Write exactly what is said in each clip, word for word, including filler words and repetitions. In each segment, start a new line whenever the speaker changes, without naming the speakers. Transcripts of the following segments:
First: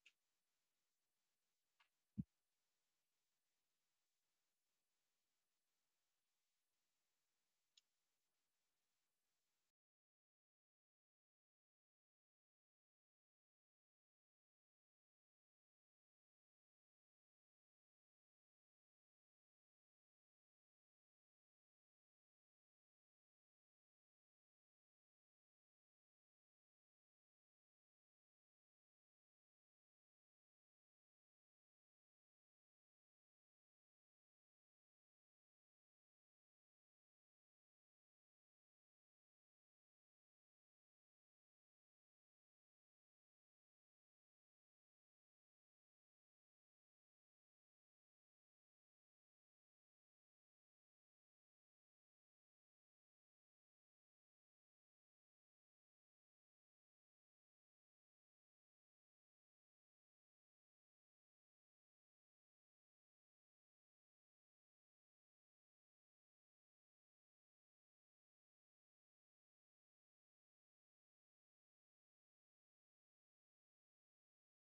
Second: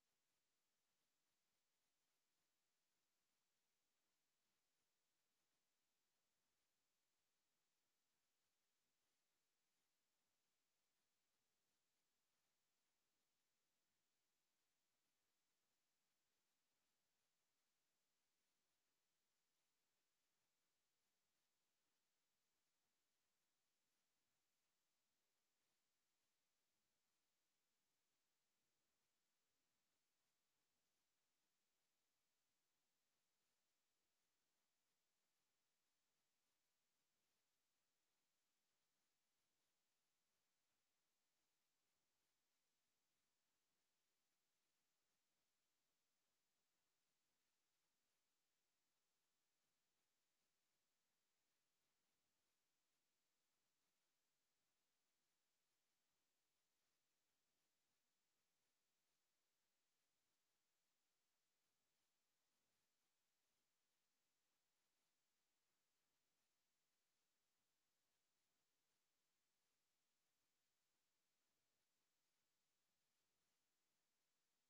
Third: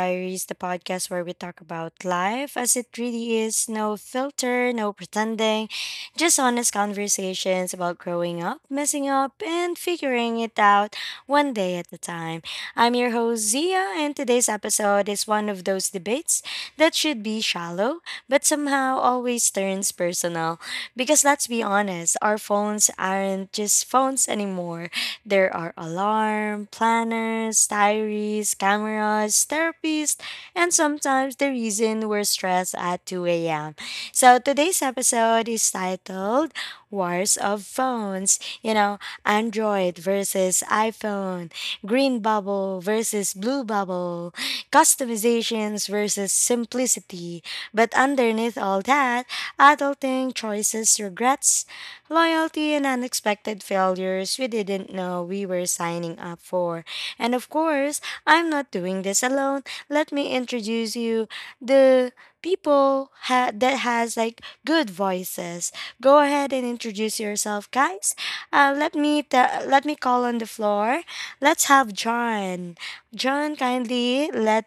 Diaries, the podcast where we talk about life as it really is. No filter, no pretending, just honest conversations about growing up, messing up, and figuring it out one day at a time. I'm your host, Zia, and today's episode is one of those debates that should be shallow, but somehow always turns personal. Because let's be honest, our phones aren't just phones anymore. There are alarm, planners, diaries, cameras, therapists, and sometimes the reason we're stressed at two a m. So today's episode is titled Wars of Phones. You know, Android versus iPhone, green bubble versus blue bubble, customizations versus simplicity. But underneath all that, adulting choices, regrets, loyalty, and unexpected failures we didn't know we were signing up for. And of course, I'm not doing this alone. Let me introduce you the people ha- that has like good voices. Go ahead and introduce yourself, guys. Uh, let me ta- let me call on the floor. Let's have John. John, kindly let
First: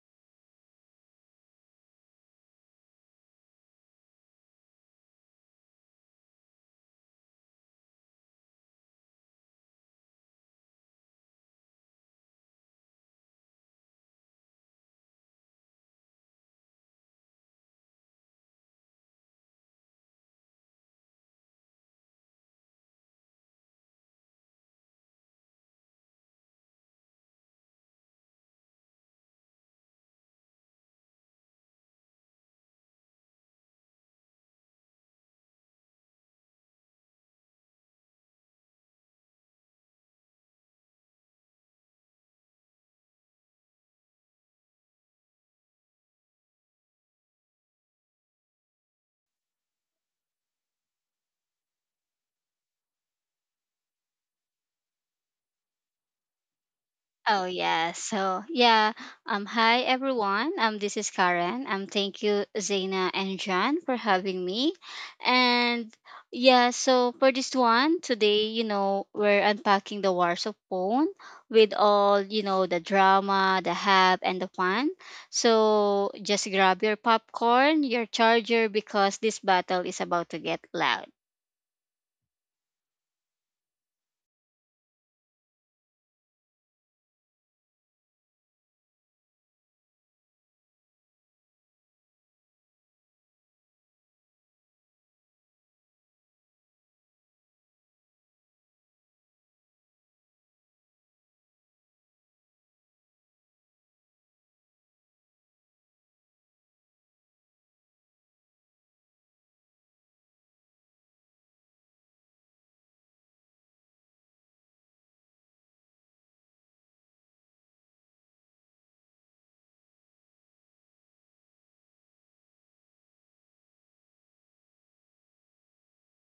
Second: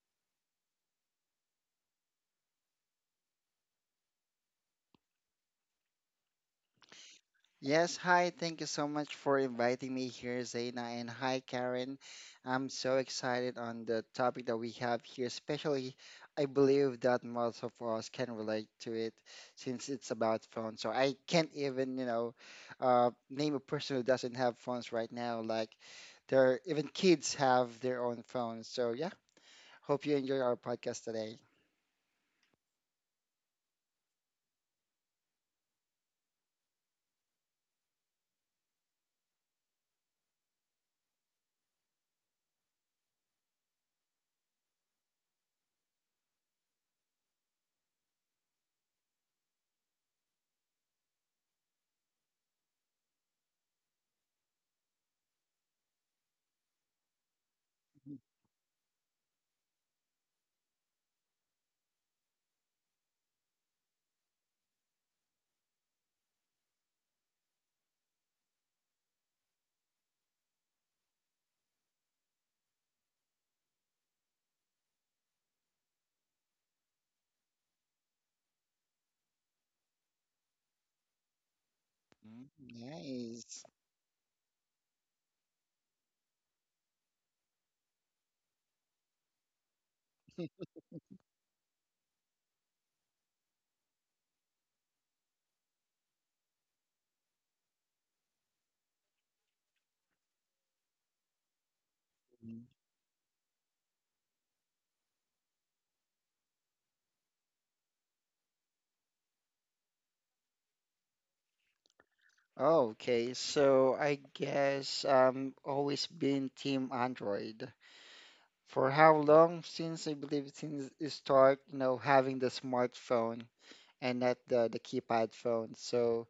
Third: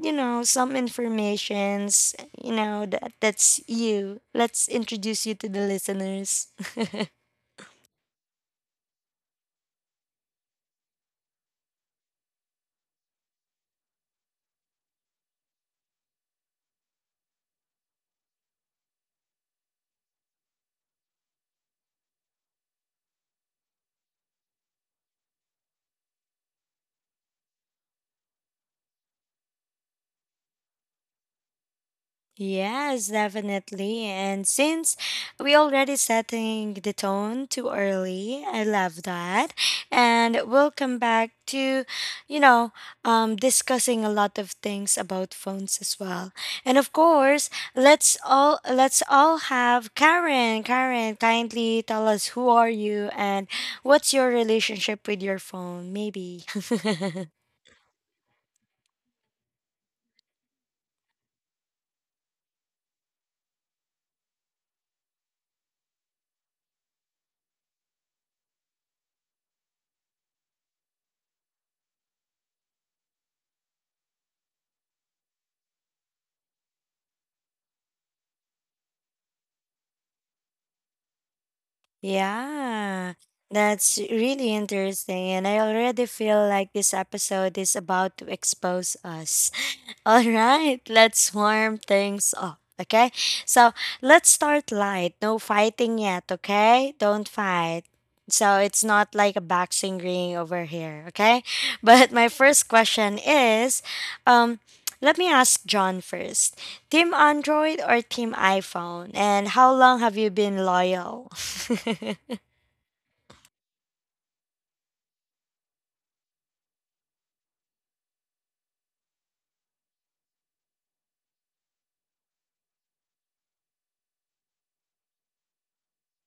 you know some informations, you know, that that's you, let's introduce you to the listeners.
Yes, hi. Thank you so much for inviting me here, Zaina. And hi, Karen. I'm so excited on the topic that we have here, especially I believe that most of us can relate to it since it's about phones. So I can't even, you know, uh, name a person who doesn't have phones right now. Like, there, even kids have their own phones. So yeah, hope you enjoy our podcast today.
Yes, definitely. And since we already setting the tone too early, I love that. And we'll come back to, you know, um, discussing a lot of things about phones as well. And of course, let's all let's all have Karen. Karen, kindly tell us who are you and what's your relationship with your phone, maybe.
Oh yeah.
Mhm.
So yeah. Um hi everyone. Um this is Karen. Um thank you Zaina and John for having me. And yeah, so for this one today, you know, we're unpacking the wars of phone with all, you know, the drama, the hype and the fun. So just grab your popcorn, your charger because this battle is about to get loud.
Yeah,
Nice.
that's really interesting. And I already feel like this episode is about to expose us. All right, let's warm things up. Okay, so let's start light. No fighting yet, okay? Don't fight. So it's not like a boxing ring over here, okay? But my first question is, um, let me ask John first. Team Android or Team iPhone? And how long have you been loyal?
Oh, okay, so I guess um always been team Android. For how long? Since I believe since you start, you know, having the smartphone and not the the keypad phone. So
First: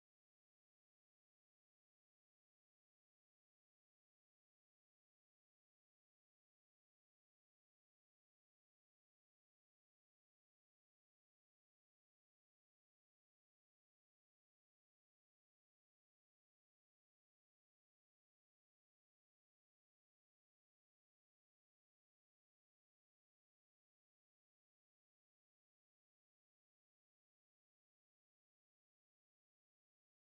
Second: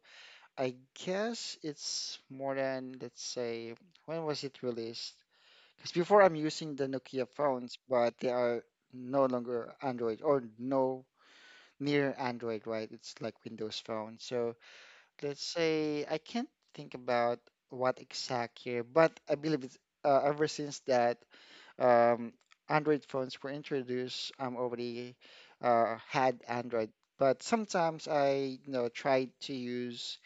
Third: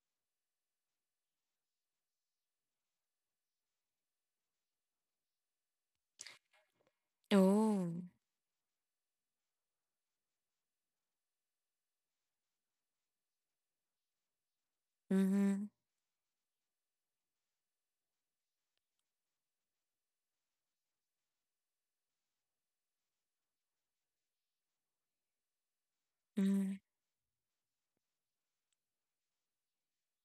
I guess it's more than, let's say, when was it released? Because before I'm using the Nokia phones,
Oh.
but they are no longer Android or no near Android, right? It's like Windows Phone. So let's
Mm-hmm.
say I can't think about what exact year, but I believe it's uh, ever since that um, Android phones were introduced, I'm already uh, had
Hmm.
Android. But sometimes I, you know, tried to use,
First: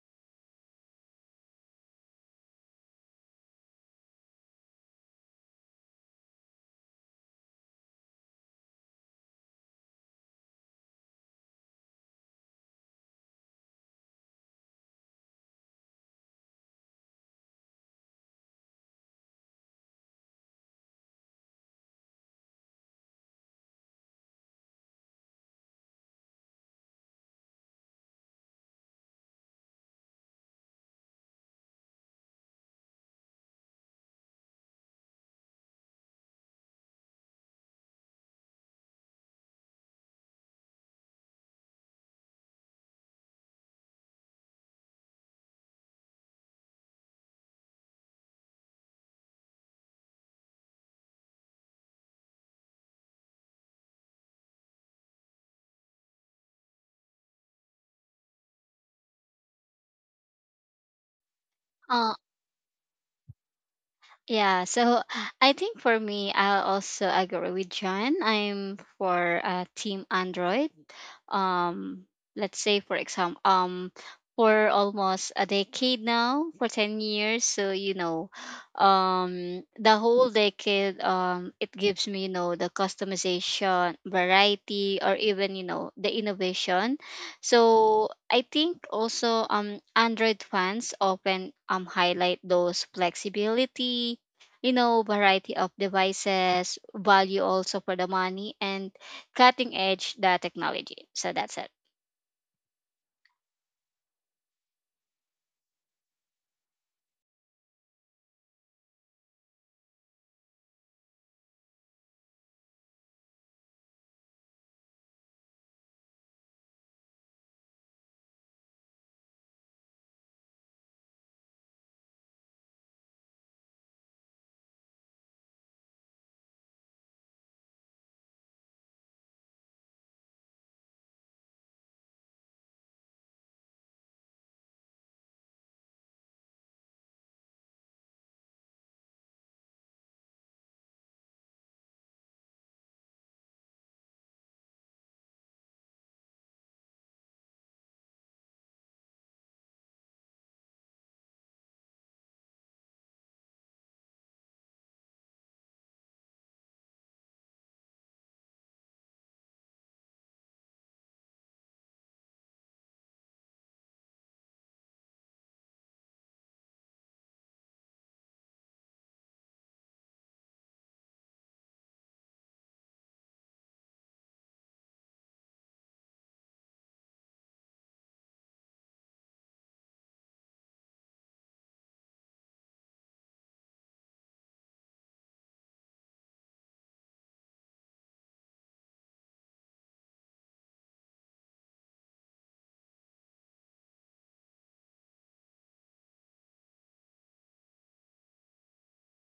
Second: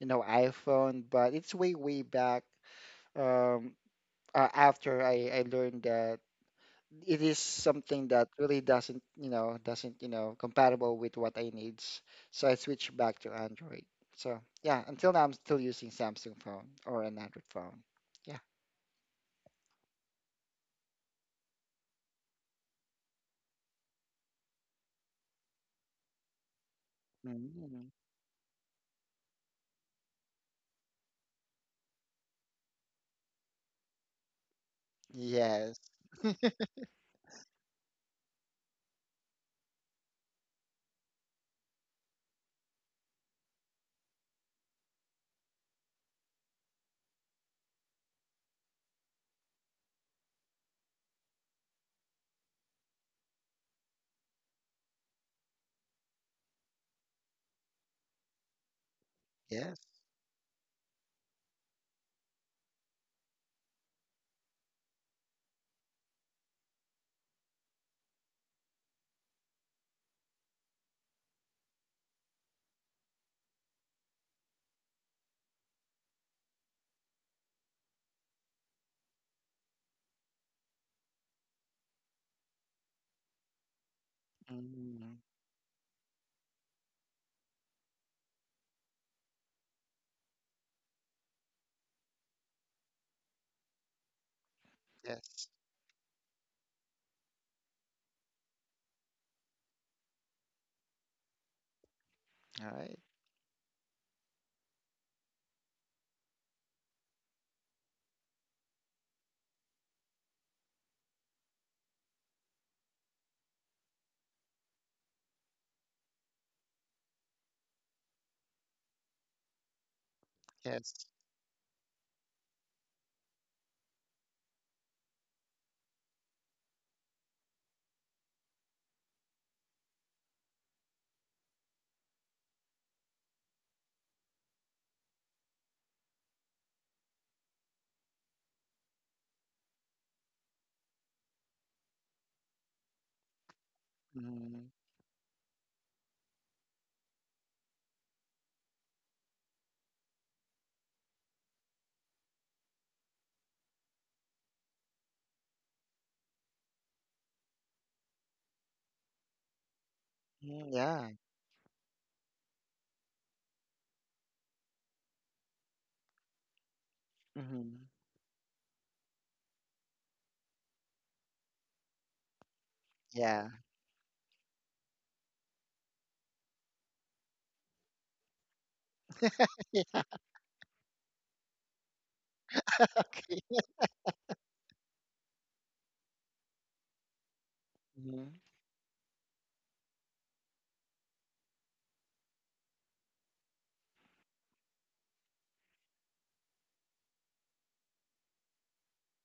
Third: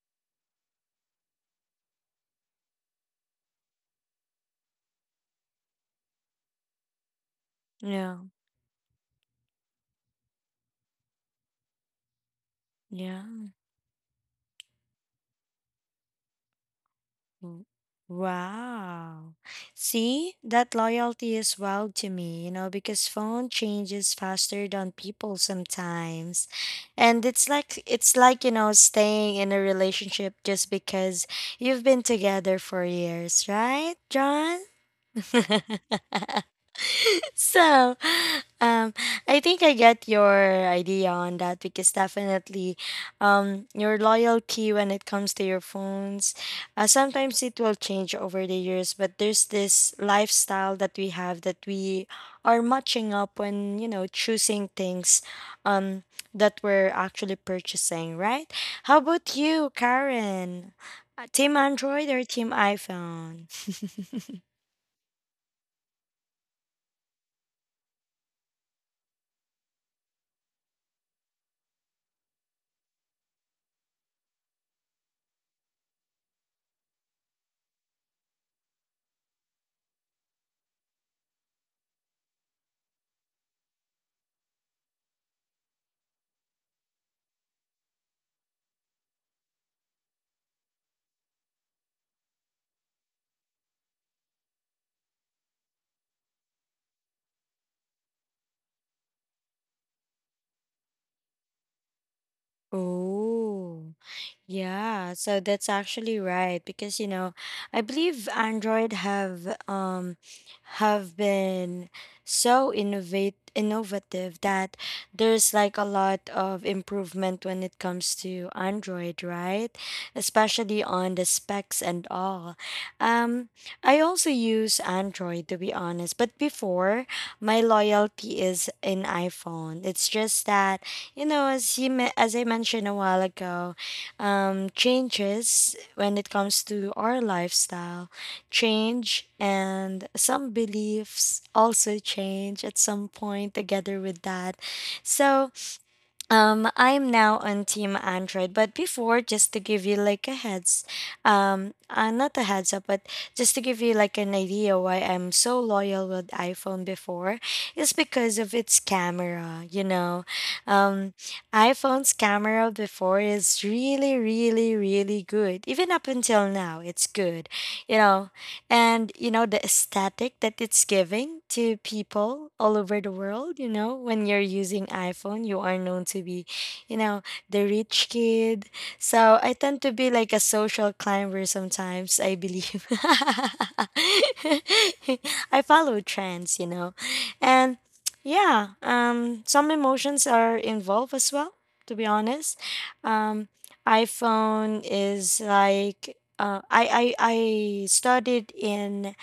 you know, iPhone, but it's way, way back um, uh, after I, I learned that it is something
Yeah.
that really doesn't, you know, doesn't, you know, compatible with what I needs. So I switched back
Yeah.
to Android. So yeah, until now I'm still using Samsung phone or an Android
Mm.
phone. Yeah.
Wow. See, that loyalty is wild to me, you know, because phone changes faster than people sometimes. And it's like
Mm.
it's like, you know, staying in a relationship just because you've been together for years, right, John?
Yes.
So, um, I think I get your idea on that because definitely, um, your loyalty when it comes to your phones, uh, sometimes it will change over the years, but there's this lifestyle that we have that we are matching up when, you know, choosing things, um, that we're actually purchasing, right? How about you,
Yes.
Karen? Uh, Team Android or team iPhone?
Yeah, so I think for me, I also agree with John. I'm for uh, Team Android. Um, let's say for example, um, for almost a decade now, for ten years. So you know, um, the whole decade, um, it gives me you know the customization, variety,
Mm.
or even you know the innovation. So I think also um Android fans often um highlight those flexibility, you know,
Yes.
variety of devices, value also for the money, and cutting edge the technology. So that's it.
All right.
Oh. Yeah, so that's actually right because, you know, I believe Android have, um, have been so innovate innovative that there's like a lot of improvement when it comes to Android, right? Especially
Yes.
on the specs and all. Um, I also use Android to be honest, but before my loyalty is in iPhone. It's just that, you know, as you me- as I mentioned a while ago, um, changes when it comes to our lifestyle change and some beliefs also change at some point together with that,
Mm.
so um, I'm now on Team Android, but before, just to give you like a heads, um, uh, not a heads up, but just to give you like an idea why I'm so loyal with iPhone before, is because of its camera. You know,
Mm, yeah.
um, iPhone's camera before is really, really, really good. Even up until now, it's good.
Hmm.
You know, and you know the aesthetic that it's giving to people all over the
Yeah.
world. You know, when you're using iPhone, you are known to be, you know, the rich kid, so I tend to
Yeah.
be like a social climber sometimes, I believe.
Okay.
I follow trends, you know, and
Mhm.
yeah, um, some emotions are involved as well, to be honest. Um, iPhone is like, uh, I, I I studied in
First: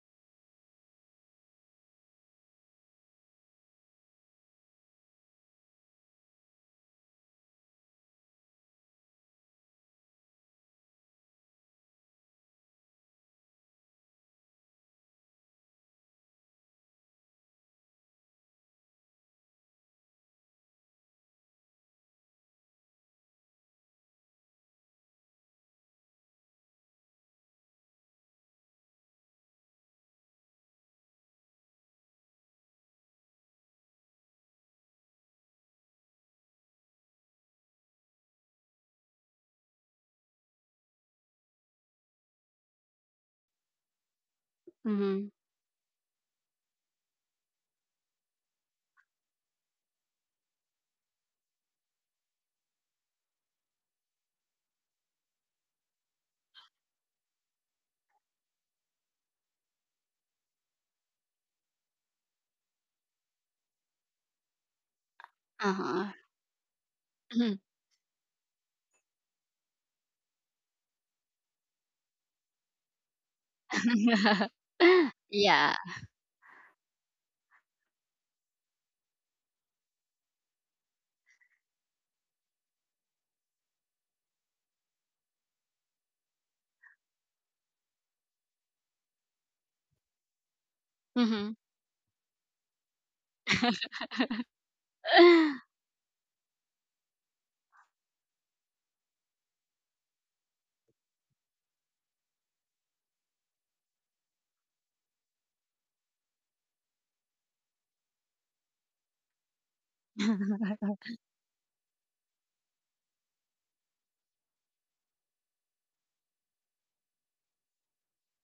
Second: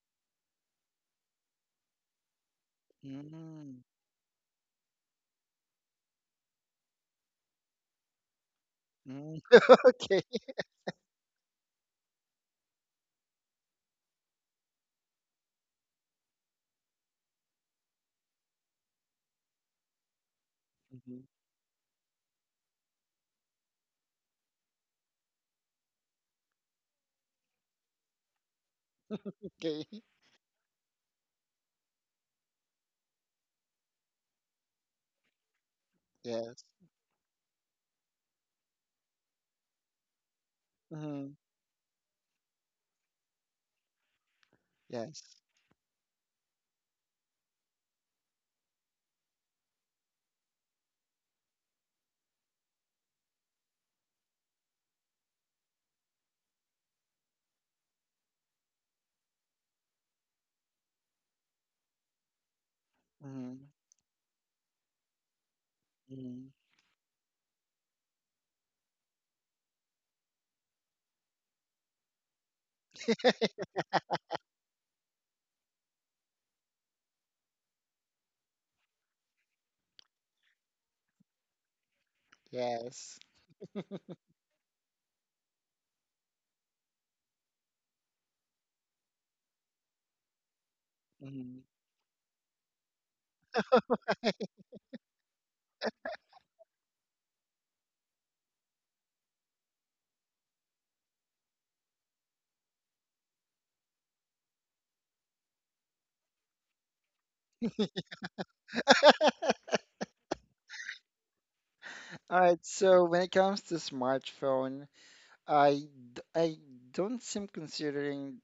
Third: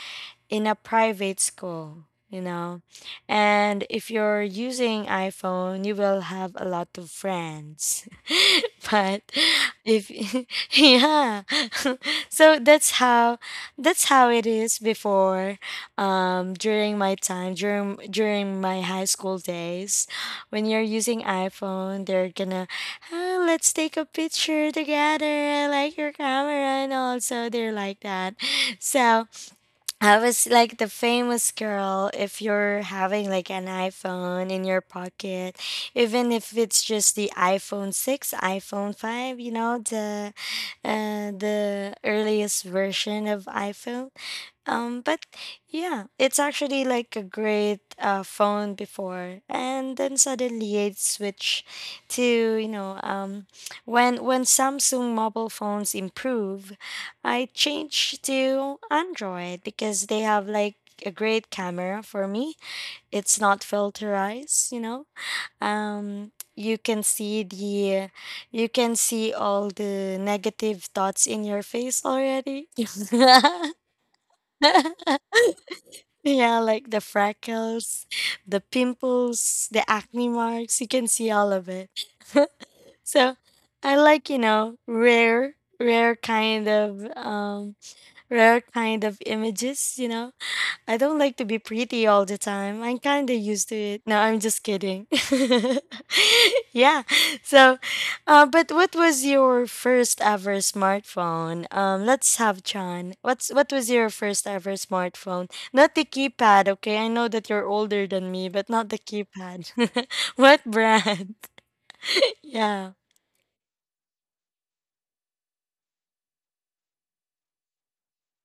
in a private school, you know.
Mm.
And if you're using iPhone, you will have a lot of friends. But
Mm.
if
Okay.
yeah. So that's how that's how it is before, um, during my time, during during my high school days, when you're using
Mhm.
iPhone, they're gonna, "Ah, let's take a picture together. I like your camera," and also they're like that. So
Okay.
I was like the famous girl if you're having like an iPhone in your pocket, even if
Yes.
it's just the iPhone six, iPhone five, you know, the, uh,
Hmm.
the earliest version of iPhone. Um, but
Mm-hmm.
Yes.
yeah, it's actually like a great, uh, phone before, and then suddenly it switched to, you know, um, when when Samsung mobile phones improve, I changed to Android because they have like a great camera for me. It's
Hmm.
not filterized, you know.
Uh huh.
Um,
Hmm.
you can see the, you can see all the negative thoughts in your face already.
yeah.
Yeah, like the freckles, the pimples, the acne marks, you can see all of it.
Yes.
So I like, you know, rare rare kind of um rare kind of images, you know. I don't like to
Mm-hmm.
be
Mhm.
pretty all the time. I'm kind of used to it. No, I'm just kidding. Yeah. So, uh, but what was your first ever smartphone? Um, let's have Chan. What's what was your first ever smartphone? Not the keypad, okay? I know that you're older than me, but not the keypad. What brand?
All right.
Yeah.
So when it comes to smartphone, I d- I don't seem considering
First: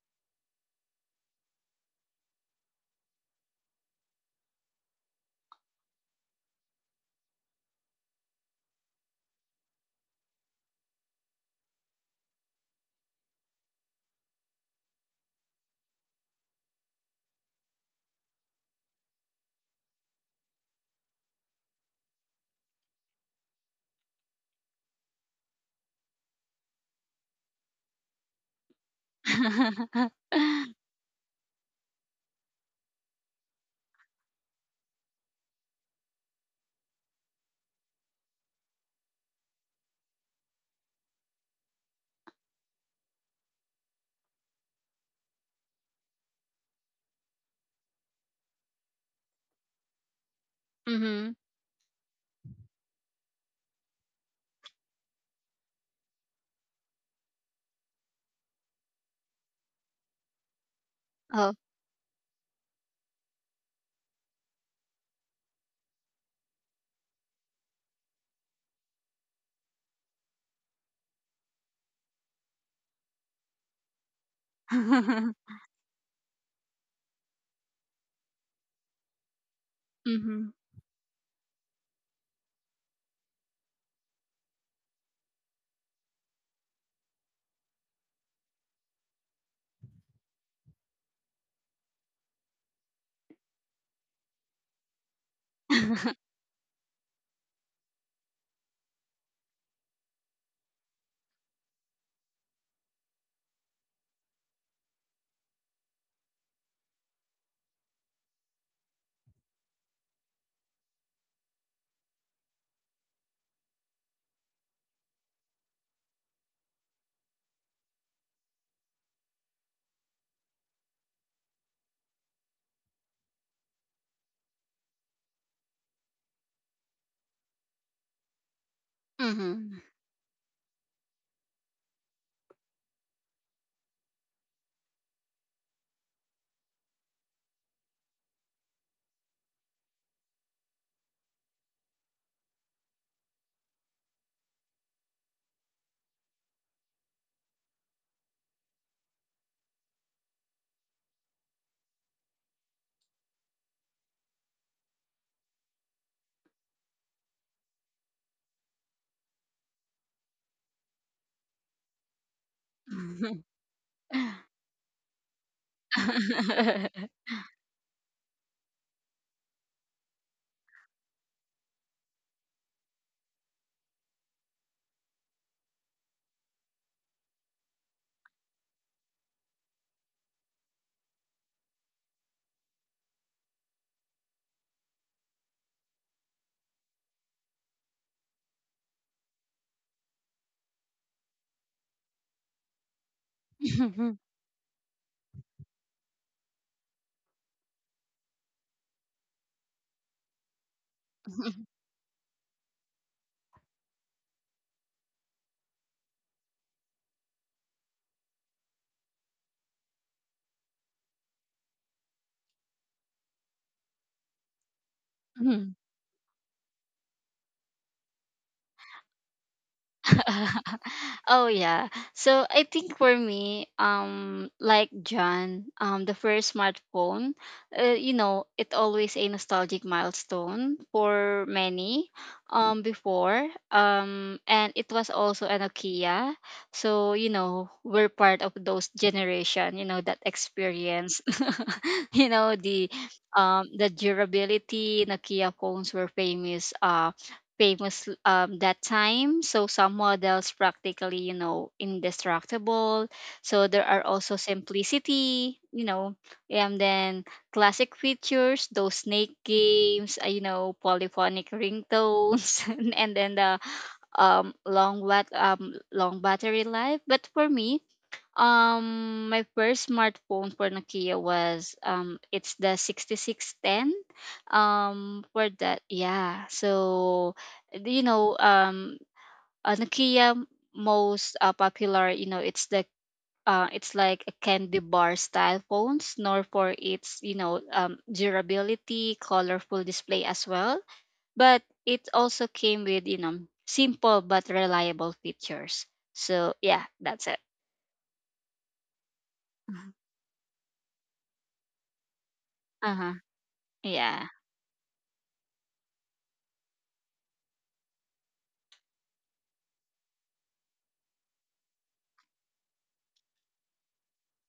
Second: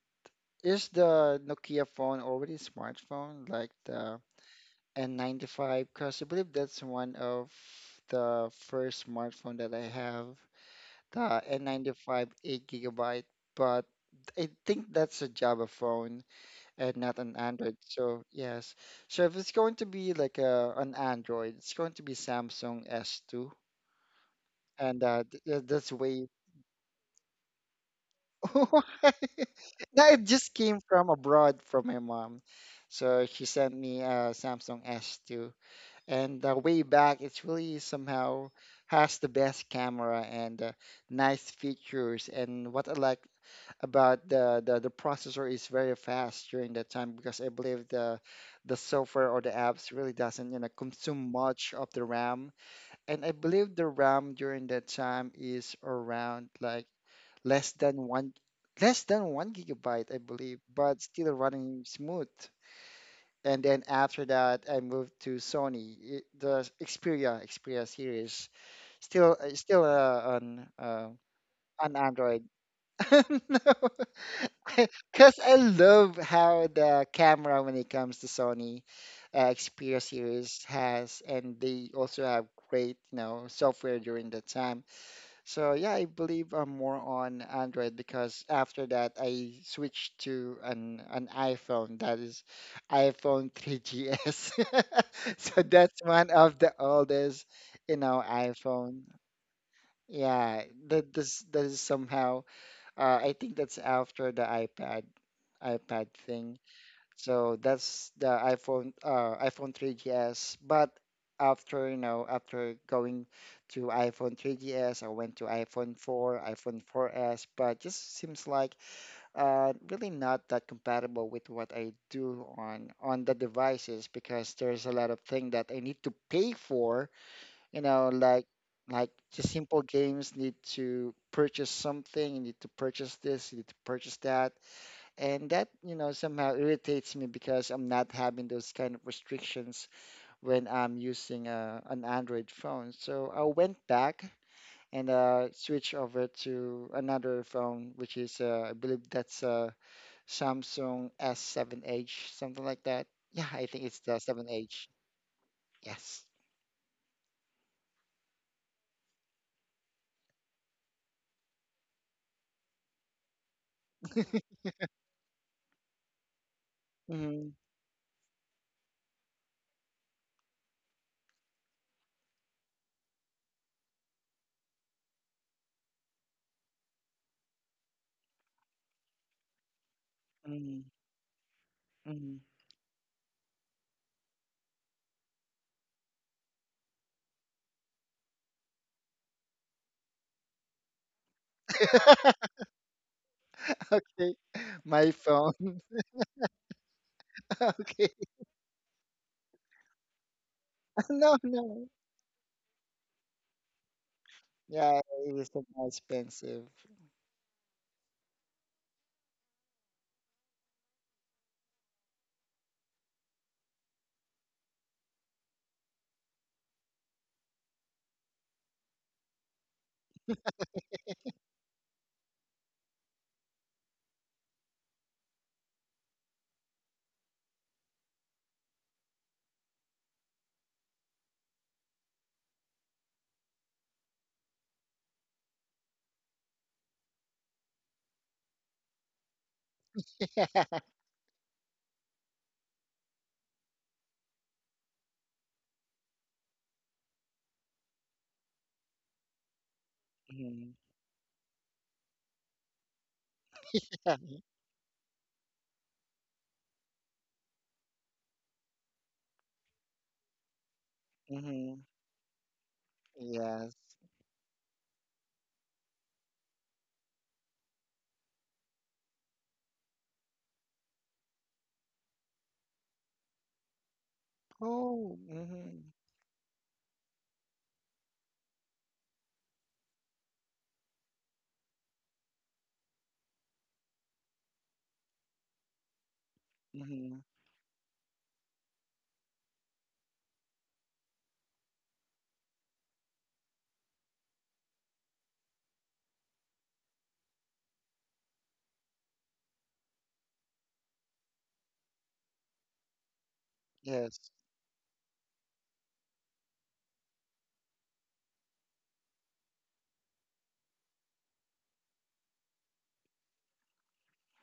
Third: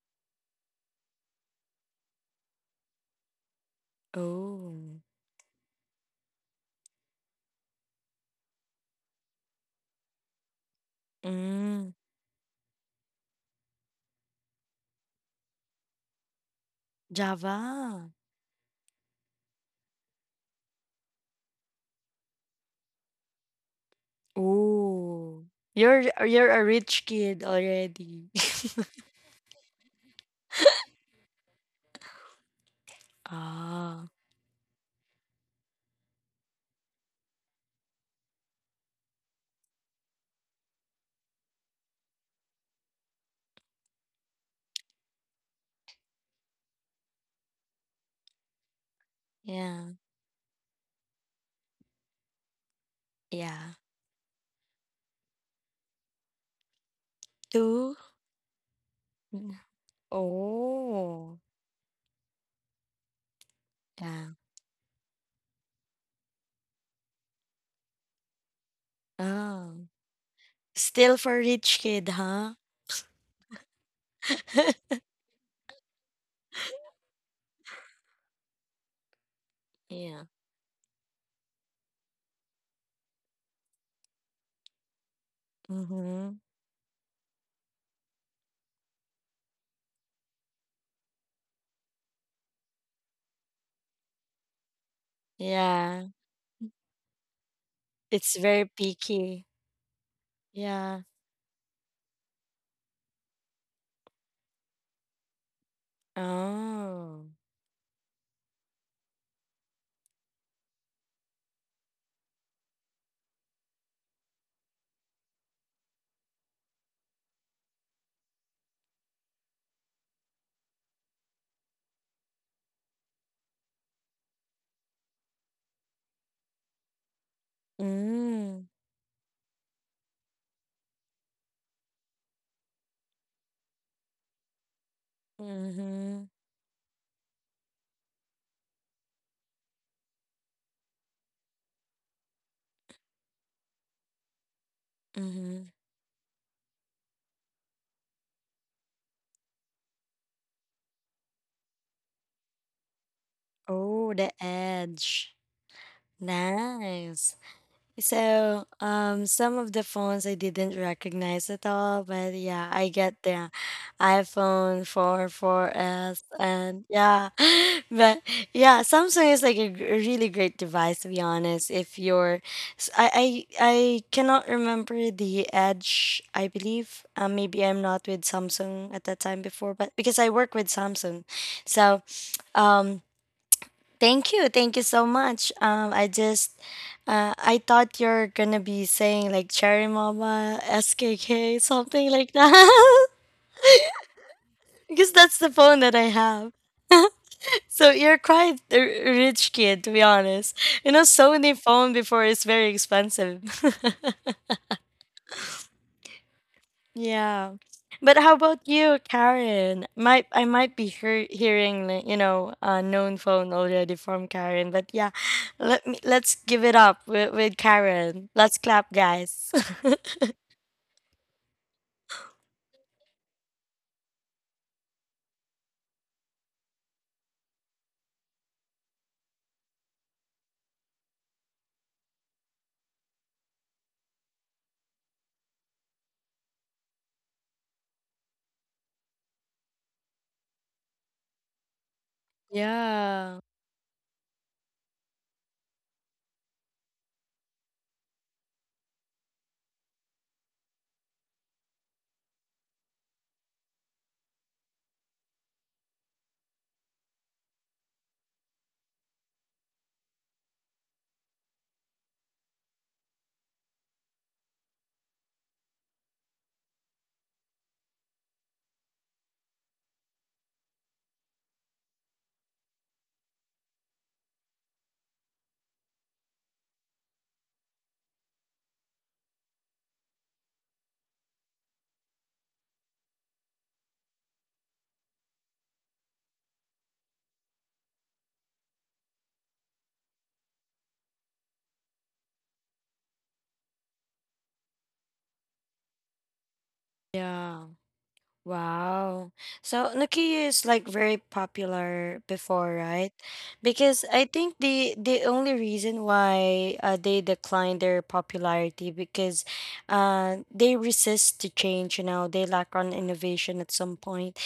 is the Nokia phone already smartphone like the
Oh.
N ninety-five? Because I believe that's one of the first smartphone that I have, the
Mm,
N ninety-five eight gigabyte. But I think that's a Java phone and not an Android.
Java.
So yes. So if it's going to be like a an Android, it's going to be Samsung S two and uh,
Oh.
th- th- that's
You're
way.
you're a rich kid already.
No, it just came from abroad from my mom. So she sent me
Oh,
a Samsung S two, and uh, way back, it's really somehow has the best camera and uh, nice features. And what I like about the, the the processor is very fast during that time because I believe the the software or the
yeah,
apps really doesn't, you know,
mm-hmm.
consume much of the RAM. And I
yeah.
believe the RAM during that time is around like less
two
than one less than
Mm.
one gigabyte, I believe, but still
Oh.
Oh.
running smooth. And then
Yeah.
after that, I moved to Sony, i- the Xperia Xperia series, still uh,
Oh.
still uh, on uh,
Still for rich
on
kid,
Android.
huh?
Because I love how the camera when it comes to Sony uh, Xperia
Yeah.
mm-hmm.
series has, and they also have great, you know, software during that time. So yeah, I
Mm-hmm.
believe I'm more on Android because after that I switched to an an iPhone that is iPhone three G S. So that's
Yeah.
one of the oldest, you know,
It's very
iPhone.
picky.
Yeah,
Yeah.
that this that is somehow uh, I think that's after the iPad iPad thing.
Oh.
So that's the iPhone uh, iPhone three G S. But after, you know, after going to iPhone three G S, I went to iPhone four, iPhone four S, but just seems like uh, really not that compatible with what I do on on the devices because there's a lot of thing that I need to pay for, you know, like
Mm.
like just simple games need to purchase something, you need to purchase this, you need to purchase that and that, you know,
Mm-hmm.
somehow irritates me because I'm not having those kind of restrictions when I'm using uh, an Android phone. So I went back and uh,
Mm-hmm.
switched over to another phone, which is uh, I believe that's uh, Samsung S seven H, something like that. Yeah, I think it's
Oh,
the
the
seven H.
edge.
Yes.
Nice. So, um, some of the phones I didn't recognize at all, but yeah, I get
mm-hmm.
the iPhone four, four S, and yeah,
Hmm.
but yeah, Samsung is like a gr- a really great device to be honest. If you're, s- I, I, I cannot remember the Edge, I believe. Um, maybe I'm not with Samsung at that time before, but because I work with
Hmm.
Samsung, so.
Hmm.
Um, Thank you. Thank you so much. Um, I just, uh, I thought you're gonna be saying like Cherry Mama, S K K, something like that,
Okay,
because
my
that's the
phone.
phone that I have. So
Okay.
you're quite a rich kid, to be honest. You know,
No,
Sony
no.
phone before is very expensive.
Yeah, it is so expensive.
Yeah. But how about you, Karen? Might I might be hear, hearing, like, you know, a known phone already from Karen, but yeah, let me let's give it up with, with Karen. Let's clap, guys.
oh yeah. So I think for me, um, like John, um, the first smartphone, uh, you know, it always a nostalgic milestone for many, um, before, um, and it was also a Nokia. So you know, we're part of those generation, you know, that
Yeah.
experience, you know, the,
Yeah.
um, the durability. Nokia phones were famous, uh, famous um, that time. So some models
Mhm.
practically, you know, indestructible. So there are also simplicity, you know, and then classic features, those snake games, uh, you know, polyphonic
Mm-hmm.
ringtones, and then the
Yes.
um, long bat um, long battery life. But for me, um, my first smartphone for Nokia was um, it's the sixty six ten.
Oh.
Um, for that,
Mm-hmm.
yeah. So, you know, um, a Nokia most uh, popular, you know, it's the uh, it's like a candy bar style phones, nor for its,
Mm-hmm.
you know, um, durability, colorful display as well. But it also came with, you know, simple but reliable features. So yeah, that's it.
Yeah. Wow. So Nokia is like very popular before,
Uh huh.
right? Because
Yes.
Yeah.
I think the the only reason why, uh, they declined their popularity because uh they resist to change, you know, they lack on innovation at some point.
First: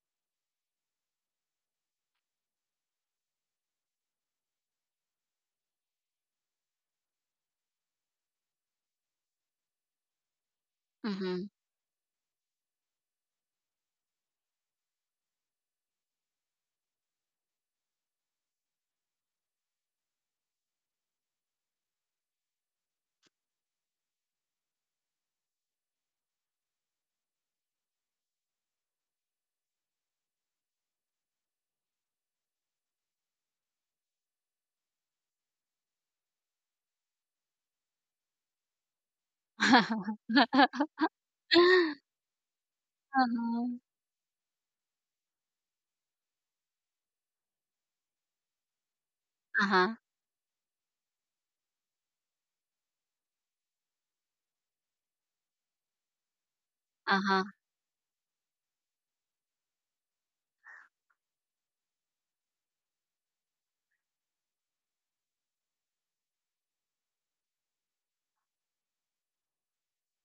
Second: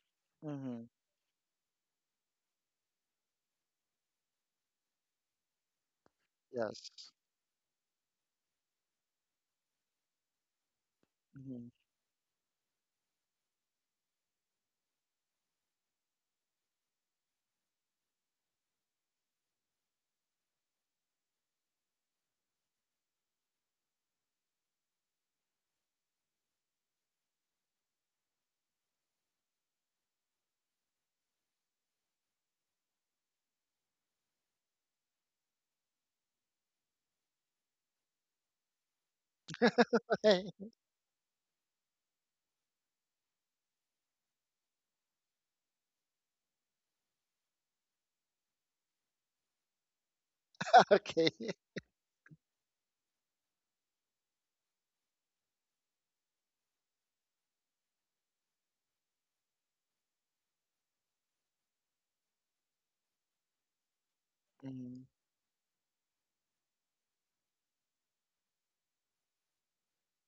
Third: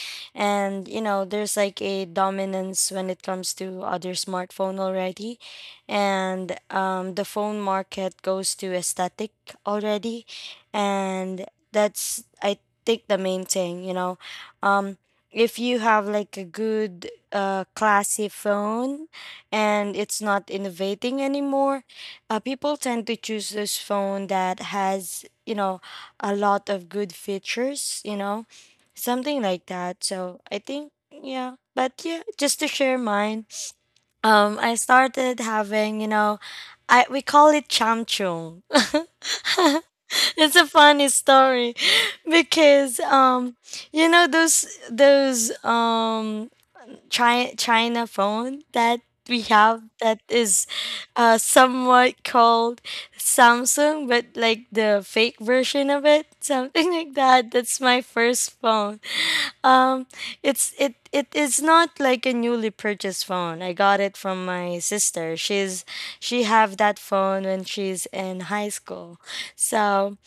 Mm-hmm.
And you know, there's like a dominance when it comes to other smartphone already. And
Yes.
um the phone market goes to aesthetic already, and
Mhm.
Mm-hmm.
that's, I take the main thing, you know. Um, if you have like a good, uh, classy phone and it's not innovating anymore, uh, people tend to choose this phone that has, you know, a lot of good features, you know, something like that. So I think, yeah, but yeah, just to share mine, um, I started having, you know, I, we call it chamchung. It's a funny story because um,
Uh-huh.
you know, those those um China China phone that we have
Uh-huh.
that is,
Okay.
uh, somewhat called Samsung but like the fake version of it, something like
Uh-huh.
that. That's my first phone. Um, it's, it it is not like a newly purchased phone. I got it from my
Mm-hmm.
sister. She's she have that phone when she's in high school, so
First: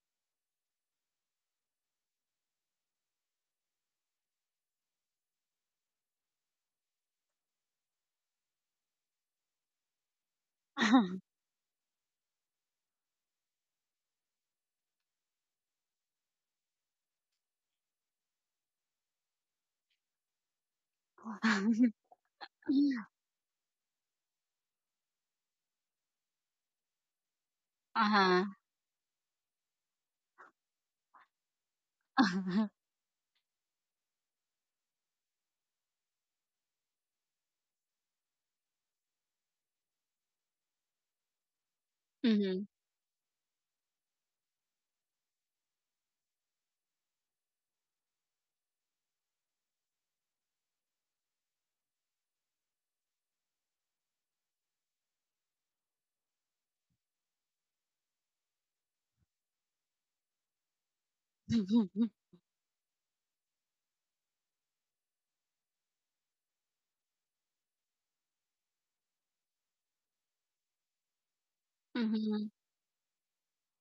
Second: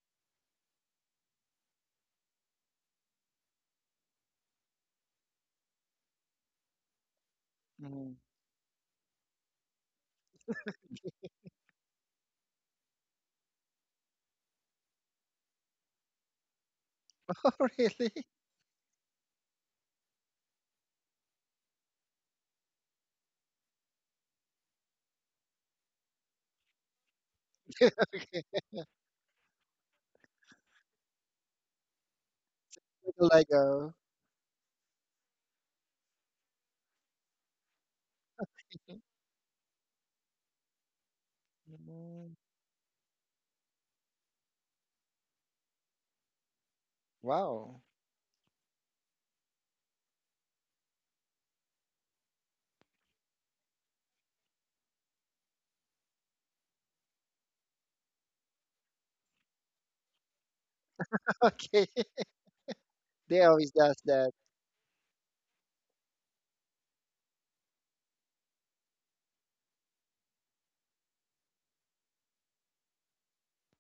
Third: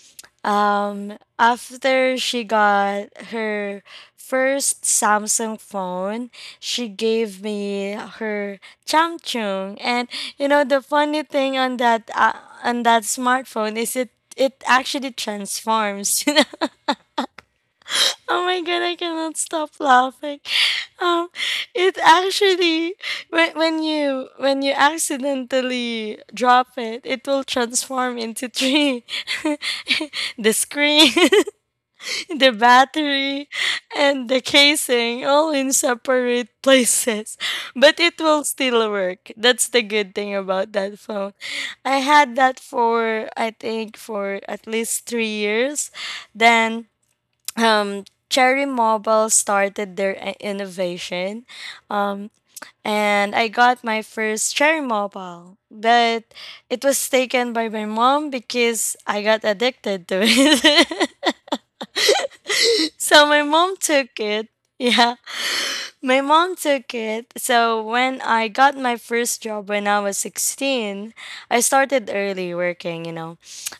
um, after she got her first Samsung phone, she gave me
Mm-hmm.
her Samsung, and you know the funny thing on that, uh, on that smartphone is it, it actually transforms. You know,
Oh, really?
oh my god, I cannot stop laughing. Um, it actually, when when you when you accidentally drop it, it will transform
Uh-huh.
into tree, the screen, the
The
battery
Lego.
and the casing all in separate places, but it will still work. That's the good thing about that phone. I
Mm-hmm.
had that
Mhm.
for, I think, for at least three years. Then,
Wow.
um, cherry mobile started their i- innovation, um, and I got my first cherry mobile, but it was taken by my mom because I got addicted to it.
Okay.
So
They
my
always
mom
does
took
that.
it. Yeah, my mom took it. So when I got my first job when I was sixteen, I started
Mhm.
early working, you know.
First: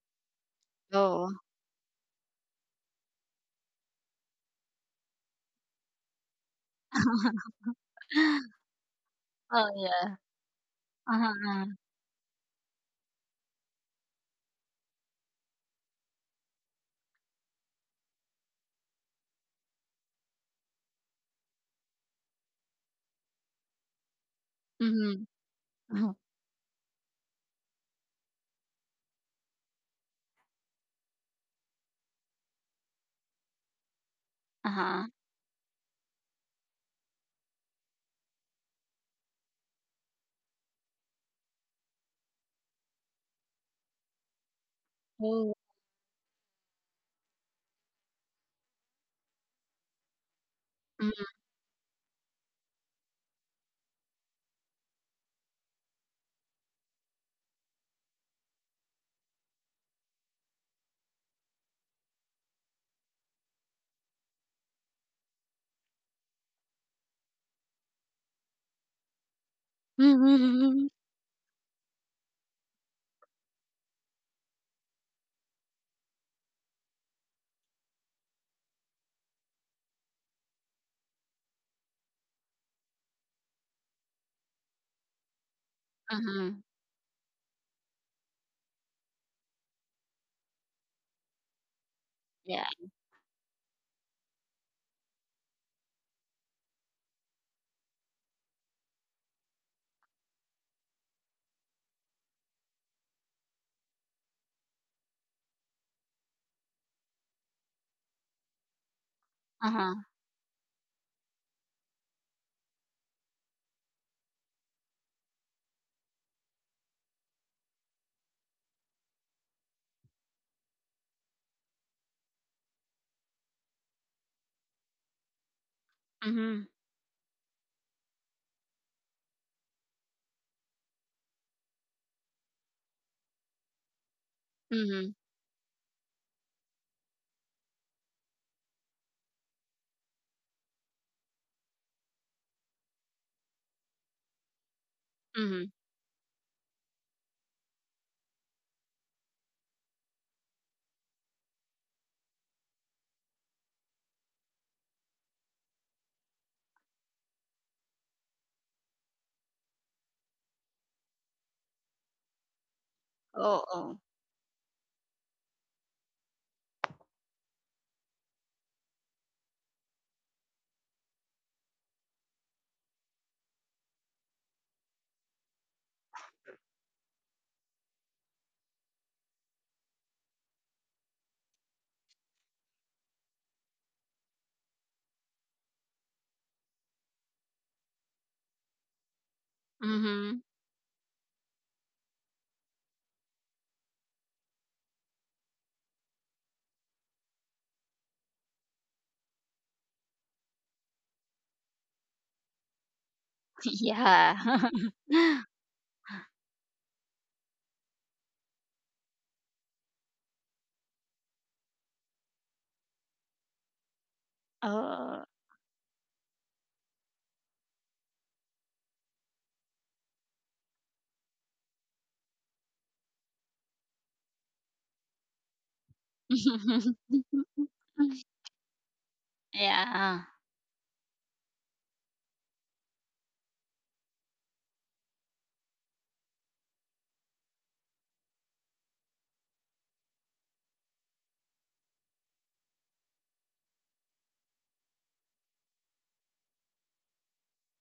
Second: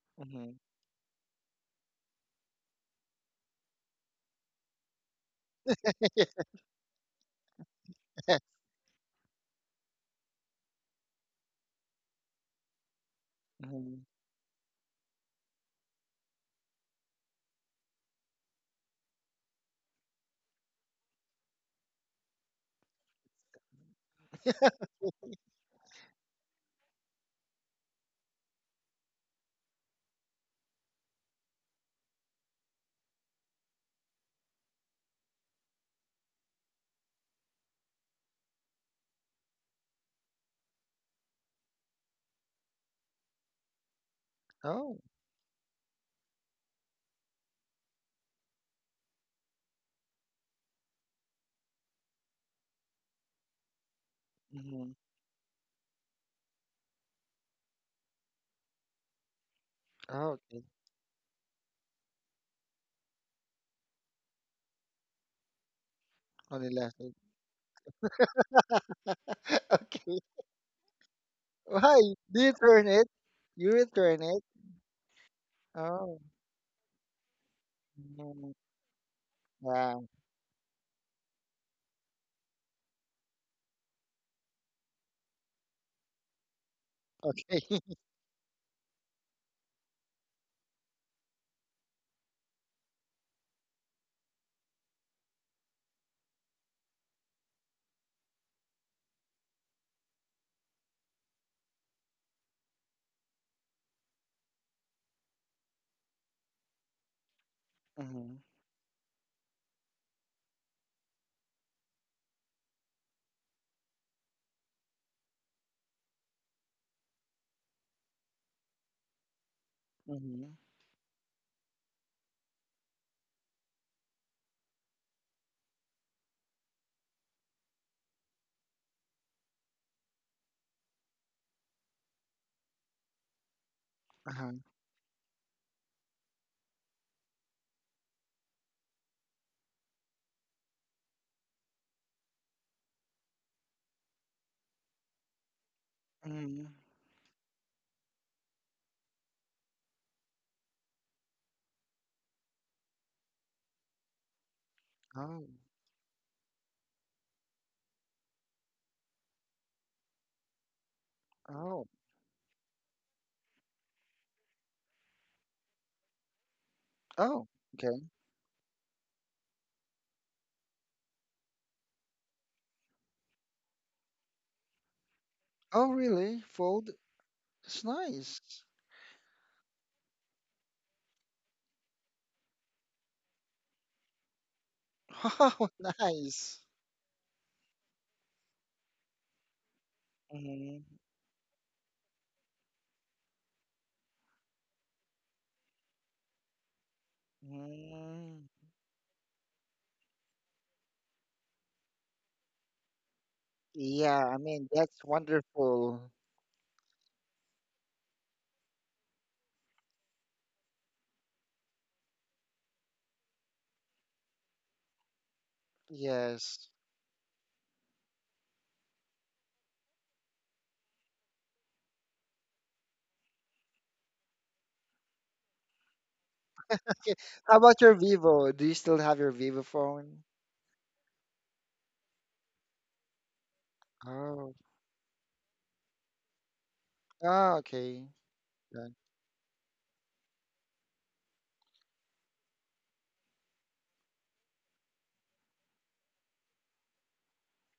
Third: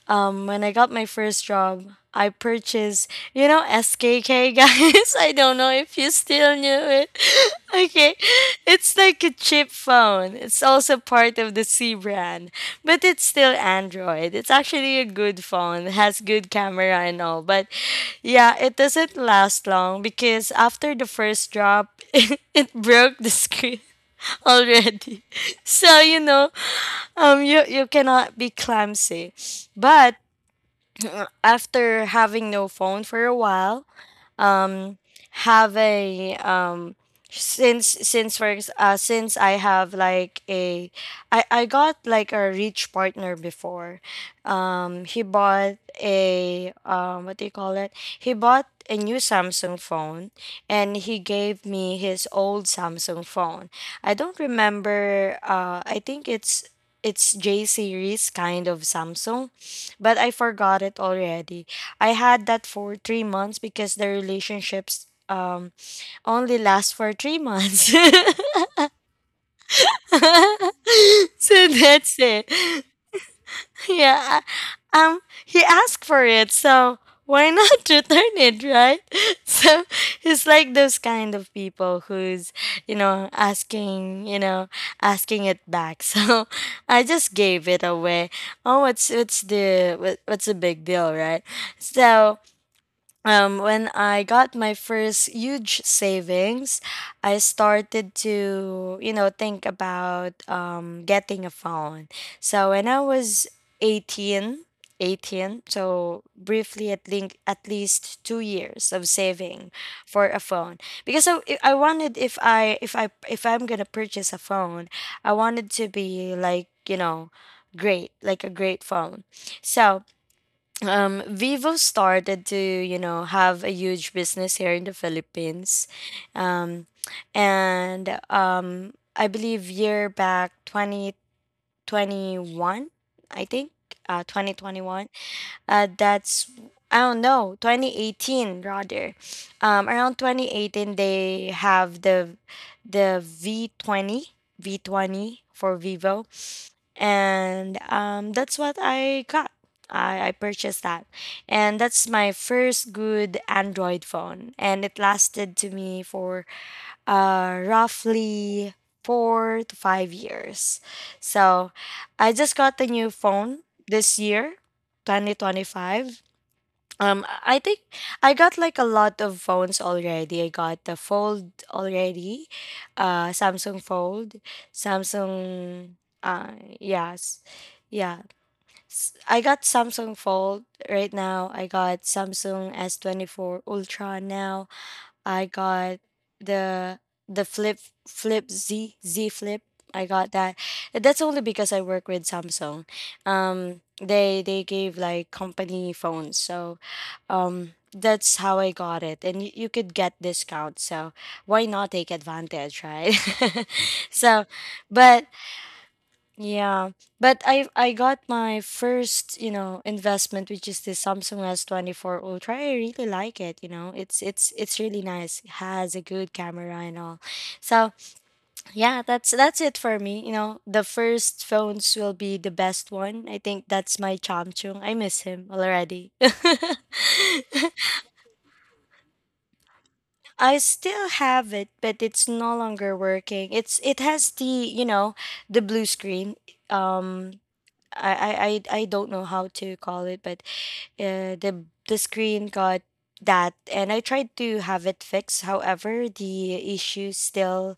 Um,
Mm-hmm.
when I got my
Oo.
first job, I purchased, you know, S K K, guys. I don't know if you still knew it. Okay. It's like a
Oh,
cheap
yeah.
phone. It's also
Uh-huh,
part of the
uh.
C brand, but it's still
Mm-hmm.
Android. It's actually a good phone. It has good camera and all, but yeah, it doesn't last long because after the first drop, it broke the screen already.
Mhm.
So
Mhm.
you know, um, you you cannot be clumsy, but after having no phone for a while, um
Uh-huh.
have a um since since for ex- uh since I have like a I I got like a rich partner before.
Oh.
Um he
Oh.
bought a, um what do you call it? He bought a new Samsung phone, and he gave me his old Samsung phone. I don't
Mm-hmm.
remember, uh I think it's it's J series kind of Samsung, but I
Oh, okay.
forgot it already. I had that for three months because the relationships um only
Only
last
left
for
it.
three months.
Okay.
Mhm. Mhm.
So
Why?
that's
Do
it.
you turn it? You return
Yeah.
it?
Um he asked
Oh.
for it, so why not return
Mm-hmm.
it, right? So
Yeah.
it's like those kind of people who's, you know, asking, you know, asking it back. So I just
Okay.
gave it away. Oh, what's what's the what, what's the big deal, right? So,
Yeah.
um, when I got my first huge savings, I started to, you know, think about um, getting a phone. So when I was eighteen, eighteen, so briefly at, link, at least
Mm-hmm.
two years of saving
Uh-huh.
for a phone because I, I wanted if I if I if I'm gonna purchase a phone, I wanted to be like, you know great like a great phone. So,
Mm-hmm.
um, Vivo started to, you know, have a huge business here in the Philippines.
Mhm.
Um, and um, I believe year back twenty twenty-one, I think, uh,
Uh-huh.
twenty twenty-one.
Mhm.
Uh, that's, I don't know, twenty eighteen rather. Um, around twenty eighteen they have the the V twenty, V twenty
Mhm.
for Vivo,
Mm-hmm.
and um, that's what I got. I, I purchased that, and that's my first good Android phone, and it
Oh.
lasted to me for uh, roughly four to five years. So
Oh,
I just got a new phone
Oo.
this year, twenty twenty-five. Um,
oh,
I think
okay.
I got like a lot of phones already. I got the Fold already, uh, Samsung Fold,
Oh,
Samsung,
really?
uh,
Fold?
yes,
It's
yeah.
nice.
S- I got Samsung Fold right now. I got Samsung S twenty-four Ultra now. I
Oh,
got
nice.
the the flip flip Z Z flip. I got
Mhm.
that.
Hmm.
That's only because I work with Samsung. Um, they they gave like company phones, so um, that's
Hmm.
how I got it. And you, you could get discount, so why not take advantage, right?
Yeah,
Yeah.
I
So,
mean, that's
but
wonderful.
yeah, but I I got my first, you know, investment, which is the Samsung S twenty-four Ultra. I really like it, you know. It's it's it's really
Oh.
nice. It has a good
Yes.
camera and all. So, yeah, that's that's it for me, you know. The first phones will be the best one. I think that's my Chamchung. I miss him already.
How about your Vivo? Do you still have your Vivo
Yeah.
phone?
I still have it, but it's no longer working. It's it has the,
Oh,
you know, the blue screen. Um
oh, okay.
I I I I
That
don't know how to call it, but uh, the the screen got that, and I tried to have it fixed. However, the issue still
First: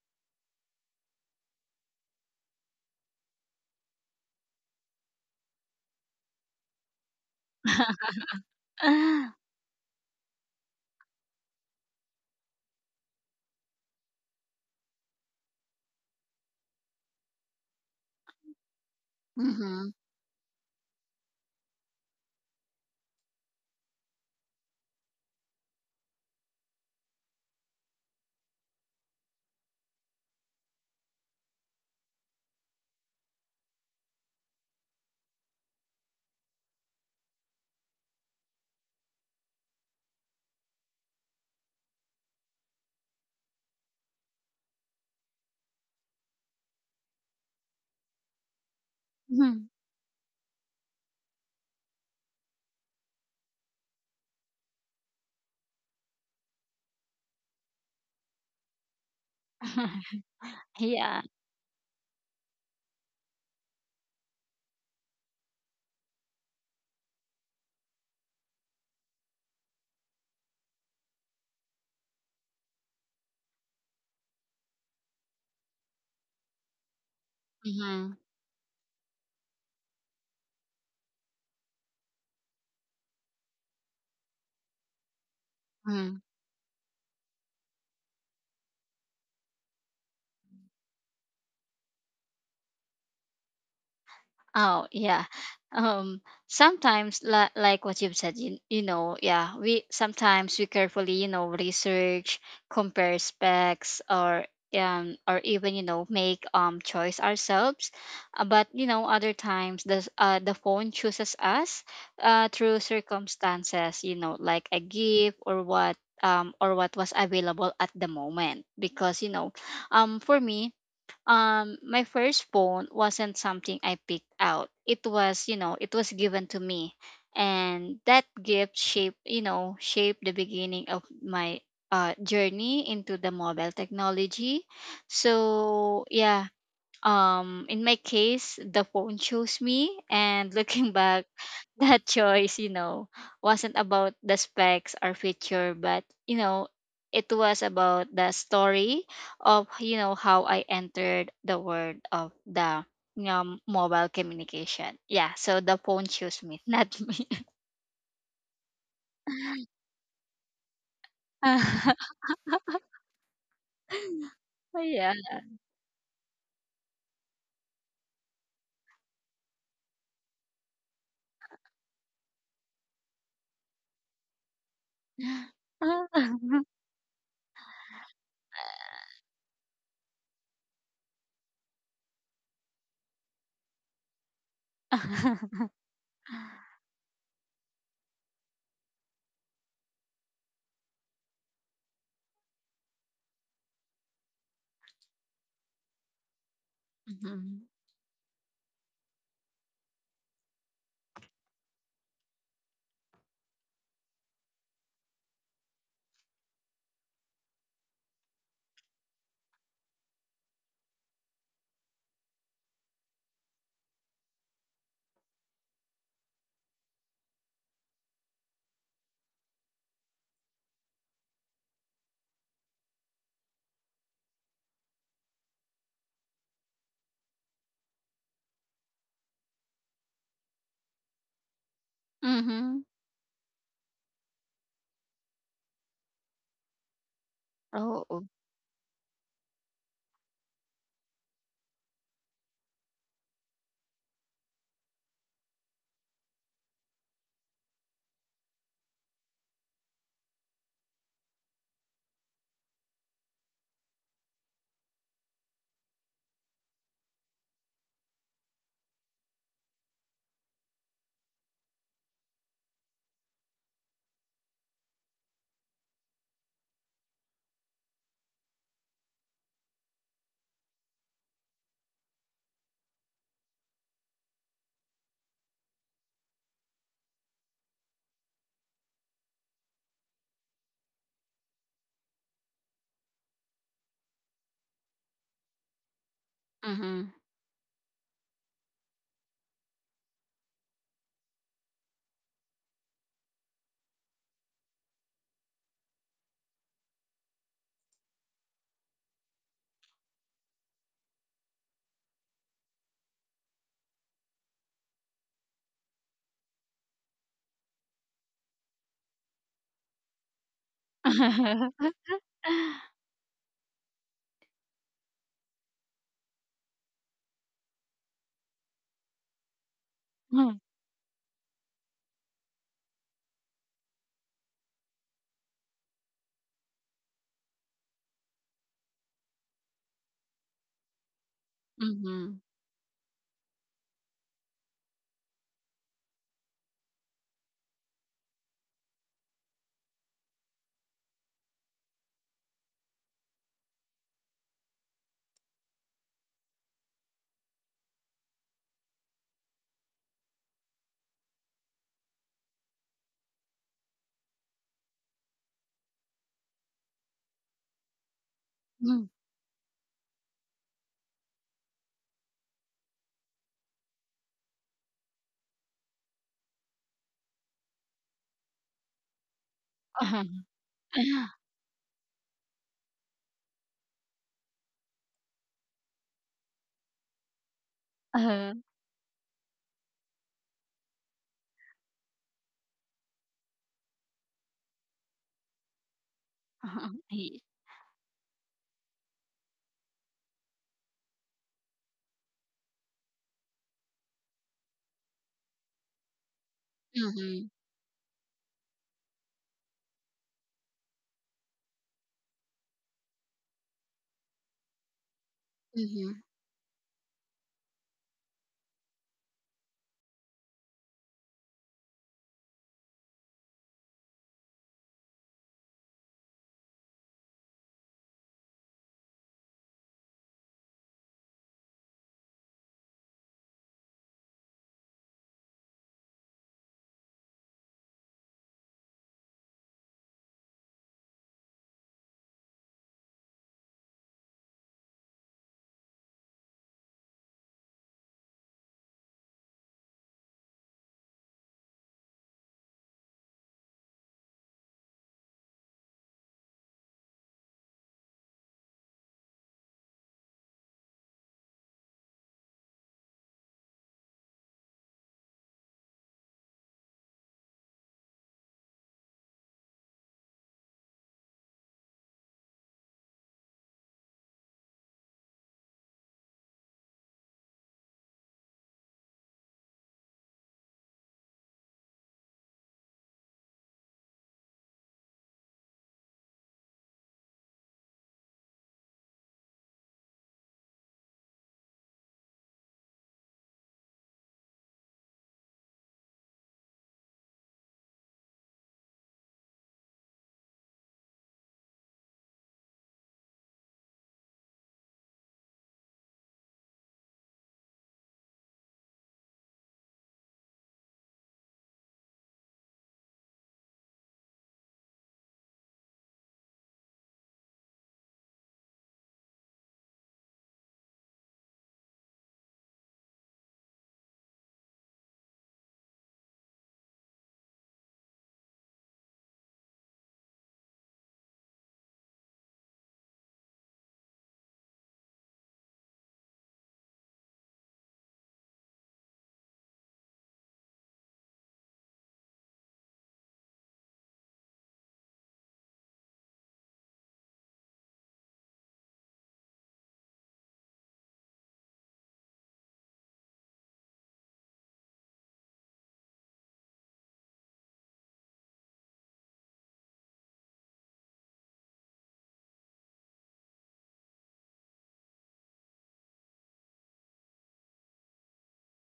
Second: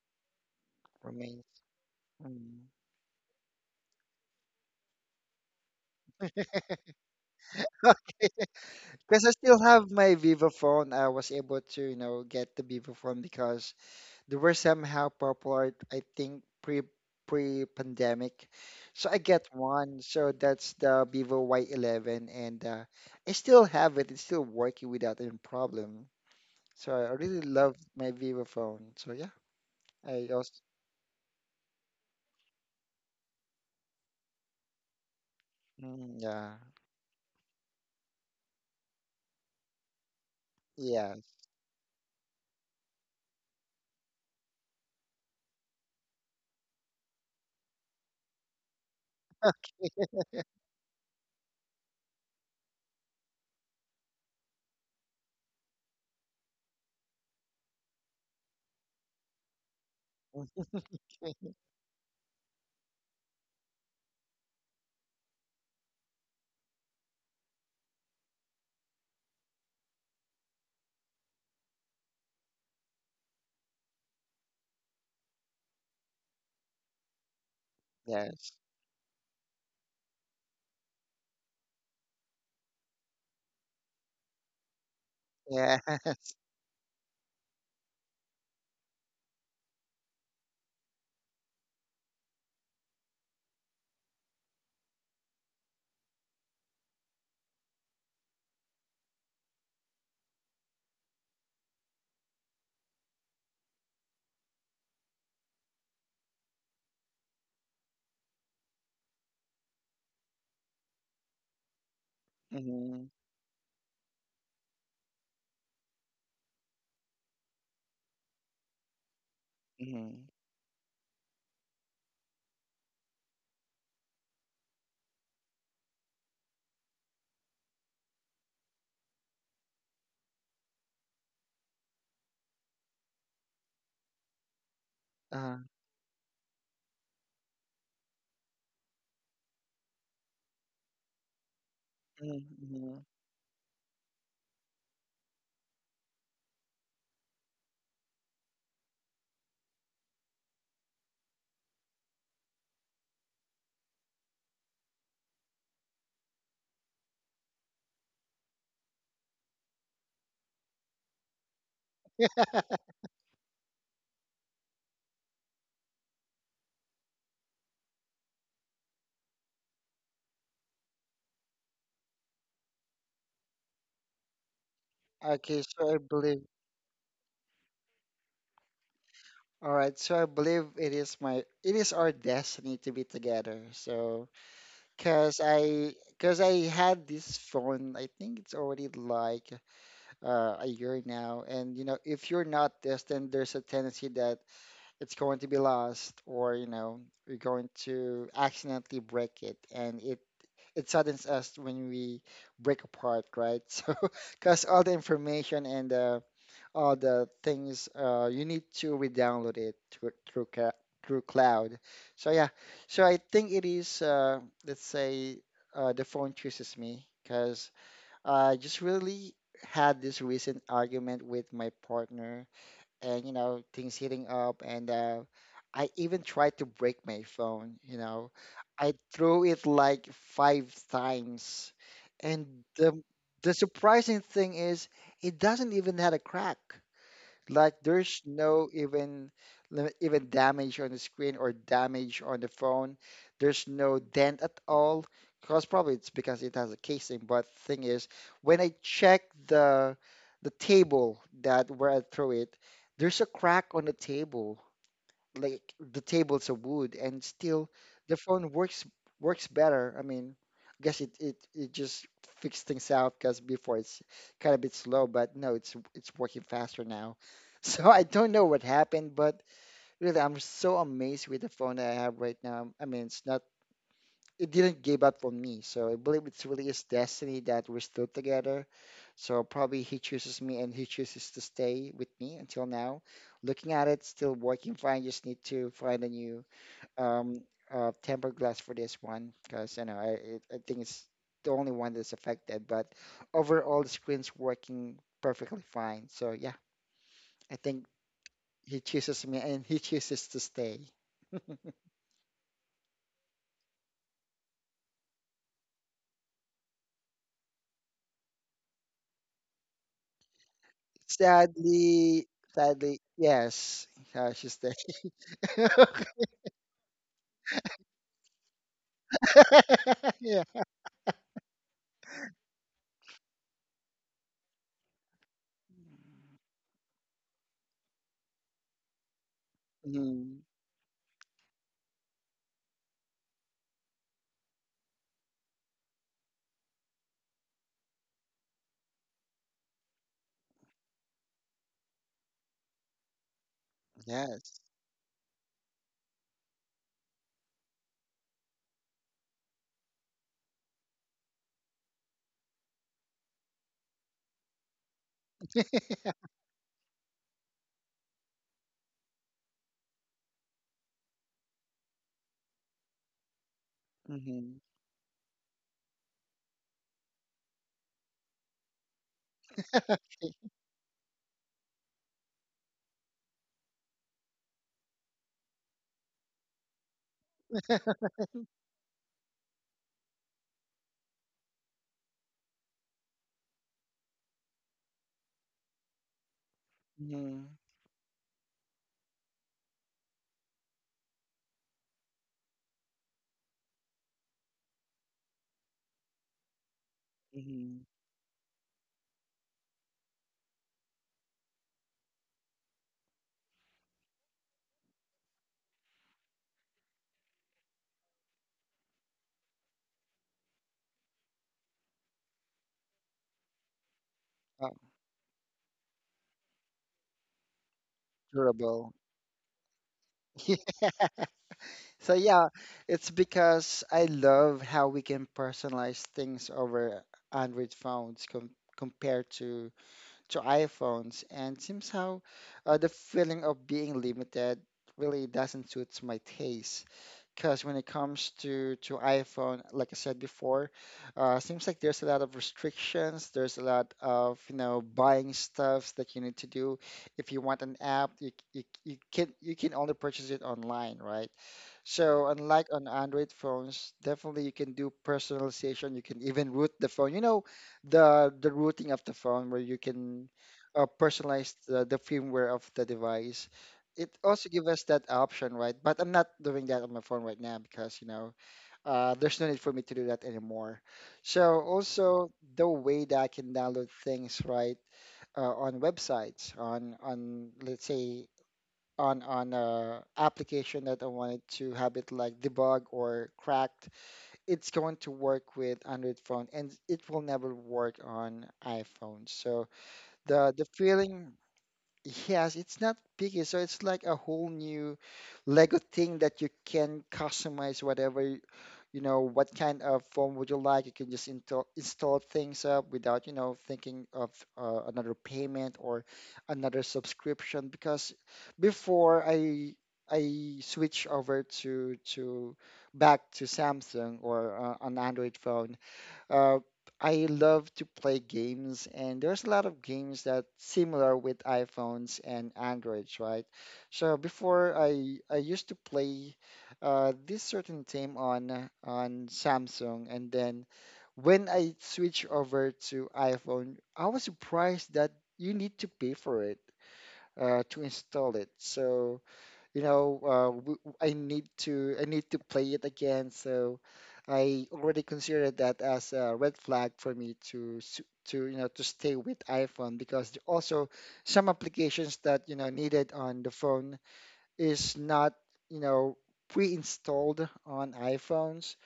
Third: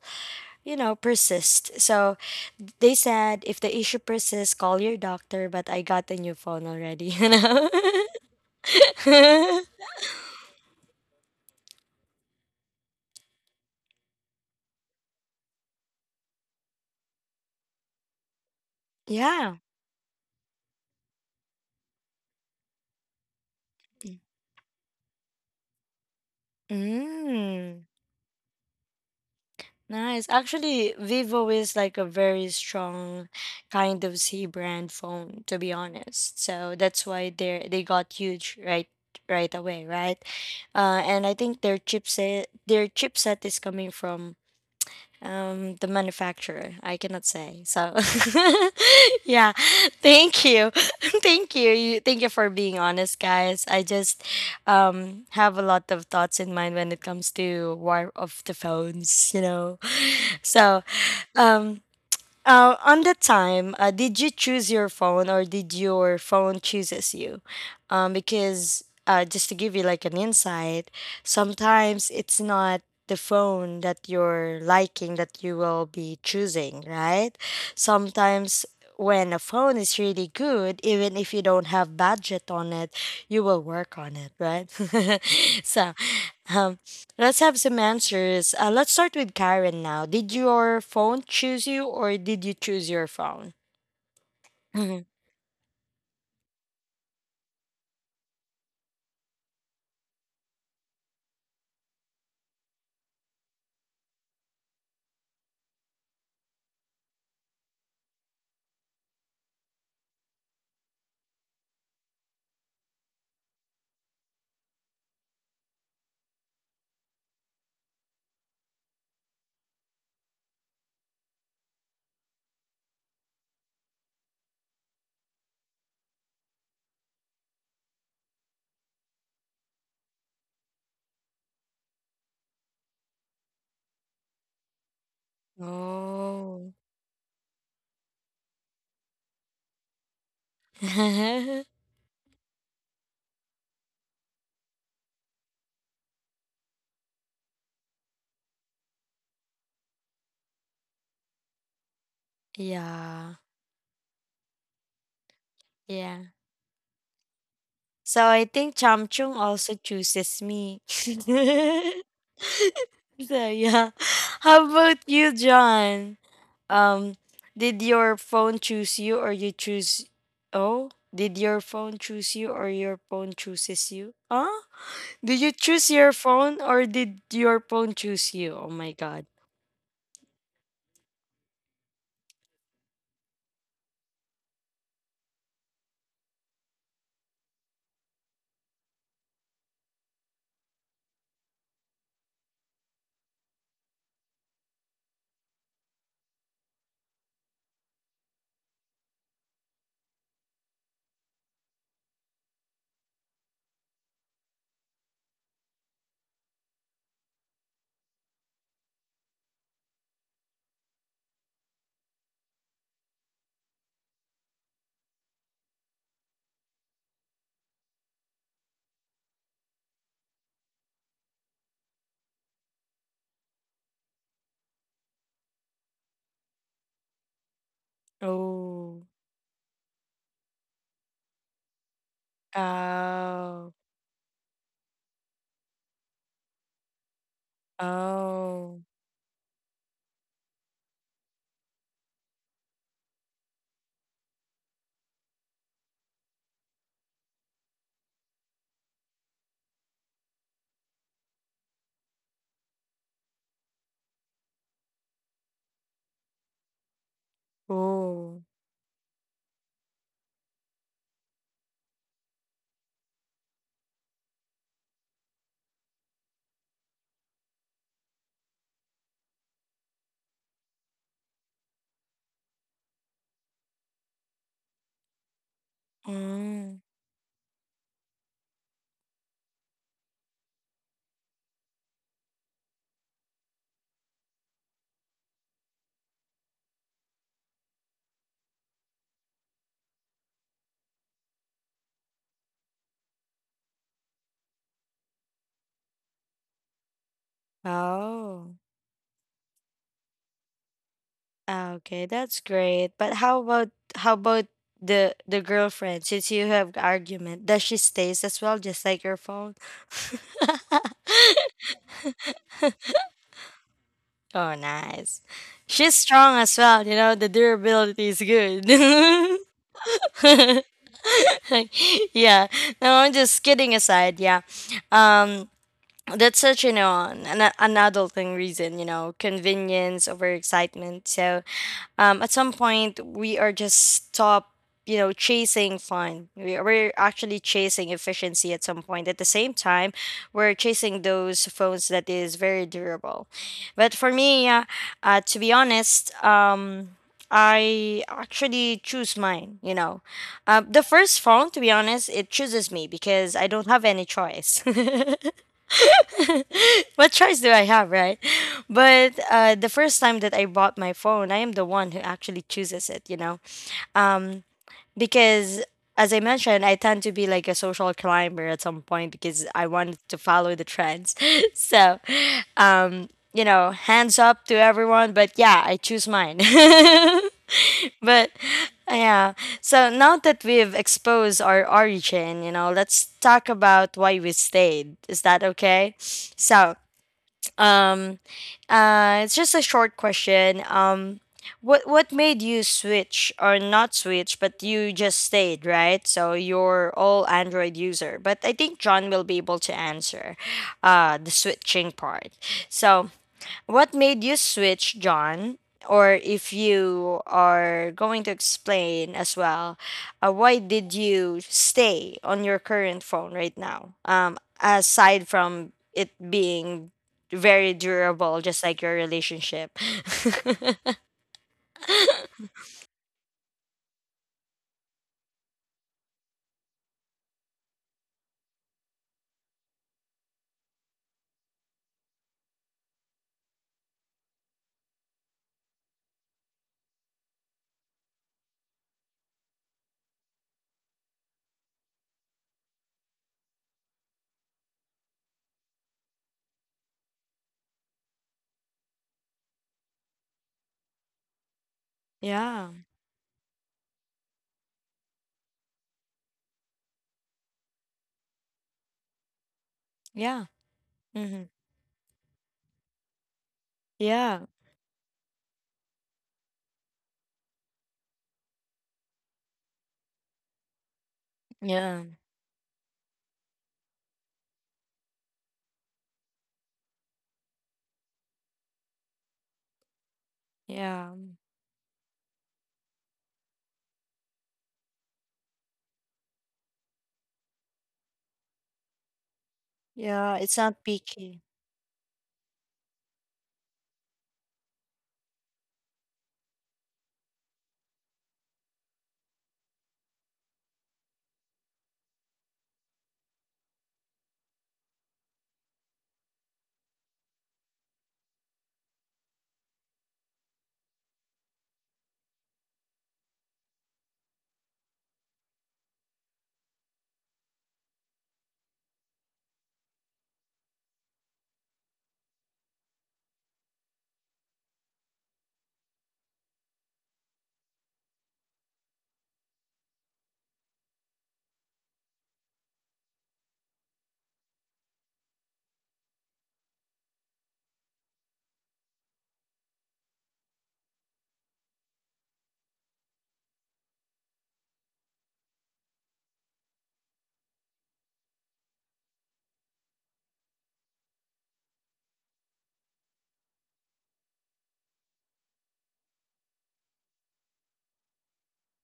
you know
remains.
persist. So
Mm.
they said if the issue persists, call your doctor. But I got a new phone already. You
Because I
Ah.
still
know.
have my Vivo phone. I was able to, you know, get the Vivo phone because they were somehow popular, I think, pre pre pandemic. So I get
Yeah.
Mhm.
one. So that's the Vivo Y eleven, and uh, I still have it. It's still working without any problem. So I really love
Mm.
my Vivo phone. So yeah,
Nice.
I also.
Actually, Vivo is like a very strong kind of C brand phone, to be
Mm,
honest.
yeah,
So that's why they they got huge right right away, right? Uh,
yeah,
and I think their chipset their chipset is coming from um the manufacturer. I cannot say. So yeah,
Mhm.
thank you, thank you, you thank you for being honest, guys. I just um have a lot of thoughts in mind when it comes to war of the phones, you know.
okay,
So,
Yeah.
um, uh, on the time, uh, did you choose your phone or did your phone chooses you? Um, because uh, just to give you like an insight, sometimes it's not the phone that you're liking that you will be choosing, right?
Mhm.
yes,
Sometimes when a phone is really good, even if you don't have budget on it, you will work on it, right?
yeah.
So
Mhm.
um, let's have some answers. Uh, let's start with Karen now. Did your phone choose you or did you choose your phone?
Oh yeah. Um sometimes li- like what you've said, you, you know, yeah, we sometimes we carefully you know research, compare specs, or um or even you know make um choice ourselves. Uh, but you know other times the uh the phone chooses us uh through
Mm-hmm,
circumstances, you know, like a gift or what, um or what was available at the moment because you know, um for me, um my first phone wasn't something I picked out, it was, you know, it was given to me, and that gift shaped, you know, shaped the beginning of my uh journey into the mobile technology.
uh-huh,
So yeah,
Oh.
um in my case the phone chose me, and looking back that
mm-hmm. Uh,
choice, you
mm-hmm.
know, wasn't about the specs or feature, but you know, it was about the story of you know how I entered the world of the you
Yeah.
know, mobile communication. Yeah, so the phone
Yeah.
chose me, not me.
So I think Chamchung also chooses me. So yeah. How about
yeah.
you, John? Um, did your phone choose you or you choose. Oh? Did your phone choose you or your phone chooses you? Huh? Did you
Okay,
choose
so I
your
believe.
phone or did your phone choose you? Oh my god.
All right, so I believe it is my it is our destiny to be together. So. Cause I, cause I had this phone. I think it's already like uh, a year now. And you know, if you're not this, then there's a tendency that it's going to be lost, or you know, you're
Mhm.
going to accidentally break it, and it it saddens us when we break apart, right? So, cause all the information and uh, all the things uh, you need to re-download it through through, ca- through cloud. So yeah, so I think it is uh, let's say, uh, the phone chooses me because I just really had this recent argument with my partner and you know things heating up and uh, I even tried to break my phone. You know, I
Oh.
threw it like five times, and
Mhm.
the the
Oh.
surprising thing is it doesn't even had a crack. Like
Oh.
there's
oh.
no
Oh.
even lim- even damage on the screen or damage on the phone. There's no dent at all. Because probably it's because it has a casing. But thing is, when I check the the table that where I threw it, there's a crack on the table like the tables of wood and still the
Oh.
phone works works better. I mean, I guess it it, it just fixed things out because before it's kind of a bit slow, but no, it's it's working faster now. So I don't know what happened, but really I'm so amazed with the phone that I have right now. I mean, it's not it didn't give up on me. So I believe it's really
Mm.
his destiny that we're still together. So probably he chooses me and he chooses to stay with me until now. Looking at it, still working fine. Just need to find a new
Mhm.
um, uh, tempered glass for this one because you know I it, I think it's the only one that's affected. But overall, the screen's working perfectly fine. So yeah, I think
Oh.
he chooses me and he chooses to stay.
Ah, okay, that's great. But how about how about the the girlfriend? Since you have argument, does she stays as well, just like your phone?
Sadly, sadly, yes, uh, she's
Oh,
there.
nice. She's strong as well. You know the durability is good.
Yeah.
Yeah. No, I'm just kidding aside. Yeah. Um, that's such you know an, an an adulting reason. You know, convenience over
Hmm.
excitement. So um, at
Mhm.
some point we are just stop you know chasing fun. we, we're actually chasing efficiency at some point. At the same time we're chasing those phones that is very durable, but for me,
Yes.
yeah, uh, to be honest, um, I actually choose mine you know uh, the first phone, to be honest, it chooses me because I don't have any choice. What choice do I have, right? But uh, the first time that I bought my phone, I am the one who actually chooses it you know
Hmm.
because as I mentioned, I tend to be like a social climber at some point because I wanted to
Mhm.
follow the trends. So, um, you know, hands up to everyone, but yeah, I choose mine. But
Uh-huh.
yeah, so now that we've exposed our origin, you know, let's talk about why we stayed. Is that okay? So,
Uh-huh. Ye-
Hmm.
um, uh, it's just a short question. Um, what what made you switch or not switch, but you just stayed, right? So you're all
Mhm.
Android
Hmm.
user, but I think John will be able to answer uh, the switching part. So what made you switch, John?
Mhm.
Or if you are going to explain as well, uh, why did you stay on your current phone right now? Um,
Oh,
aside from it being very durable, just like
durable.
your relationship.
Yeah. So yeah, it's because I love how we can personalize things over Android phones com compared to to iPhones, and somehow uh, the feeling of being limited really doesn't suit my taste. Because when it comes to to iPhone, like I said before, uh, seems like there's a lot of restrictions. There's a lot of, you know, buying stuffs that you need to do. If you want an app, you you, you can you can only purchase it online, right? So unlike
Yeah,
on Android phones, definitely you can do personalization. You can even route the phone. You know, the the routing of the phone where you can
yeah,
uh,
hmm,
personalize the, the firmware of the device. It
yeah,
also gives us that option, right? But I'm not doing that on my phone right now because, you know, uh, there's no need for me to do that anymore. So
yeah,
also the way that I can download things, right, uh, on websites, on on let's say on on a application that I
yeah,
wanted to have it like debug or cracked, it's going to work with Android phone and it will never work on iPhone. So
yeah.
the
It's
the
not
feeling.
picky.
Yes, it's not picky, so it's like a whole new Lego thing that you can customize whatever y- you know what kind of form would you like. You can just install install things up without, you know, thinking of uh, another payment or another subscription. Because before I I switch over to to back to Samsung or uh, an Android phone, uh, I love to play games, and there's a lot of games that similar with iPhones and Androids, right? So before I I used to play uh, this certain game on on Samsung, and then when I switched over to iPhone, I was surprised that you need to pay for it uh, to install it. So you know, uh, w- w- I need to I need to play it again. So I already considered that as a red flag for me to s- to you know to stay with iPhone, because there also some applications that you know needed on the phone is not you know pre-installed on iPhones,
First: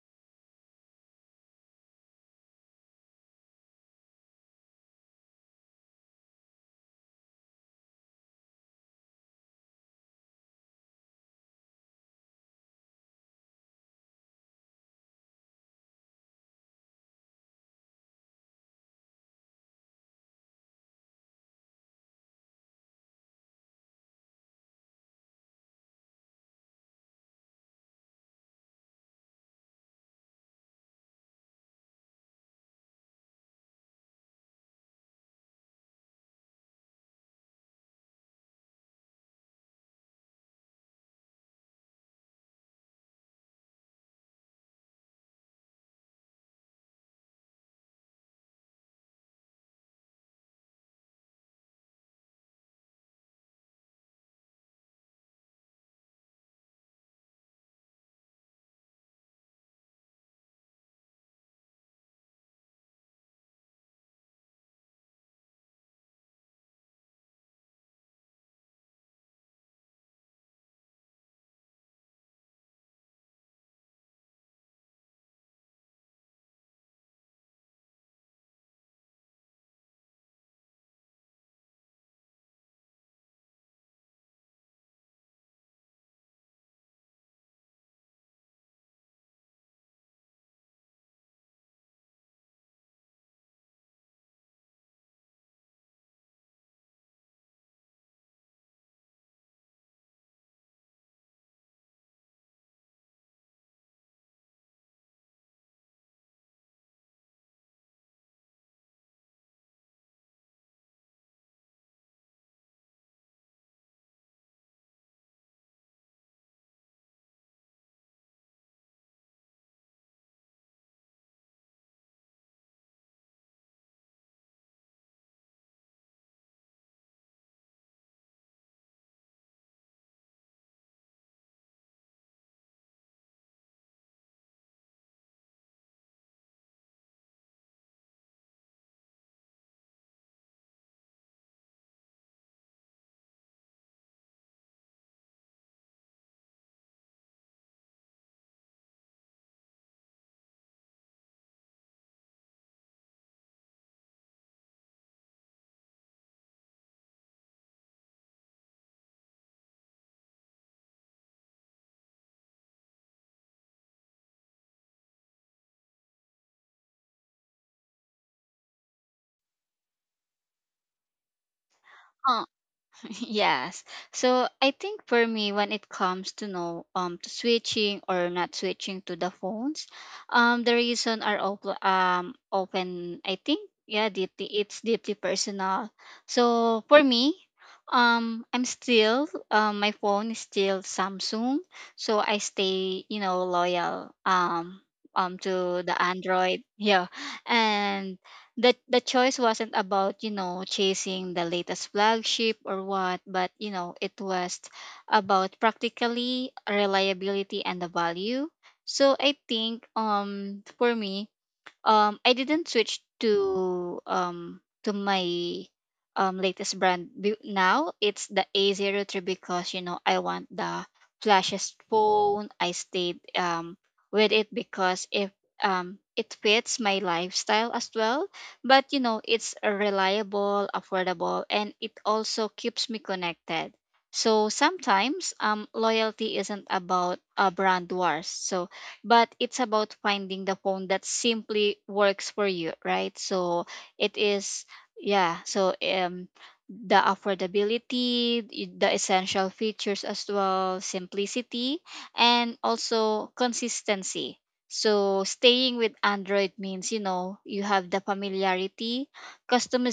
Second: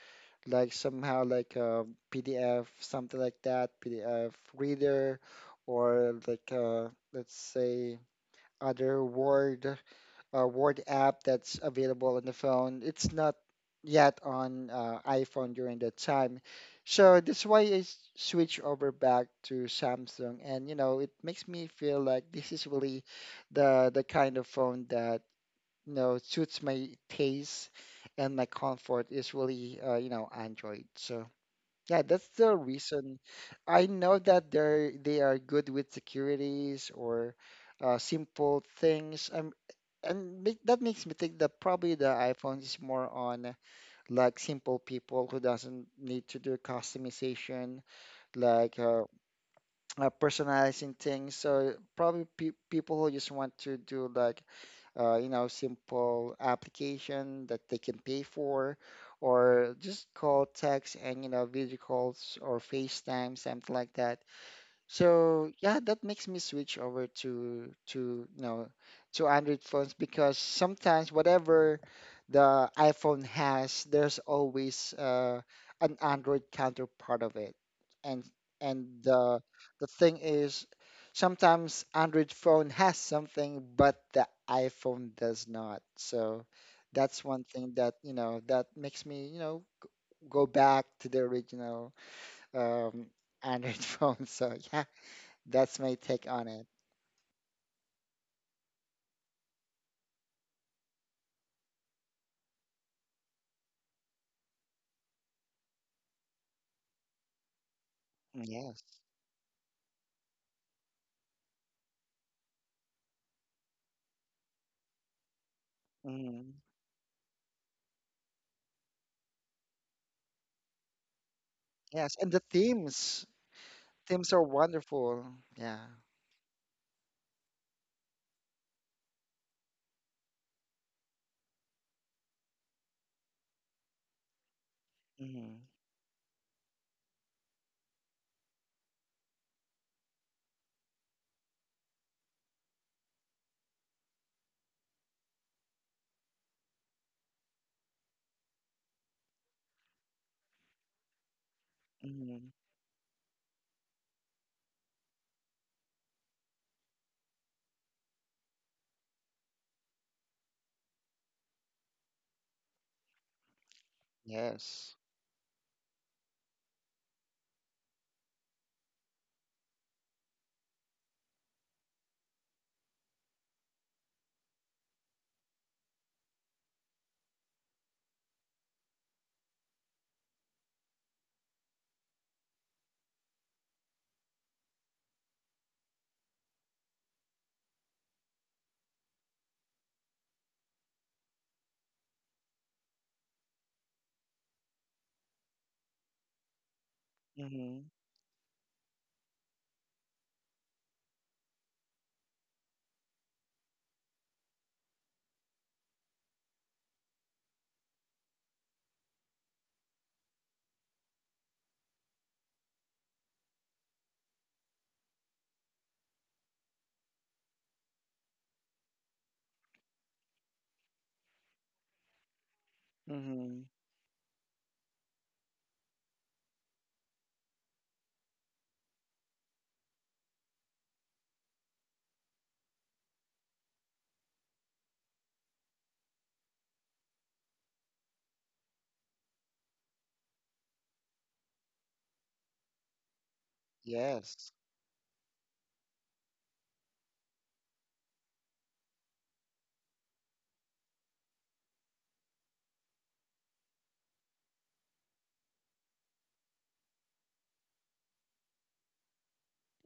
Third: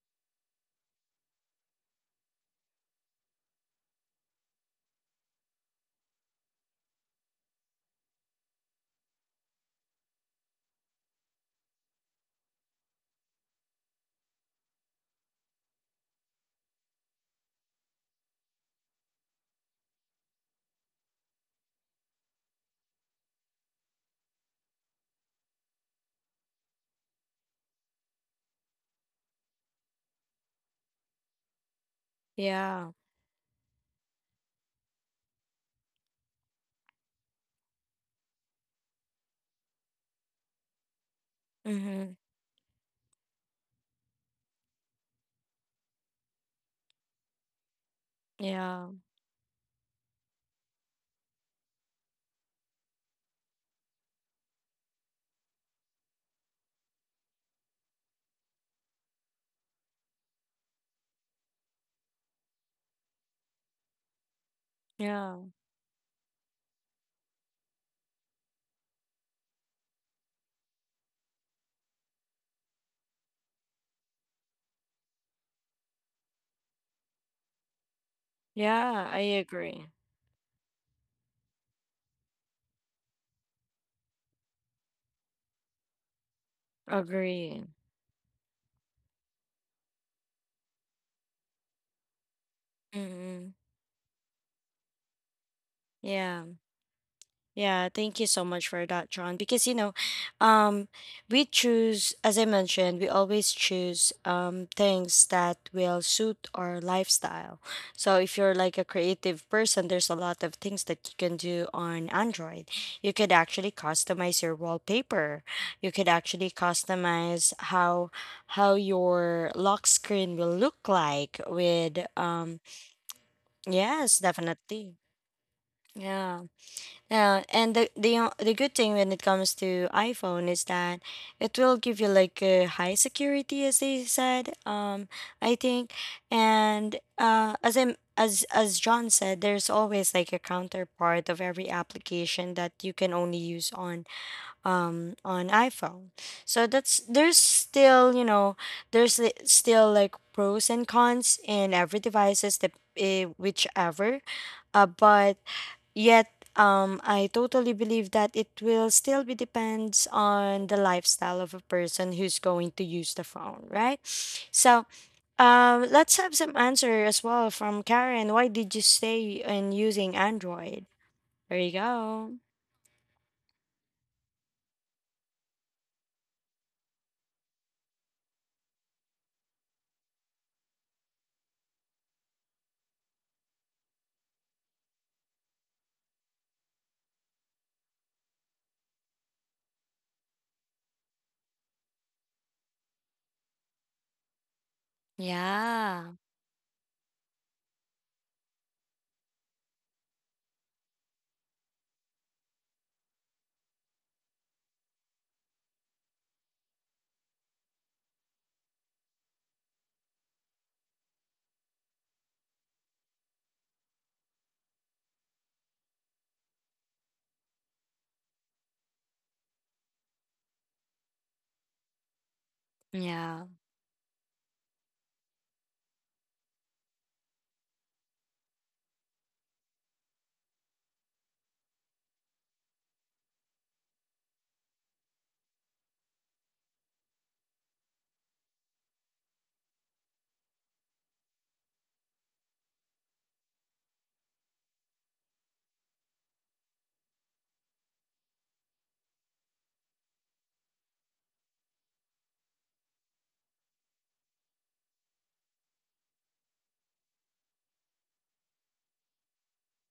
like somehow like a P D F something like that P D F reader, or like uh, let's say other word uh, Word app that's available on the phone. It's not yet on uh, iPhone during that time. So that's why I s- switch over back to Samsung, and you know it makes me feel like this is really the the kind of phone that you know suits my taste, and my comfort is really uh, you know Android. So yeah, that's the
Yeah,
reason. I know that they're they are good with securities, or uh, simple things. I and make, that makes me think that probably the
hmm,
iPhone is more on like simple people who doesn't need to do customization, like
yeah,
uh, uh, personalizing things. So probably pe people who just want to do like uh, you know simple application that they can pay for, or just call, text, and you know video calls or FaceTime, something like that.
yeah,
So yeah, that makes me switch over to to you know to Android phones, because sometimes whatever the iPhone has, there's always uh, an Android counterpart of it, and and
yeah. I
the
agree.
the thing is, sometimes Android phone has something but the iPhone does not. So that's one
Agree.
thing that you know that makes me you know go back to the original um,
Mm-hmm.
Android phone. So yeah. That's my take
Yeah.
on it.
Yeah, thank you so much for that, John. Because you know, um, we choose, as I mentioned, we always choose um things that will suit our lifestyle. So if you're like a
Yes.
creative person, there's a lot of things that you can do on Android. You could actually customize your wallpaper. You could actually
Hmm.
customize how how your lock screen will look like with,
Yes. And the
um
themes,
yes,
themes are
definitely.
wonderful. Yeah.
Yeah. Yeah, and the the o- the good thing when it comes to iPhone is that it will give you like a high security, as they said. Um, I
Hmm.
think, and uh, as I'm as as John said, there's always like a counterpart of every application that you can only use on um on iPhone. So that's there's still, you know there's li- still like pros and cons in every
Hmm.
devices that, eh, whichever, uh, but yet, um, I totally believe that it will still be depends on the lifestyle of a person who's going to use the phone, right? So,
Yes.
um, let's have some answer as well from Karen. Why did you stay in using Android? There you go.
Oh, yes. So I think for me, when it comes to know um to switching or not switching to the phones, um the reason are op- um open. I think yeah, deeply it's deeply personal. So for me, um I'm still um my phone is still Samsung, so I stay you know loyal um um to the
Yeah,
Android, yeah,
Hmm.
and the the choice wasn't about you know chasing the latest flagship or what, but you know it was about practically reliability and the value. So I think um for me, um I didn't switch to um to my um latest brand be- now it's the a zero three because you know I want the flashiest phone. I stayed
yeah.
Hmm.
um with it because if um it fits my lifestyle as well, but you know it's reliable, affordable, and it also keeps me connected. So sometimes um loyalty isn't about a brand wars, so but it's about finding the phone that simply works for you, right? So it
Yes.
is, yeah. So um the affordability y- the essential features as well, simplicity, and also consistency. So staying with Android means you know you have the familiarity,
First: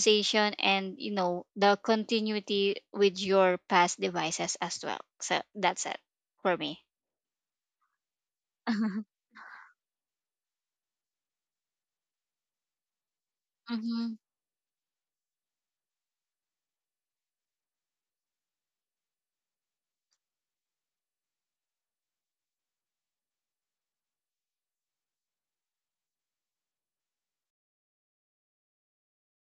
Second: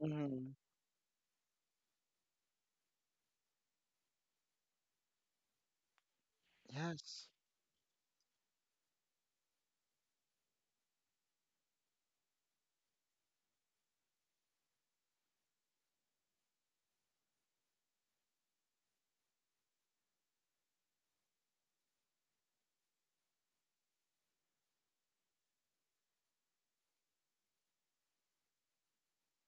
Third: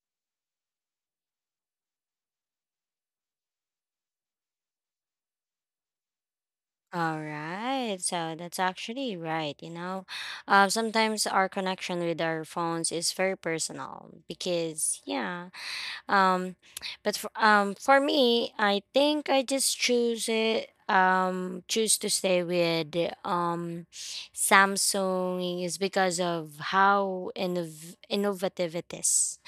Hmm.
and you know the continuity with your past devices as well. So that's it for me.
All
Yes.
right. So that's actually right. You know, uh, sometimes our connection with our phones is very personal
hmm
because, yeah. Um, but for, um, for me, I think I just choose it. Um, choose to stay with um, Samsung is because of how innov- innovative it is.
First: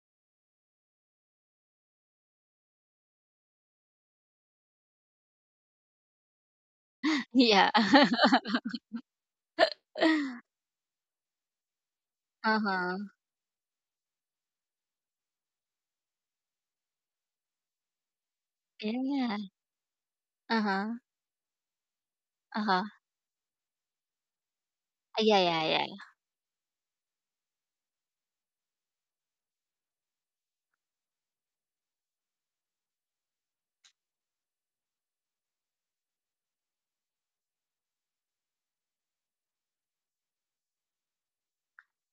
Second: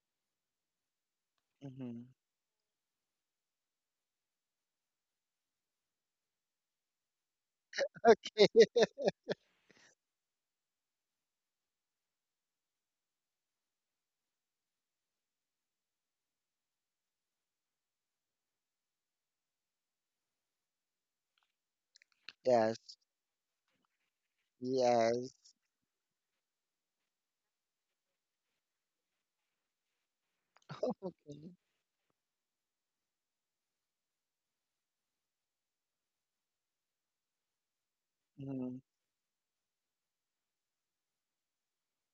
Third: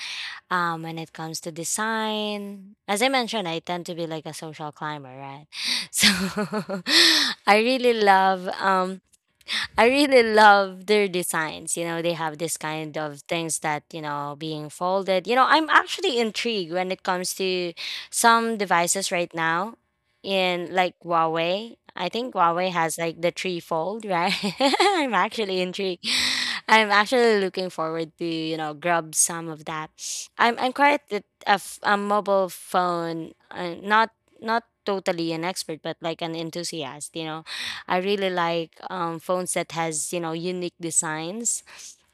Um, when it comes to
Hmm.
design, as I mentioned, I tend to be like a social climber, right? So I
Yeah.
really love um I really love their designs. You know, they have this kind
Uh-huh.
of things that, you know, being folded. You know, I'm actually intrigued when it comes to some devices right
Yeah.
now in like
Uh-huh.
Huawei. I think Huawei
Yes.
Uh-huh.
has like the three fold, right? I'm
Yes.
Yeah,
actually
yeah, yeah.
intrigued. I'm actually looking forward to, you know, grab some of that. I'm I'm quite a, a f- a mobile phone, uh, not not totally an expert, but like an enthusiast, you know. I really
Hmm.
like um, phones that has you know unique designs.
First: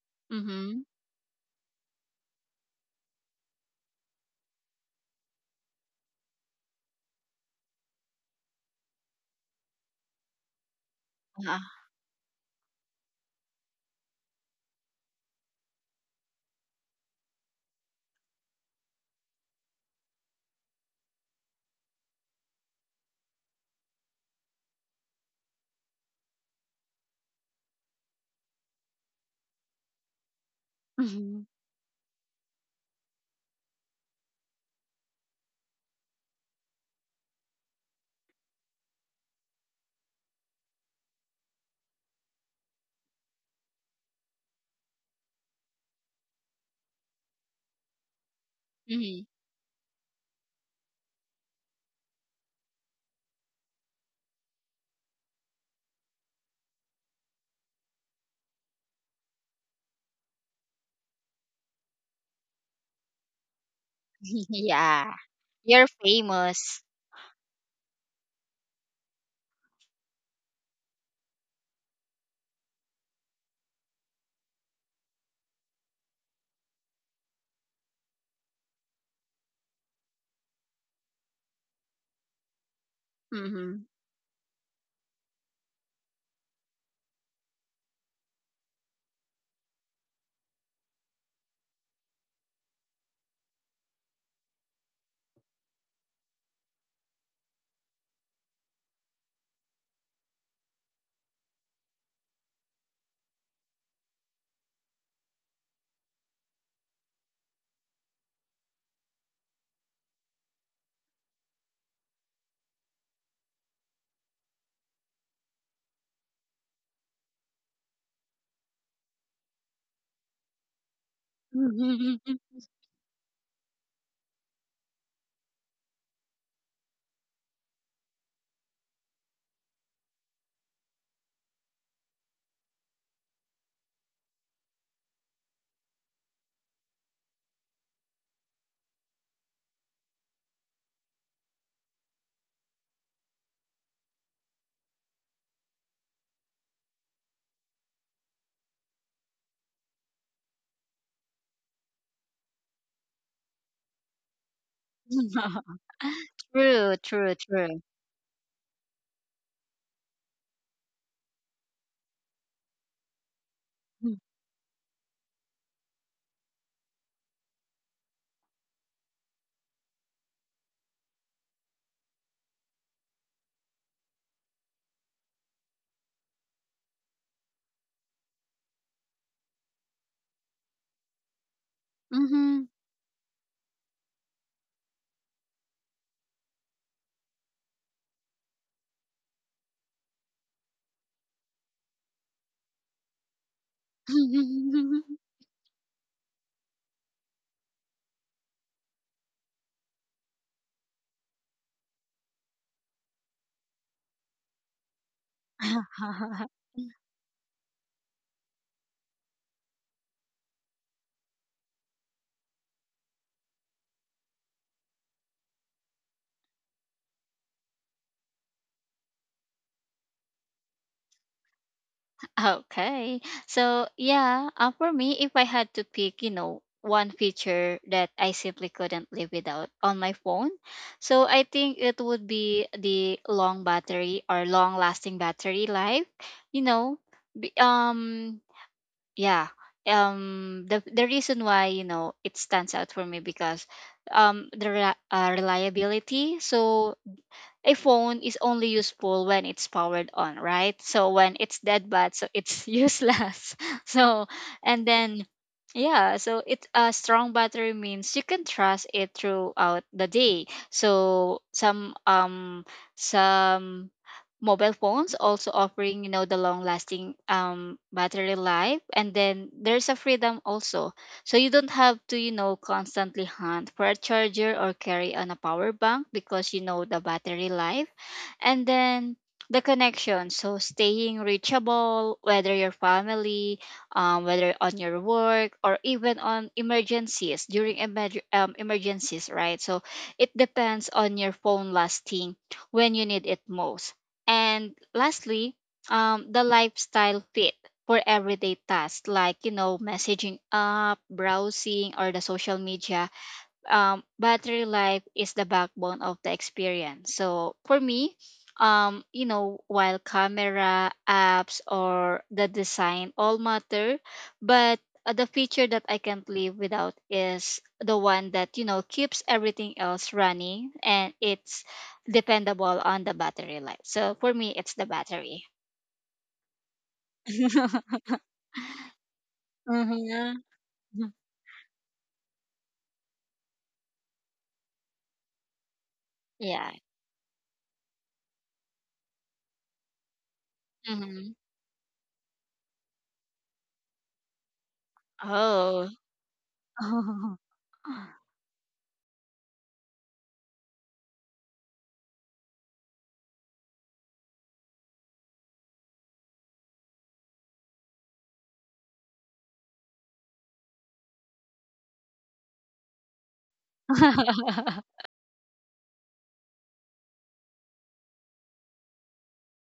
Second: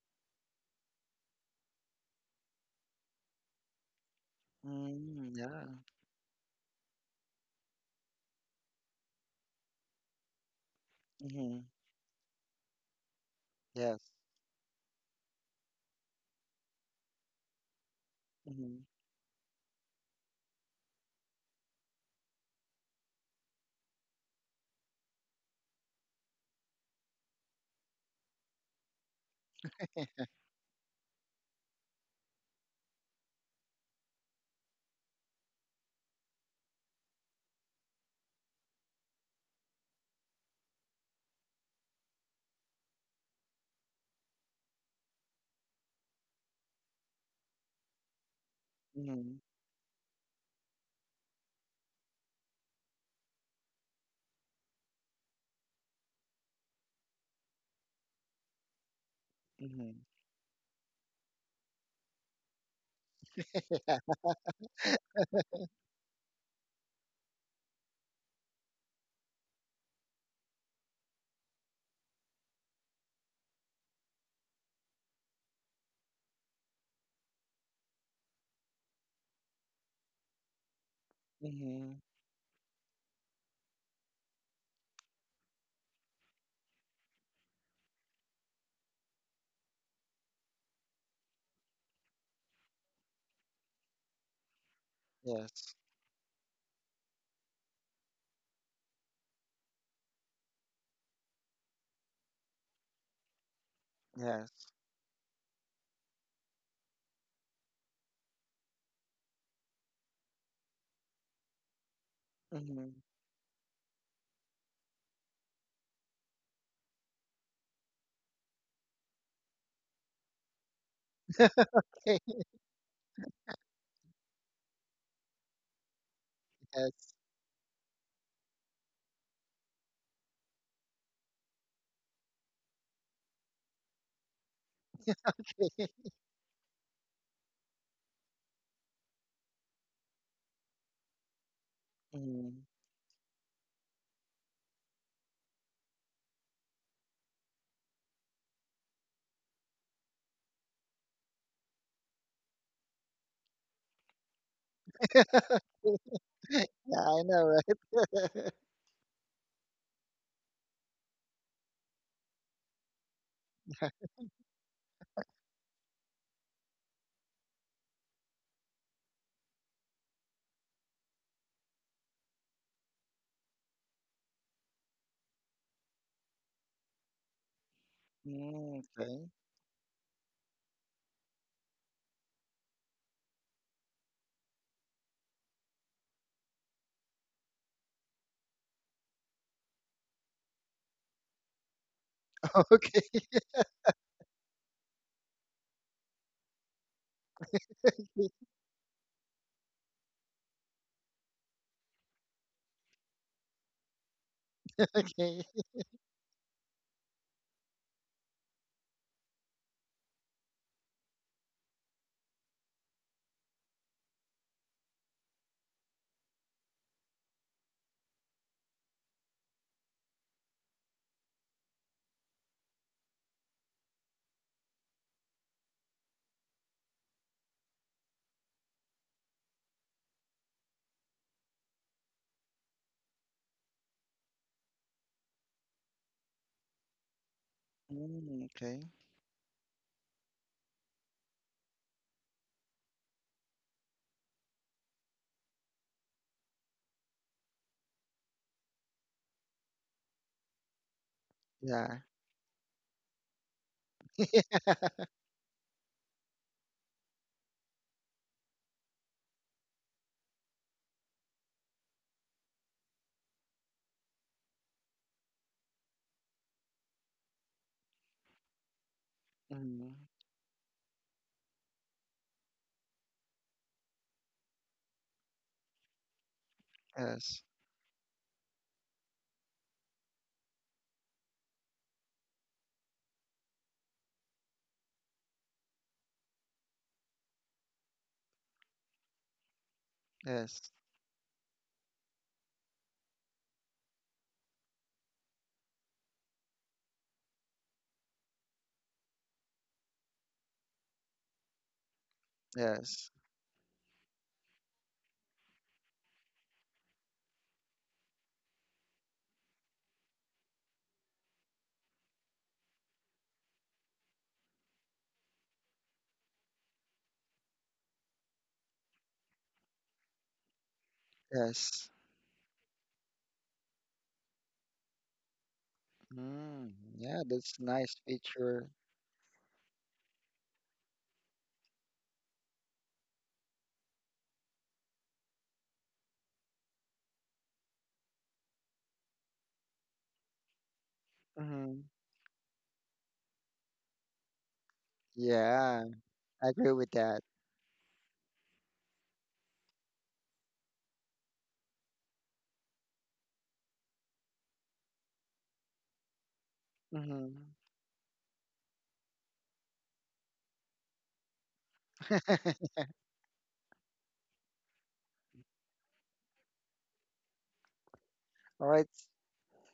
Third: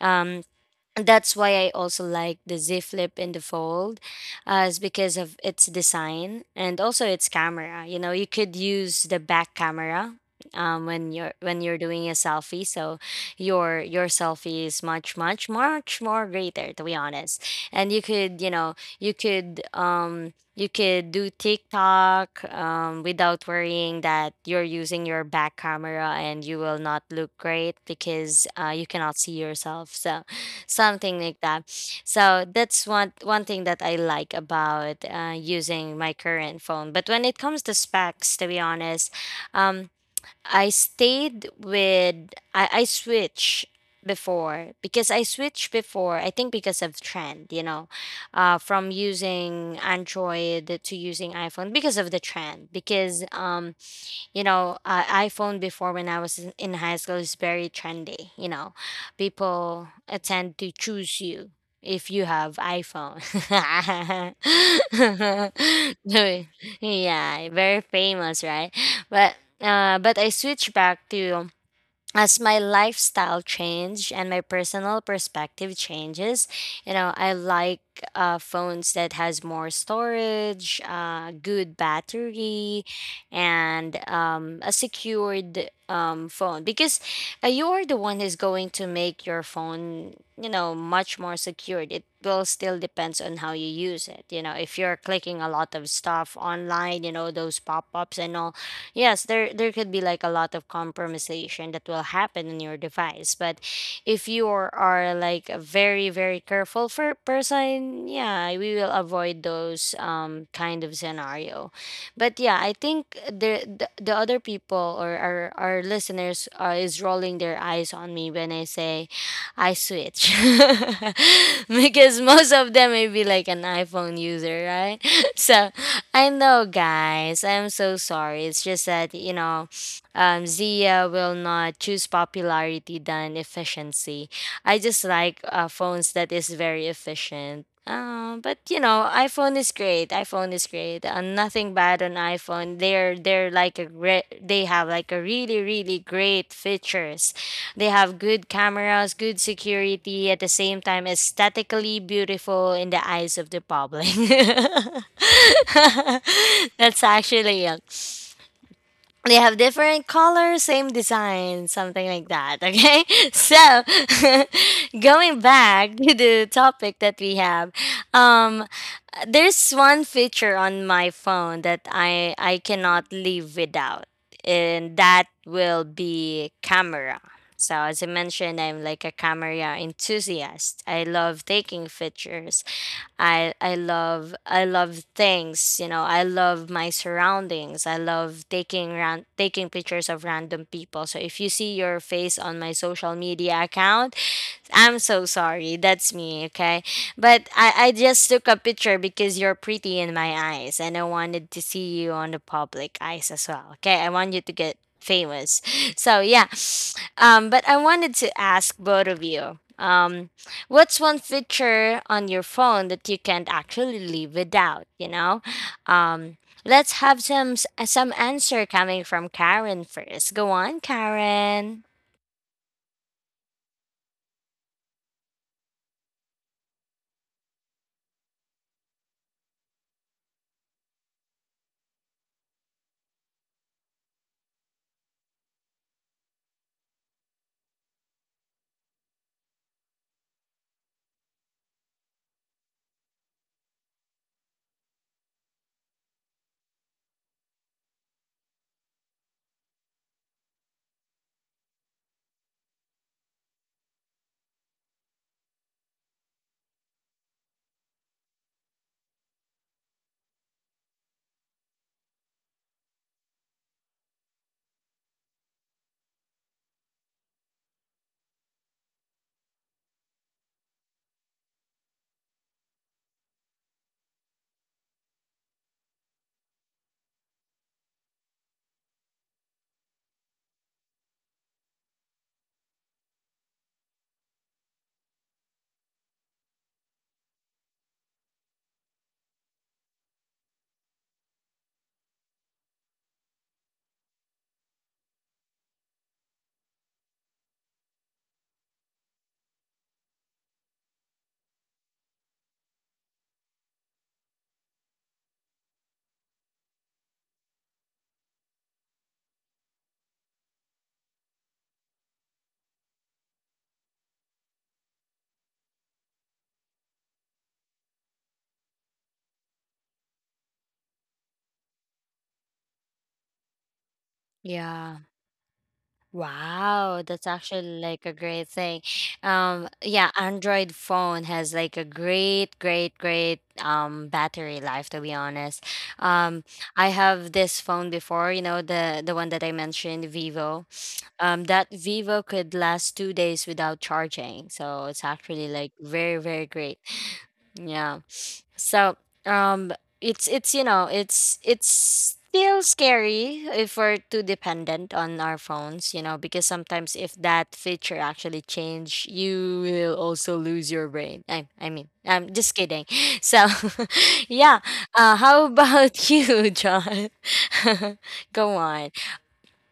Um,
Mm-hmm.
that's why I also like the Z Flip in the Fold, uh, is because
Hmm.
of its
Yeah.
design and also its camera. You know, you could use the back camera um, when you're
Uh-huh.
when
Hmm.
you're doing a selfie, so your
Yes.
your selfie is much much much more greater, to be honest. And you could you know
Hmm.
you could um you could do TikTok um, without worrying that you're using your back camera and you will not look great because uh, you cannot see yourself. So something
Mm-hmm.
like that. So that's one one thing that I like about uh, using my current phone. But when it comes to specs, to be honest, um, I stayed with I, I switch before because I switched before I think, because of trend, you know, uh, from
Mm-hmm.
Hmm.
using Android to using iPhone because of the trend, because um you know, uh, iPhone before, when I was in, in high school, is very trendy. You know,
Hmm.
people uh, tend to choose you if you have iPhone.
Yeah.
Yeah.
Yeah,
You're famous.
very famous, right? But uh, but I switched back to as my lifestyle change and my personal perspective changes, you know. I like uh, phones that has more storage, uh, good
Hmm.
battery,
Mm-hmm.
and um, a secured um, phone, because uh, you are the one who's going to make your phone, you know, much more secured. It will still depends on how you use it, you know. If you're clicking a lot
Yes.
of stuff online, you know, those pop-ups and all, yes, there there could be like a lot of compromisation that will happen in your device. But if you
Yes.
are, are like a very, very careful for person, yeah, we will avoid those um kind of scenario. But yeah, I
Hmm.
think the the, the other people or our our listeners uh, is rolling their eyes on me when I say I switch because most of them may be like an iPhone user, right? So I know,
Yes.
guys. I'm so sorry. It's just that, you know, um, Zia will not choose popularity than efficiency. I just like uh, phones that is very efficient. Um, but you know, iPhone is great. iPhone is great. Uh, nothing bad on
Mhm.
iPhone. They're they're like a re- they have like a really, really great features. They have good cameras, good security. At the same time, aesthetically beautiful in the eyes of the public.
True,
Yeah,
That's
I
true,
know,
actually it,
true.
right?
they have different colors, same design, something like that. Okay, so going back to the topic that we have, um, there's one feature on my phone that I I cannot live without, and that will be camera. So as I mentioned,
Mm,
I'm like a
okay.
camera enthusiast. I love taking pictures.
Mm-hmm.
I I love I love things, you know. I love my surroundings. I love taking ran- taking pictures of random people. So if you see your face on my
Okay.
social media account, I'm so sorry. That's me, okay? But I, I just took a picture because you're pretty in my eyes and I wanted to see you on the public eyes as well, okay? I want you to get
Okay.
famous. So, yeah. Um, but I wanted to ask both of you um, what's one feature on your phone that you can't actually live without, you know? Um, let's have some s- some answer coming from Karen first. Go on, Karen.
Okay. So, yeah, uh, for me, if I had to pick, you know, one feature that I simply couldn't live without on my phone, so I think it would be the long battery or long lasting battery life, you know, be- um
Mm, okay.
yeah. Um the the reason why, you know, it stands out for me because um the re- uh, reliability. So a phone is only useful when it's powered on, right? So when it's dead
Yeah.
bad, so it's useless. So and then yeah, so it a strong battery means you can trust it throughout the day. So some um some mobile phones also offering you know the long lasting um battery life, and then there's a
Mm,
freedom also, so you don't have to you know constantly hunt for a charger or carry on a power bank because you know the
yes.
battery life. And then the connection, so staying reachable whether your family, um, whether on your work, or even on emergencies during emerg- um, emergencies, right? So it
Yes.
depends on your phone lasting when you need it most. And lastly, um, the lifestyle fit for everyday tasks like, you know, messaging up, browsing, or the social media,
Yes.
um, battery life is the backbone of the experience. So for me, um, you know, while camera, apps, or the design all matter, but uh, the feature that I can't live without is the one that you know keeps everything else running, and it's
Yes.
dependable on the battery life. So for me, it's the
Yeah.
battery.
Mm,
Wow,
yeah,
that's
that's
actually
nice
like a great
feature.
thing. Um, yeah,
hmm
Android phone has like a great, great, great um battery life, to be honest. Um,
yeah.
I have this phone before, you know, the the one that I mentioned, Vivo.
hmm
Um, that
Mm-hmm.
Vivo could last two days without charging. So it's actually like
Yeah,
Oh.
very, very
I agree
great.
with that.
Yeah. So, um, it's it's you know it's it's still scary if we're too dependent on our phones, you know, because sometimes if
Mm-hmm.
that feature actually change, you will also lose your brain. I I mean, I'm just kidding. So, yeah. Uh, how about you, John? Go
All right.
on.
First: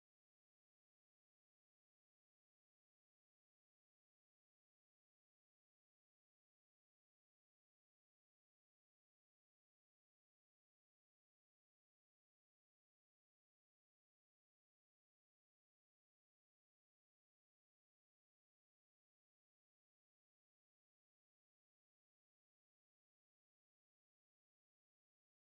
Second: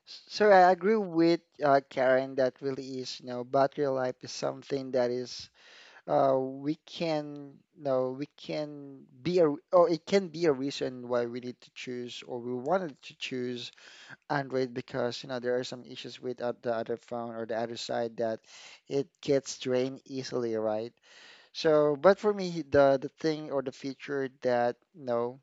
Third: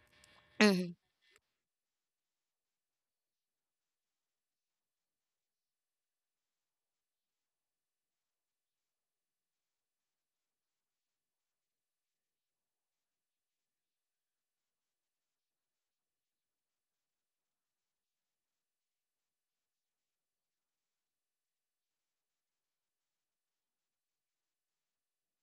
S- So I
Mhm.
agree with uh, Karen that really is, you know, battery life is something that is uh, we can no, we can be a, or it can be a reason why we need to choose or we wanted to choose Android, because you know there are some issues with uh, the other phone or the other side, that it gets drained easily, right? So, but for me, the the thing or the feature that you know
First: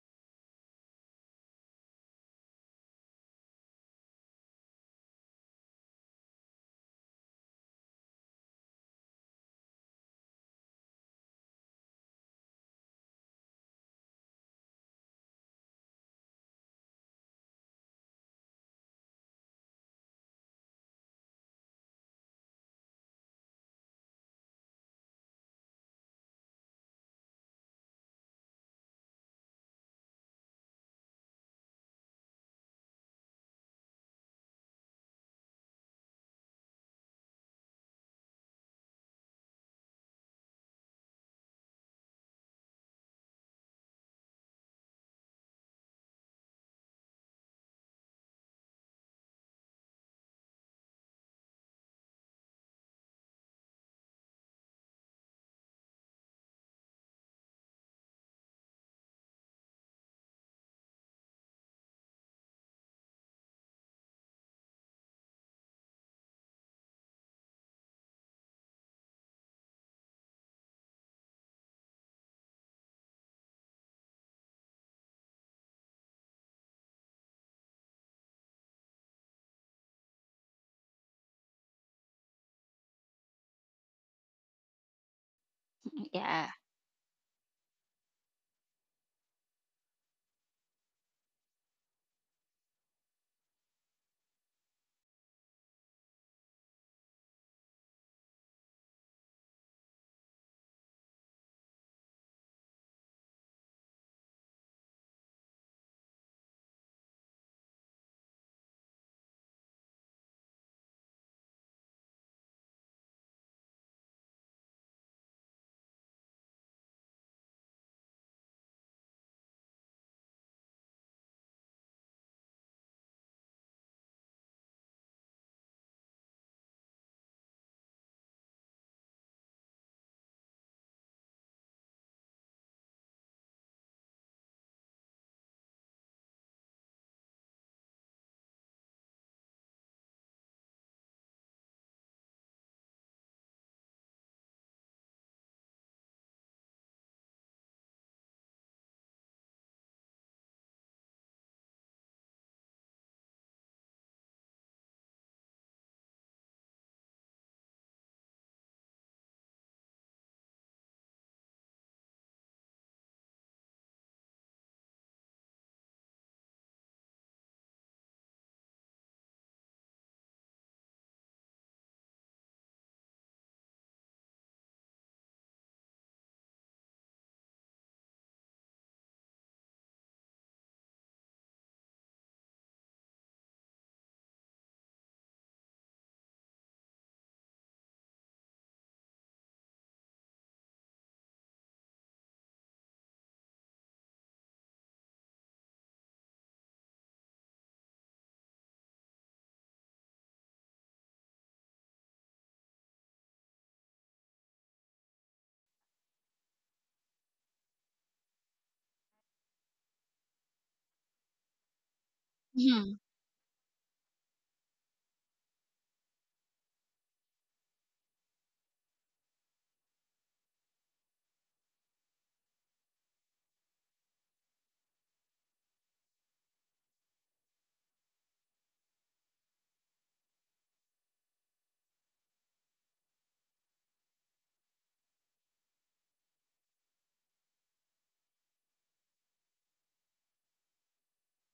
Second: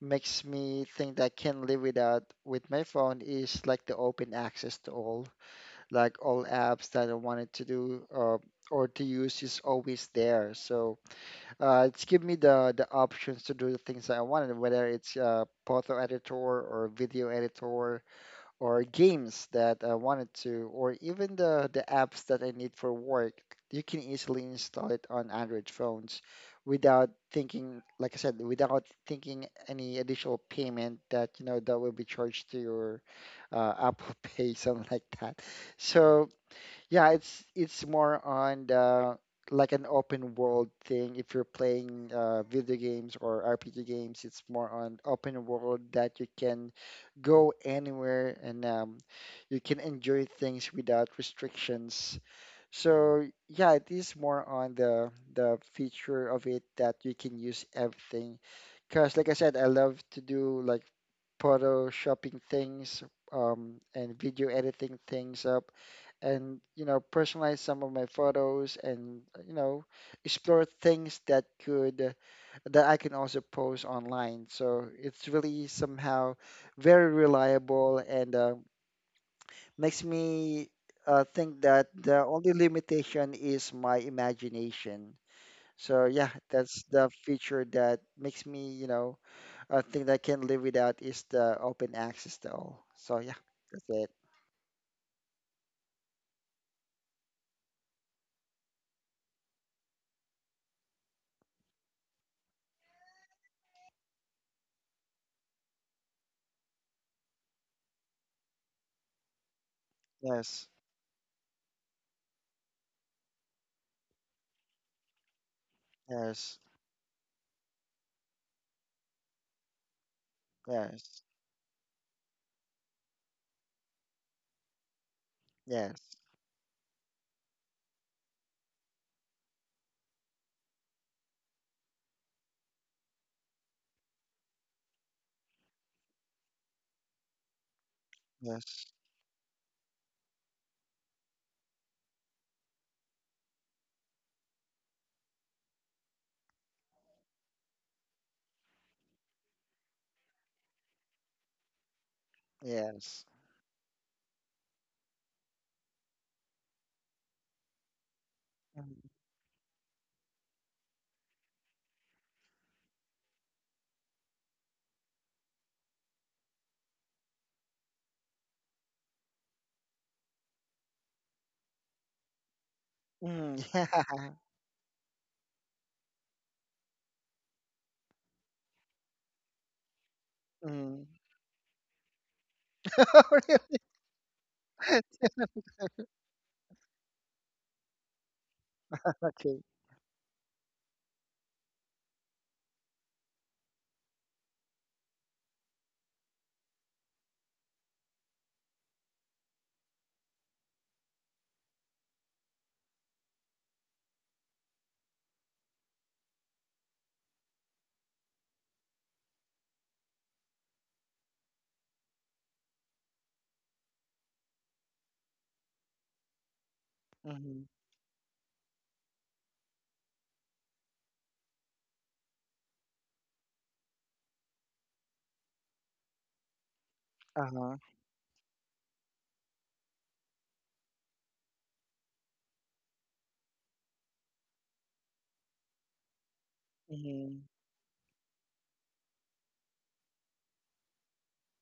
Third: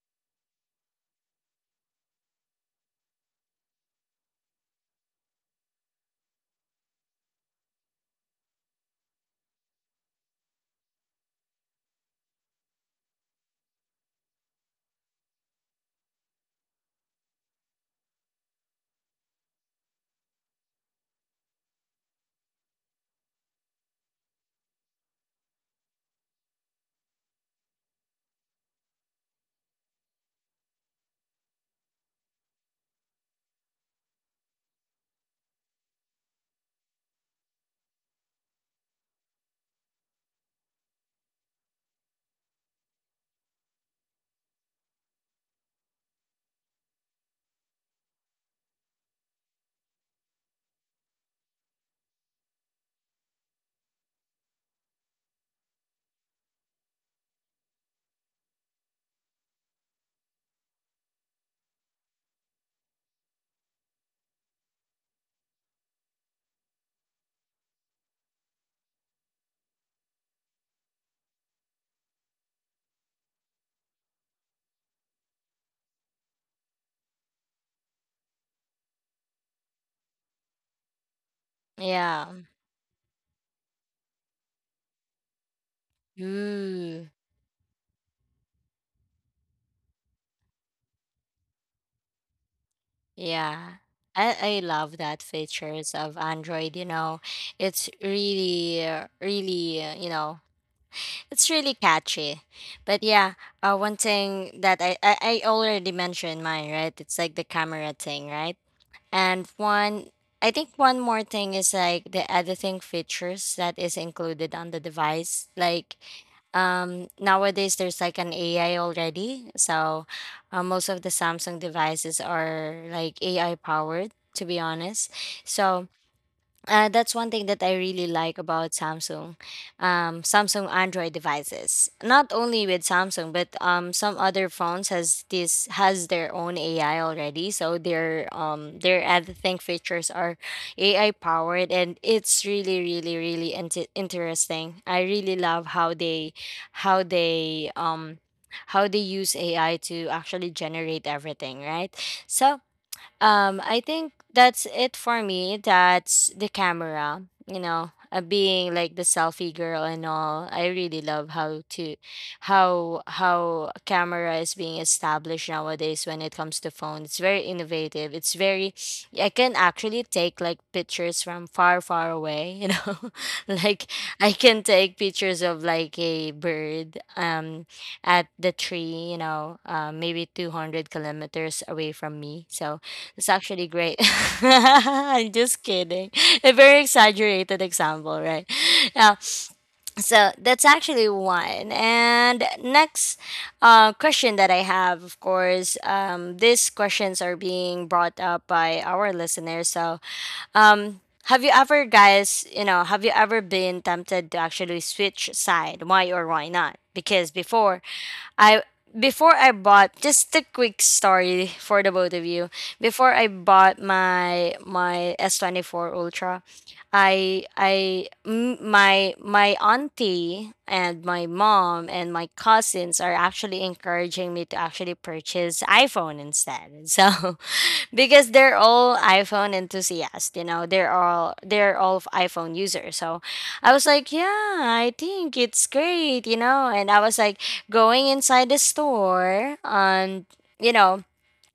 makes me think that I can live without with my phone is like the open access to all, like all apps that I wanted to do, uh, or to use, is always there. So uh, it's give me the the options to do the things that I wanted, whether it's uh, photo editor or video editor, or games that I wanted to, or even the the apps that I need for work. You can easily install it on Android phones without thinking, like I said, without thinking any additional payment that you know that will be charged to your uh, Apple Pay, something like that. So yeah, it's it's more on the, like, an open world thing. If you're playing uh, video games or R P G games, it's more on open world, that you can go anywhere, and um, you can enjoy things without restrictions. So yeah, it is more on the the feature of it, that you can use everything. Because, like I said, I love to do like photoshopping things um, and video editing things up, and you know personalize some of my photos, and you know explore things that could that I can also post online. So it's really somehow very reliable and uh, makes me uh, think that the
Yeah.
only limitation is my imagination. So yeah,
yeah.
that's the
Ooh.
feature that makes me, you know, a thing that I can live without is the open access to all. So yeah,
Yeah.
that's it.
I, I love that features of Android, you know. It's really uh, really, uh, you know, it's really catchy. But yeah, uh, one thing that I, I I already mentioned mine, right? It's like the camera thing, right? And one, I
Yes,
think one more thing is like the editing features that is included on the device. Like
yes,
um, nowadays, there's like an A I already. So uh, most of the
yes,
Samsung devices are like A I powered, to be honest. So
yes,
uh, that's one thing that I really like about Samsung, um, Samsung Android devices. Not only with Samsung, but um, some other phones has this has their own A I already. So their um
yes,
their ad think features are A I powered, and it's really, really, really inter- interesting. I really love how they how they um how they use A I to actually generate everything, right? So
yes.
um, I think that's it for me. That's the camera, you know, uh, being like
Mm,
the selfie girl and all. I really love how to how how a camera is being established nowadays when it comes to phone. It's very innovative. It's very I can actually take like pictures from far, far away, you know.
mm,
Like
yeah.
I can take pictures of like a bird um at the tree, you know, uh, maybe 200
Mm.
kilometers away from me. So it's actually
Really?
great. I'm just kidding. A very exaggerated example, right? Yeah.
Okay.
So that's actually one. And next uh, question that I have, of course, um, these questions are being brought up by our listeners. So, um, have you ever, guys, you know, have you ever been tempted to actually switch side? Why or why not? Because before, I before I bought, just a quick story for the both of you.
hmm
Before I bought my my S twenty-four Ultra, I
Mm-hmm.
I m- my my auntie and my mom and my cousins are actually encouraging me to actually purchase iPhone instead. So
Uh-huh.
because they're all iPhone enthusiasts, you know. They're all they're all of iPhone users. So I was like, yeah, I think it's great, you know. And I was
Mm-hmm.
like going inside the store and, you know,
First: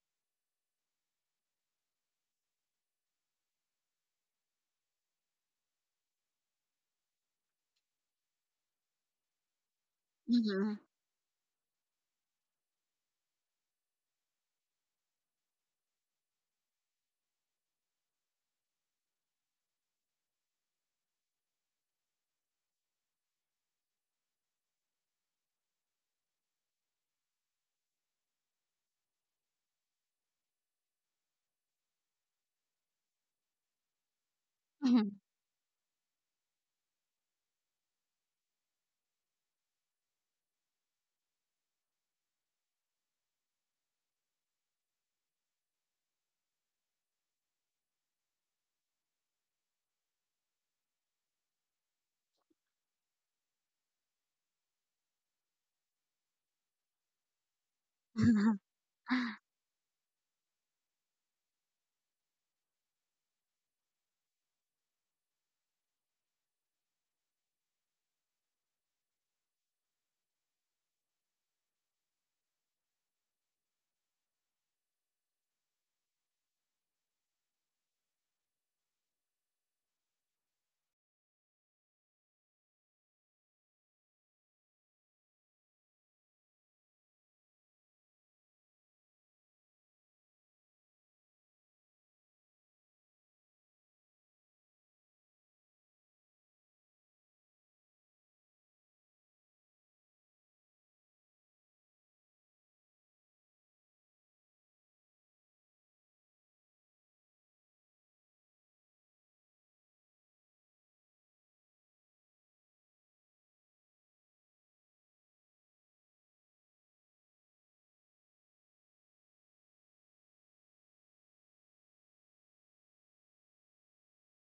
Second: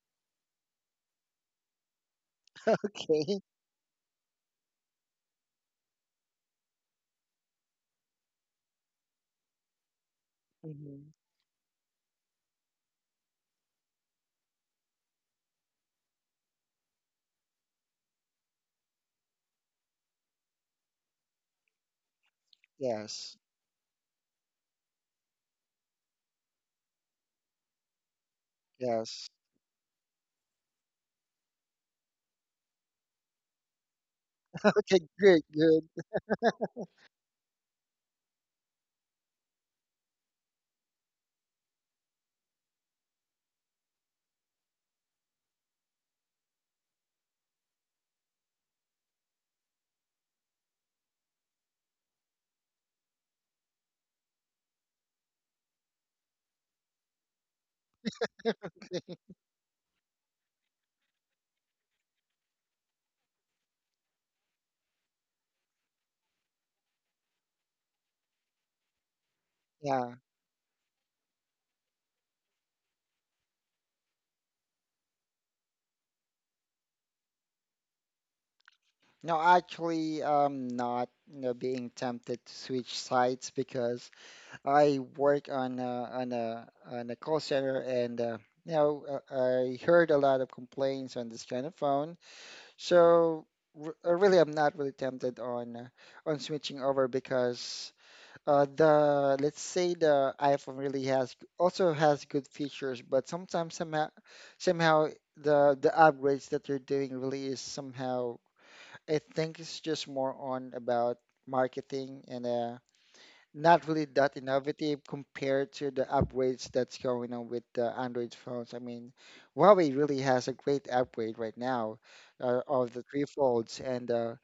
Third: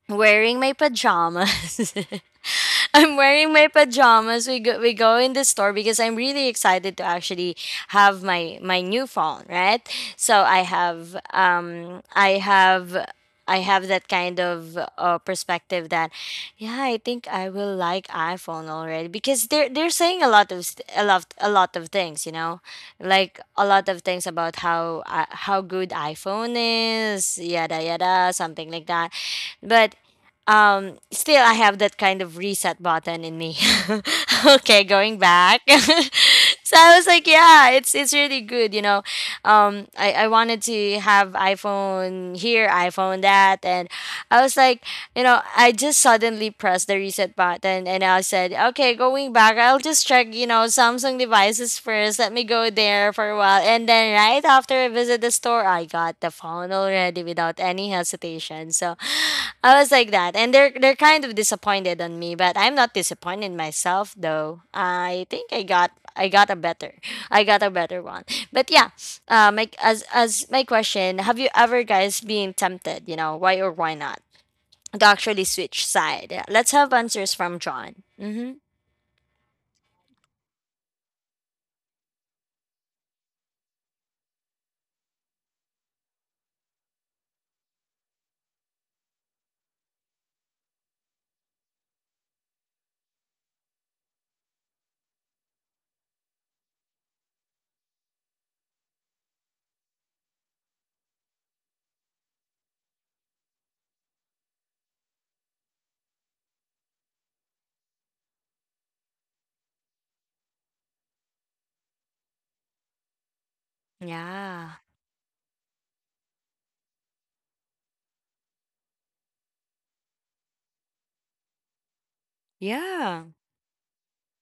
wearing my pajamas. I'm
Okay.
wearing my pajamas. We go we go in the store because I'm really excited to actually have my my new phone, right? So I
Mm-hmm.
have um I have I have that kind of uh, perspective that, yeah, I think I will like iPhone already because they're they're saying a lot of st- a lot a lot of things, you know,
Yes.
like a lot of things about how uh, how good iPhone is, yada yada, something like that.
Yes.
But um, still, I have that kind of reset button in me. Okay,
Okay.
hmm
going
Good.
back.
Good.
So I was like, yeah, it's it's really good, you know. Um I, I wanted to have iPhone here, iPhone that, and I was like, you know, I just suddenly pressed the reset button and I said, "Okay, going back, I'll just check, you know, Samsung devices first. Let me go there for a while." And then right after I visit the store, I got the phone already without any hesitation. So I was like that. And they're they're kind of disappointed on me, but I'm not disappointed in myself though. I think I got I got a better. I got a better one. But yeah, uh, my as
Yeah.
as my question, have you ever guys been tempted, you know, why or why not, to actually switch side? Yeah, let's have answers from John. Mhm.
No, actually, I'm not, you know, being tempted to switch sites, because I work on a, on a on a call center, and uh, you know, uh, I heard a lot of complaints on this kind of phone. So r uh, really, I'm not really tempted on uh, on switching over, because uh, the, let's say, the iPhone really has, also has good features, but sometimes somehow somehow the the upgrades that they're doing really is somehow. I think it's just more on about marketing, and uh, not really that
Yeah.
innovative compared to the upgrades that's going on with the Android phones. I mean, Huawei really has a great upgrade right now uh, of the three
Yeah.
folds, and uh,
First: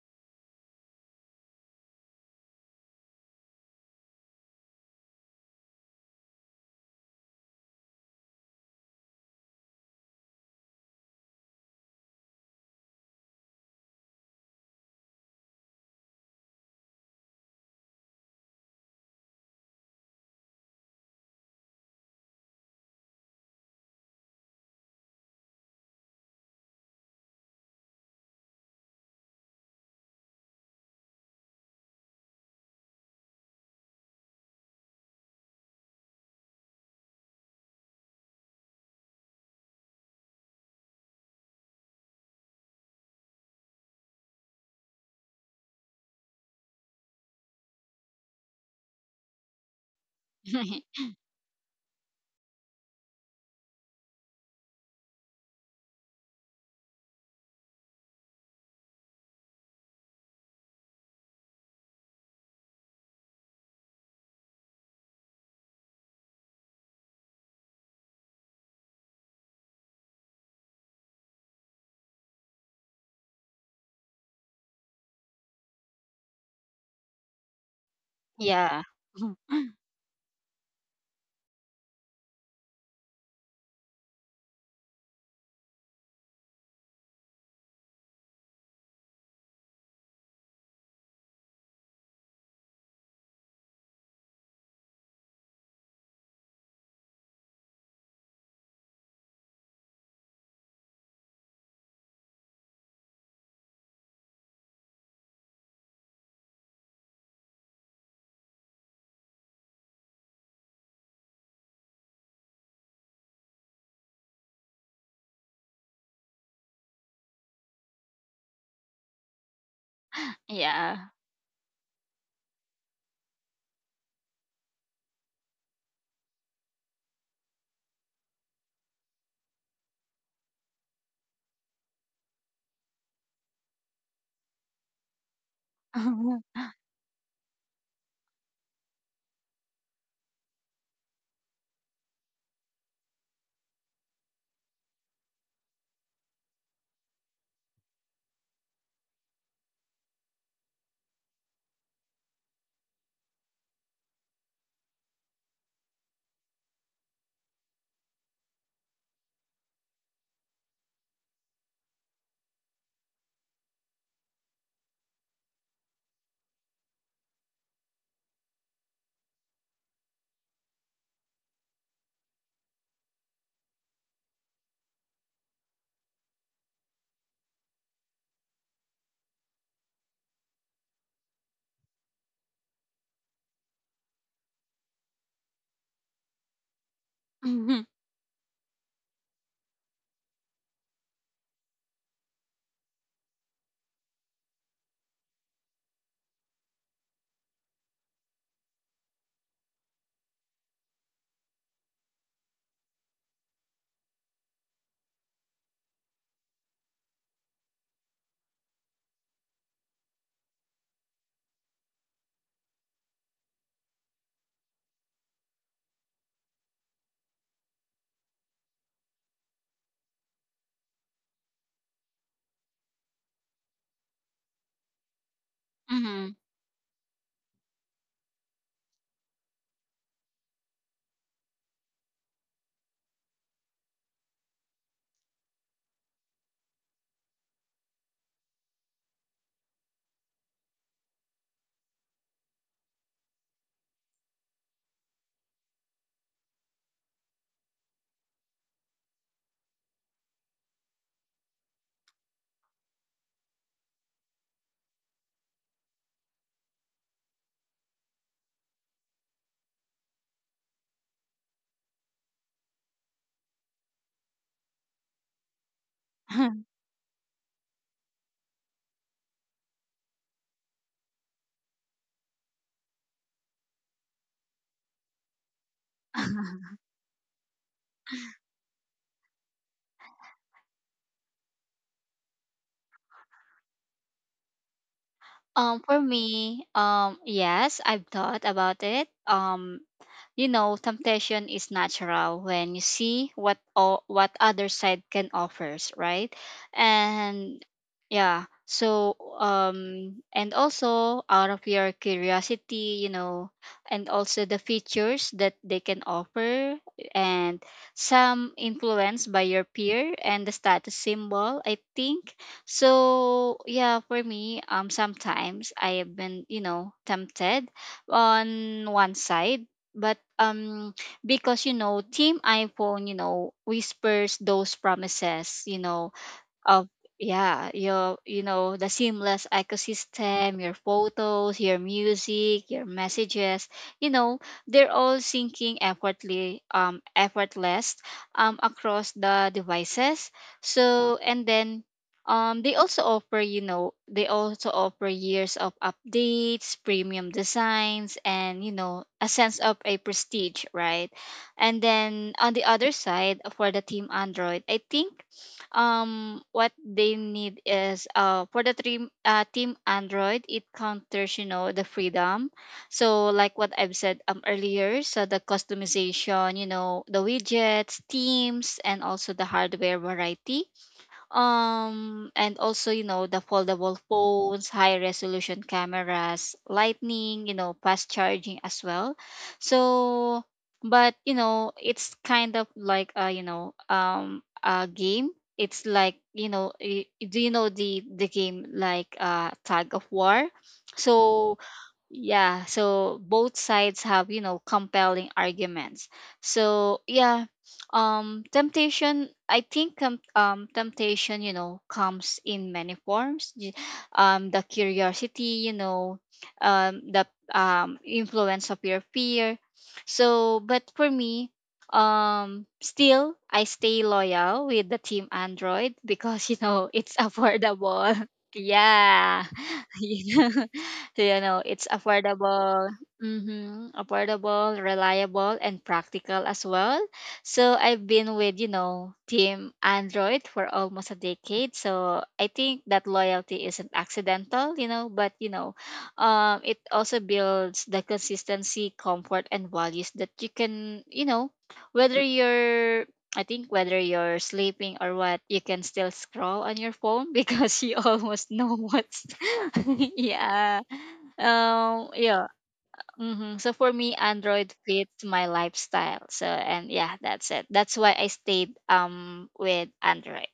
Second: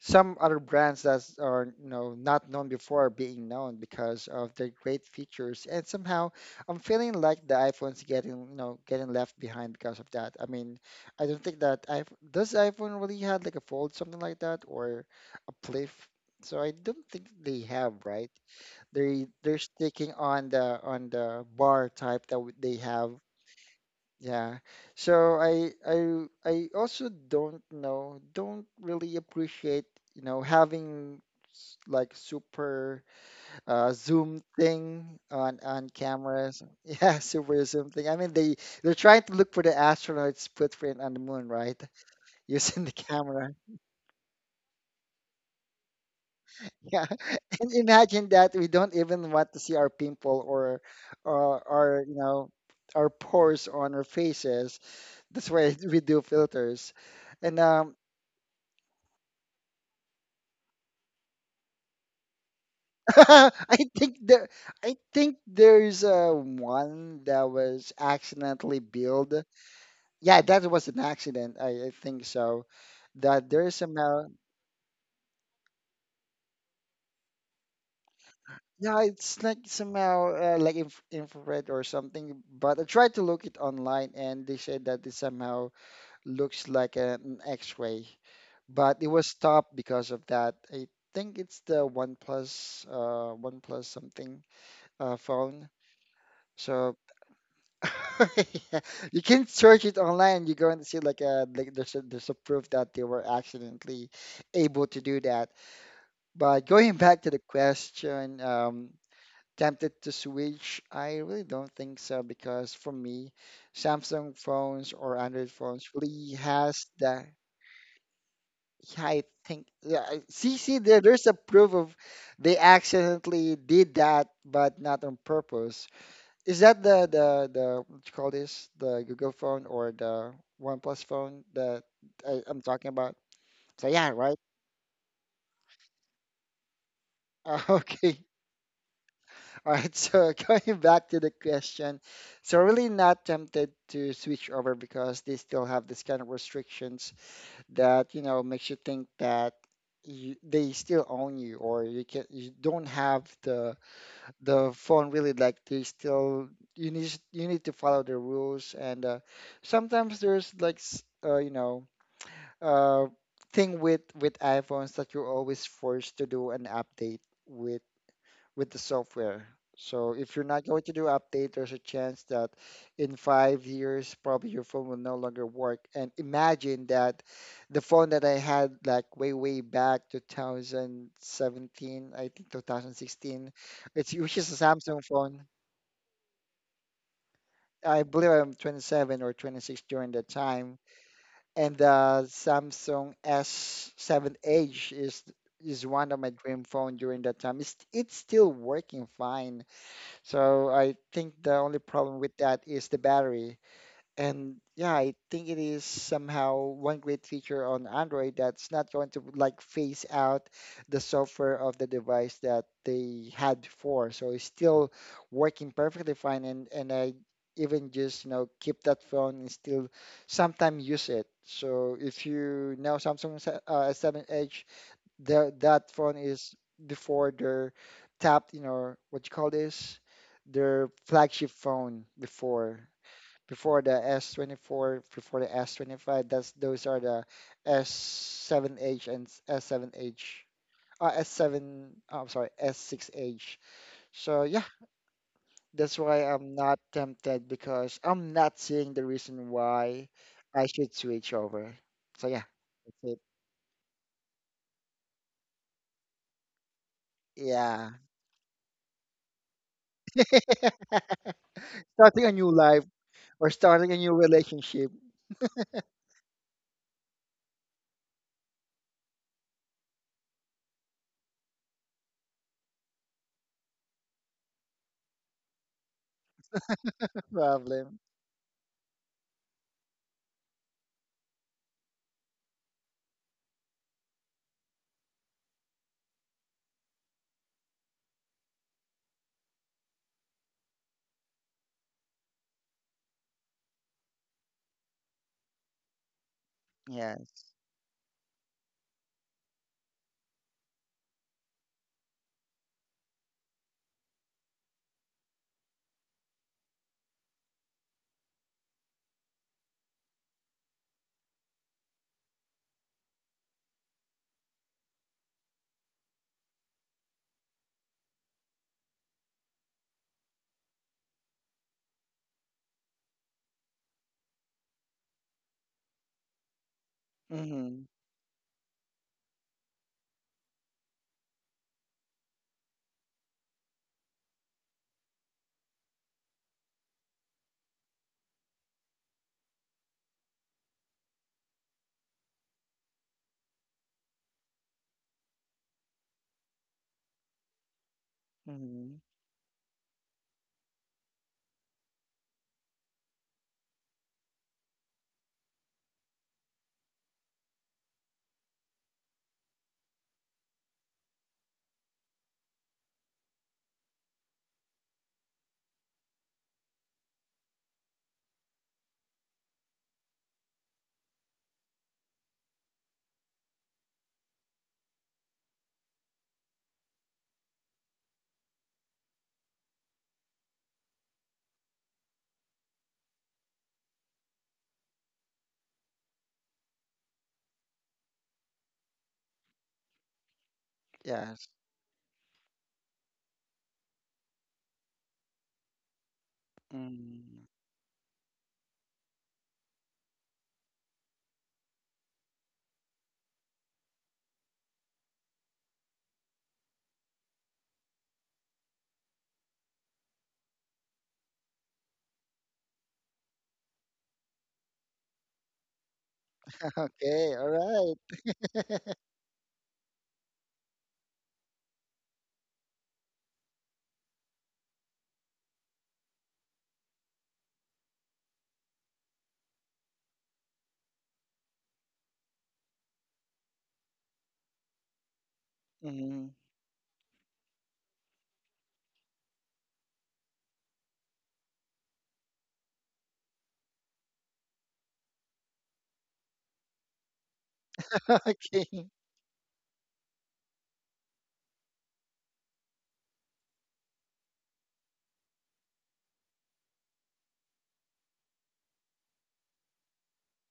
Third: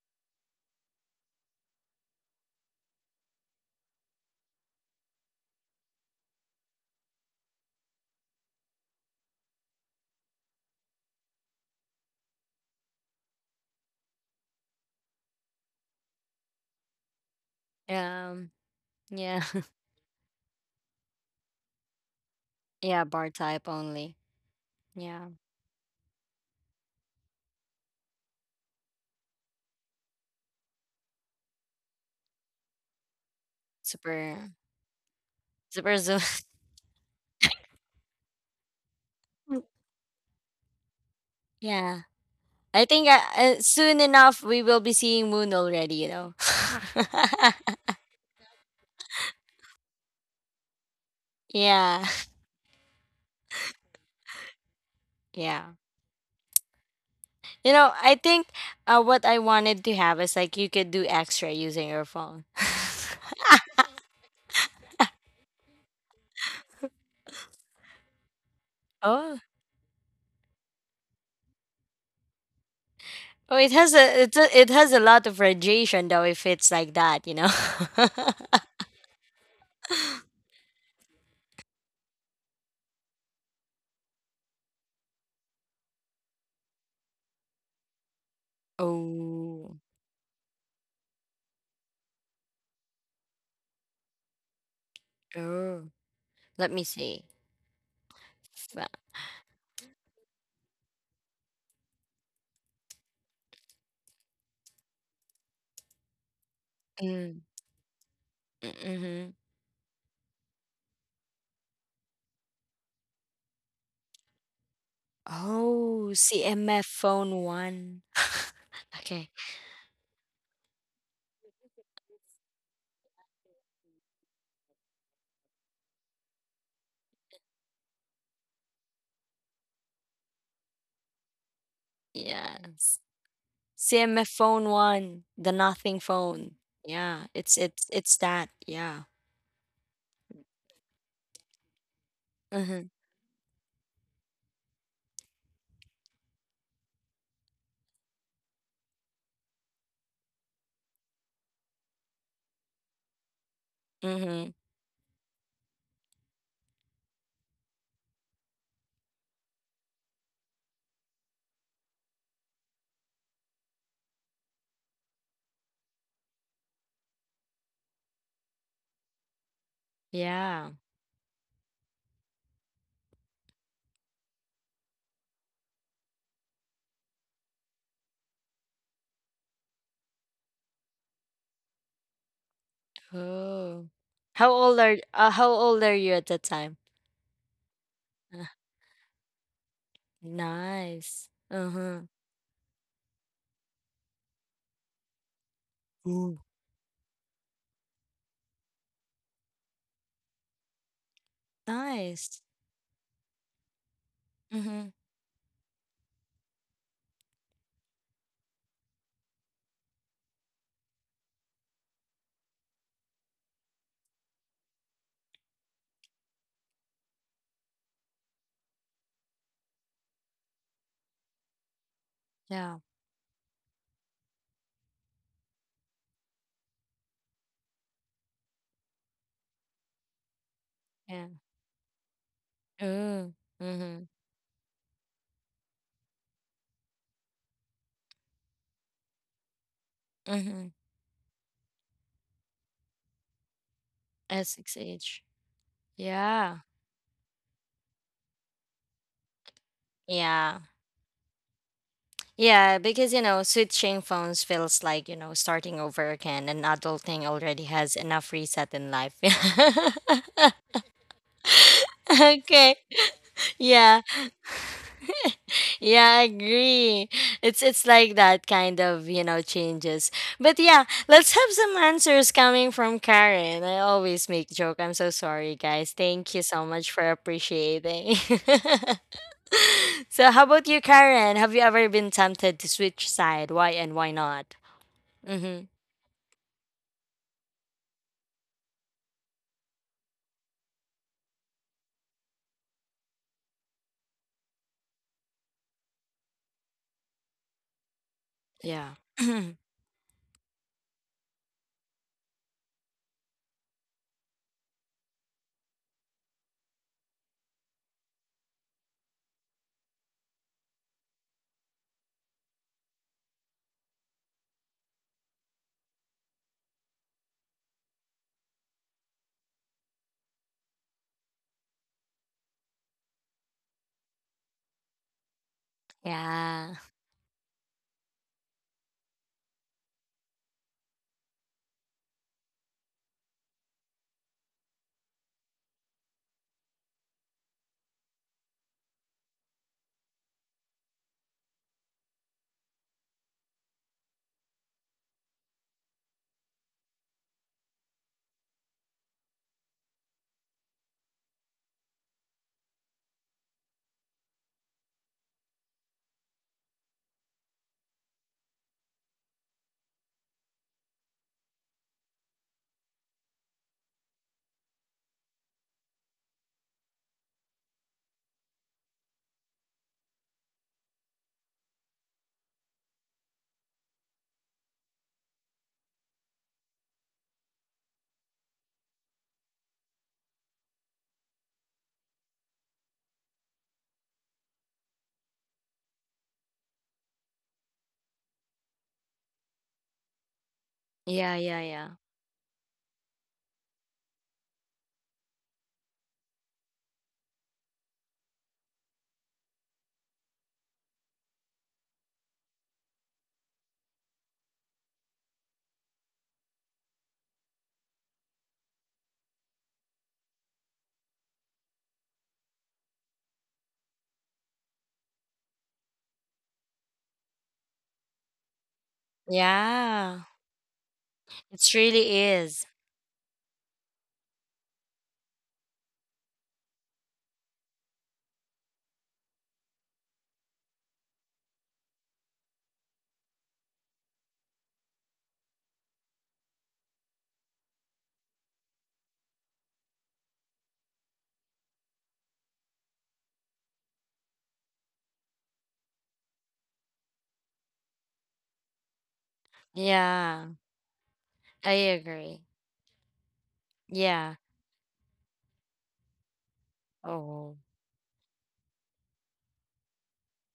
some other brands that are you know not known before are being known because of their great features. And somehow I'm feeling like the iPhone's getting you know getting left behind because of that. I mean, I don't think that I does iPhone really had like a fold, something like that, or a flip. So I don't think they have, right?
Um.
they
Yeah.
they're sticking on the on the bar type that w- they
Yeah.
have.
Bar type only.
Yeah,
Yeah.
so i i i also don't know, don't really appreciate you know having s- like super uh zoom
Super.
thing on on
Super zoom.
cameras. Yeah, super zoom thing. I mean, they they're trying to look for the astronauts footprint on the moon, right?
Yeah.
using
I
the
think uh,
camera.
uh, soon enough we will be seeing moon already. You know.
Yeah, and imagine that we don't even want to see our pimple or, or, or
Yeah.
you know, our pores on our faces. That's
Yeah.
why we do filters, and
You know,
um,
I think uh, what I wanted to have is like you could do extra using your phone.
I think there, I think there's uh, one that was accidentally built.
Oh,
Yeah, that was an accident. I, I think so. That
oh, it
there's
has a
somehow,
it it has a lot of radiation though if it's like that, you know.
Yeah.
yeah, it's like somehow uh, like inf infrared or something. But I tried to look it online, and they said that it's somehow looks like an X-ray, but it was stopped
Oh,
because of that. I think it's the OnePlus, uh, OnePlus something uh, phone.
oh, let me
So
see.
yeah,
Fa-
you can search it online. You're going to see like a like there's a, there's a proof that they were accidentally able to do that. But going back to the
Mm,
question, um,
mm-hmm.
tempted to switch? I really don't think so, because for me, Samsung phones or Android phones
Oh,
really
C M F
has that.
phone one.
Yeah, I
Okay,
think yeah. I- See, see, there,
Yeah.
there's a proof of, they accidentally did that, but not on purpose. Is that the the the, what you call this? The Google phone, or the OnePlus phone that I, I'm talking
yes,
about? So yeah,
C M F
right.
phone one, the nothing phone. Yeah, it's
Uh,
it's it's
okay.
that. Yeah.
All right. So going back to the question, so really not tempted to switch over, because they still have this kind of restrictions that you know makes you think that you, they still own you, or you can you don't have the
Mm-hmm.
the phone, really, like they still, you need you need to follow the rules. And uh, sometimes there's, like, s- uh, you know uh, thing with with iPhones, that you're always forced to do an update with with the software. So if you're not
Yeah.
going to do update, there's a chance that in five years, probably your phone will no longer work. And imagine that the phone that I had like way, way back two thousand seventeen, I think twenty sixteen,
Oh.
it's, which is
How
a
old are
Samsung
uh,
phone.
how old are you at that time?
Mhm.
I believe
Uh,
I'm twenty seven or twenty six during that time.
nice.
And
Uh-huh.
the Samsung S seven Edge is is one of my
Ooh.
dream phone during that time. It's it's still working fine. So I think the only problem with
Nice.
that is the battery. And
Mm-hmm.
yeah, I think it is somehow one great feature on Android, that's not going to like phase out the software of the device that they had before. So it's still working perfectly fine, and and I even just, you know, keep that phone and still sometimes use it. So if you
Yeah.
know Samsung, S- uh, S seven Edge, the that phone
mhm.
is, before their tapped, you know, what you call this, their
Yeah.
flagship phone before
Ooh.
before the
Mm-hmm.
S twenty four, before the S twenty five. That's Those are the S seven H and S seven H.
Mm-hmm.
Uh, S seven, I'm sorry, S six H. So
At
yeah,
six age.
that's why I'm
Yeah.
not tempted, because I'm not seeing the reason why
Yeah.
I should switch over. So yeah,
Yeah, because
that's
you
it.
know, switching phones feels like, you know, starting over again. An adult thing already has
Yeah.
enough reset in life.
Starting a new
Okay.
life. Or starting a
Yeah.
new relationship,
Yeah, I agree. It's it's like that kind of, you know, changes. But yeah, let's have some answers coming from Karen. I always make joke. I'm so sorry, guys. Thank you so much for
problem.
appreciating. So, how about you, Karen? Have you ever been tempted to switch side? Why and why not? Mhm.
Um, for me, um, yes, I've thought about it. Um, you know temptation is natural when you see what o- what other side can offers, right?
Yes.
And yeah,
Yeah.
so um and also out of your curiosity, you know, and also the features that they can offer, and some influence by your peer and the status symbol, I think. So yeah, for me, um sometimes I have been, you know, tempted on one side, but um because you know team iPhone you know whispers those promises, you know,
Yeah.
of yeah,
Mm-hmm.
your you know the seamless ecosystem, your photos, your music, your messages, you know, they're all syncing effortlessly, um effortless um across the devices. So and then um they also offer, you know, they also offer years of updates, premium designs, and you
Mm-hmm.
know a sense of a prestige, right? And then on the other side for the team Android, I think um what they need is uh for the team uh, team Android, it counters you know the freedom. So like what I've said um earlier, so the customization, you know, the widgets, themes, and also the hardware variety, um and also you know the foldable phones, high resolution cameras, lightning, you know, fast charging as well. So but you know it's kind of like a, you know, um a game. It's like, you know, y- do you know the the game like uh tag of war?
Yeah,
Yes.
So
yeah, yeah.
yeah, so both sides have, you know, compelling arguments. So yeah,
Mm-hmm.
um temptation I think um, um temptation, you know, comes in many forms. Y- um the curiosity, you know, um the um influence of your fear. So but for me, um still I stay loyal with the team Android because you know it's
Okay. All
affordable.
right.
Yeah.
Yeah.
You know, so you know
It
it's
really is.
affordable. Hmm Affordable, reliable, and practical as well. So I've been with, you know, team Android for almost a decade, so I think that loyalty isn't accidental, you know, but you know
Mm-hmm.
um it also builds the consistency, comfort, and values that you can, you know, whether you're, I think whether you're sleeping or what, you can still scroll on your phone because you almost know
Okay.
what's
Yeah.
yeah.
I
Um,
agree.
yeah. hmm So for me,
Yeah.
Android fits my lifestyle. So and yeah, that's
Oh.
it. That's why I stayed um with Android.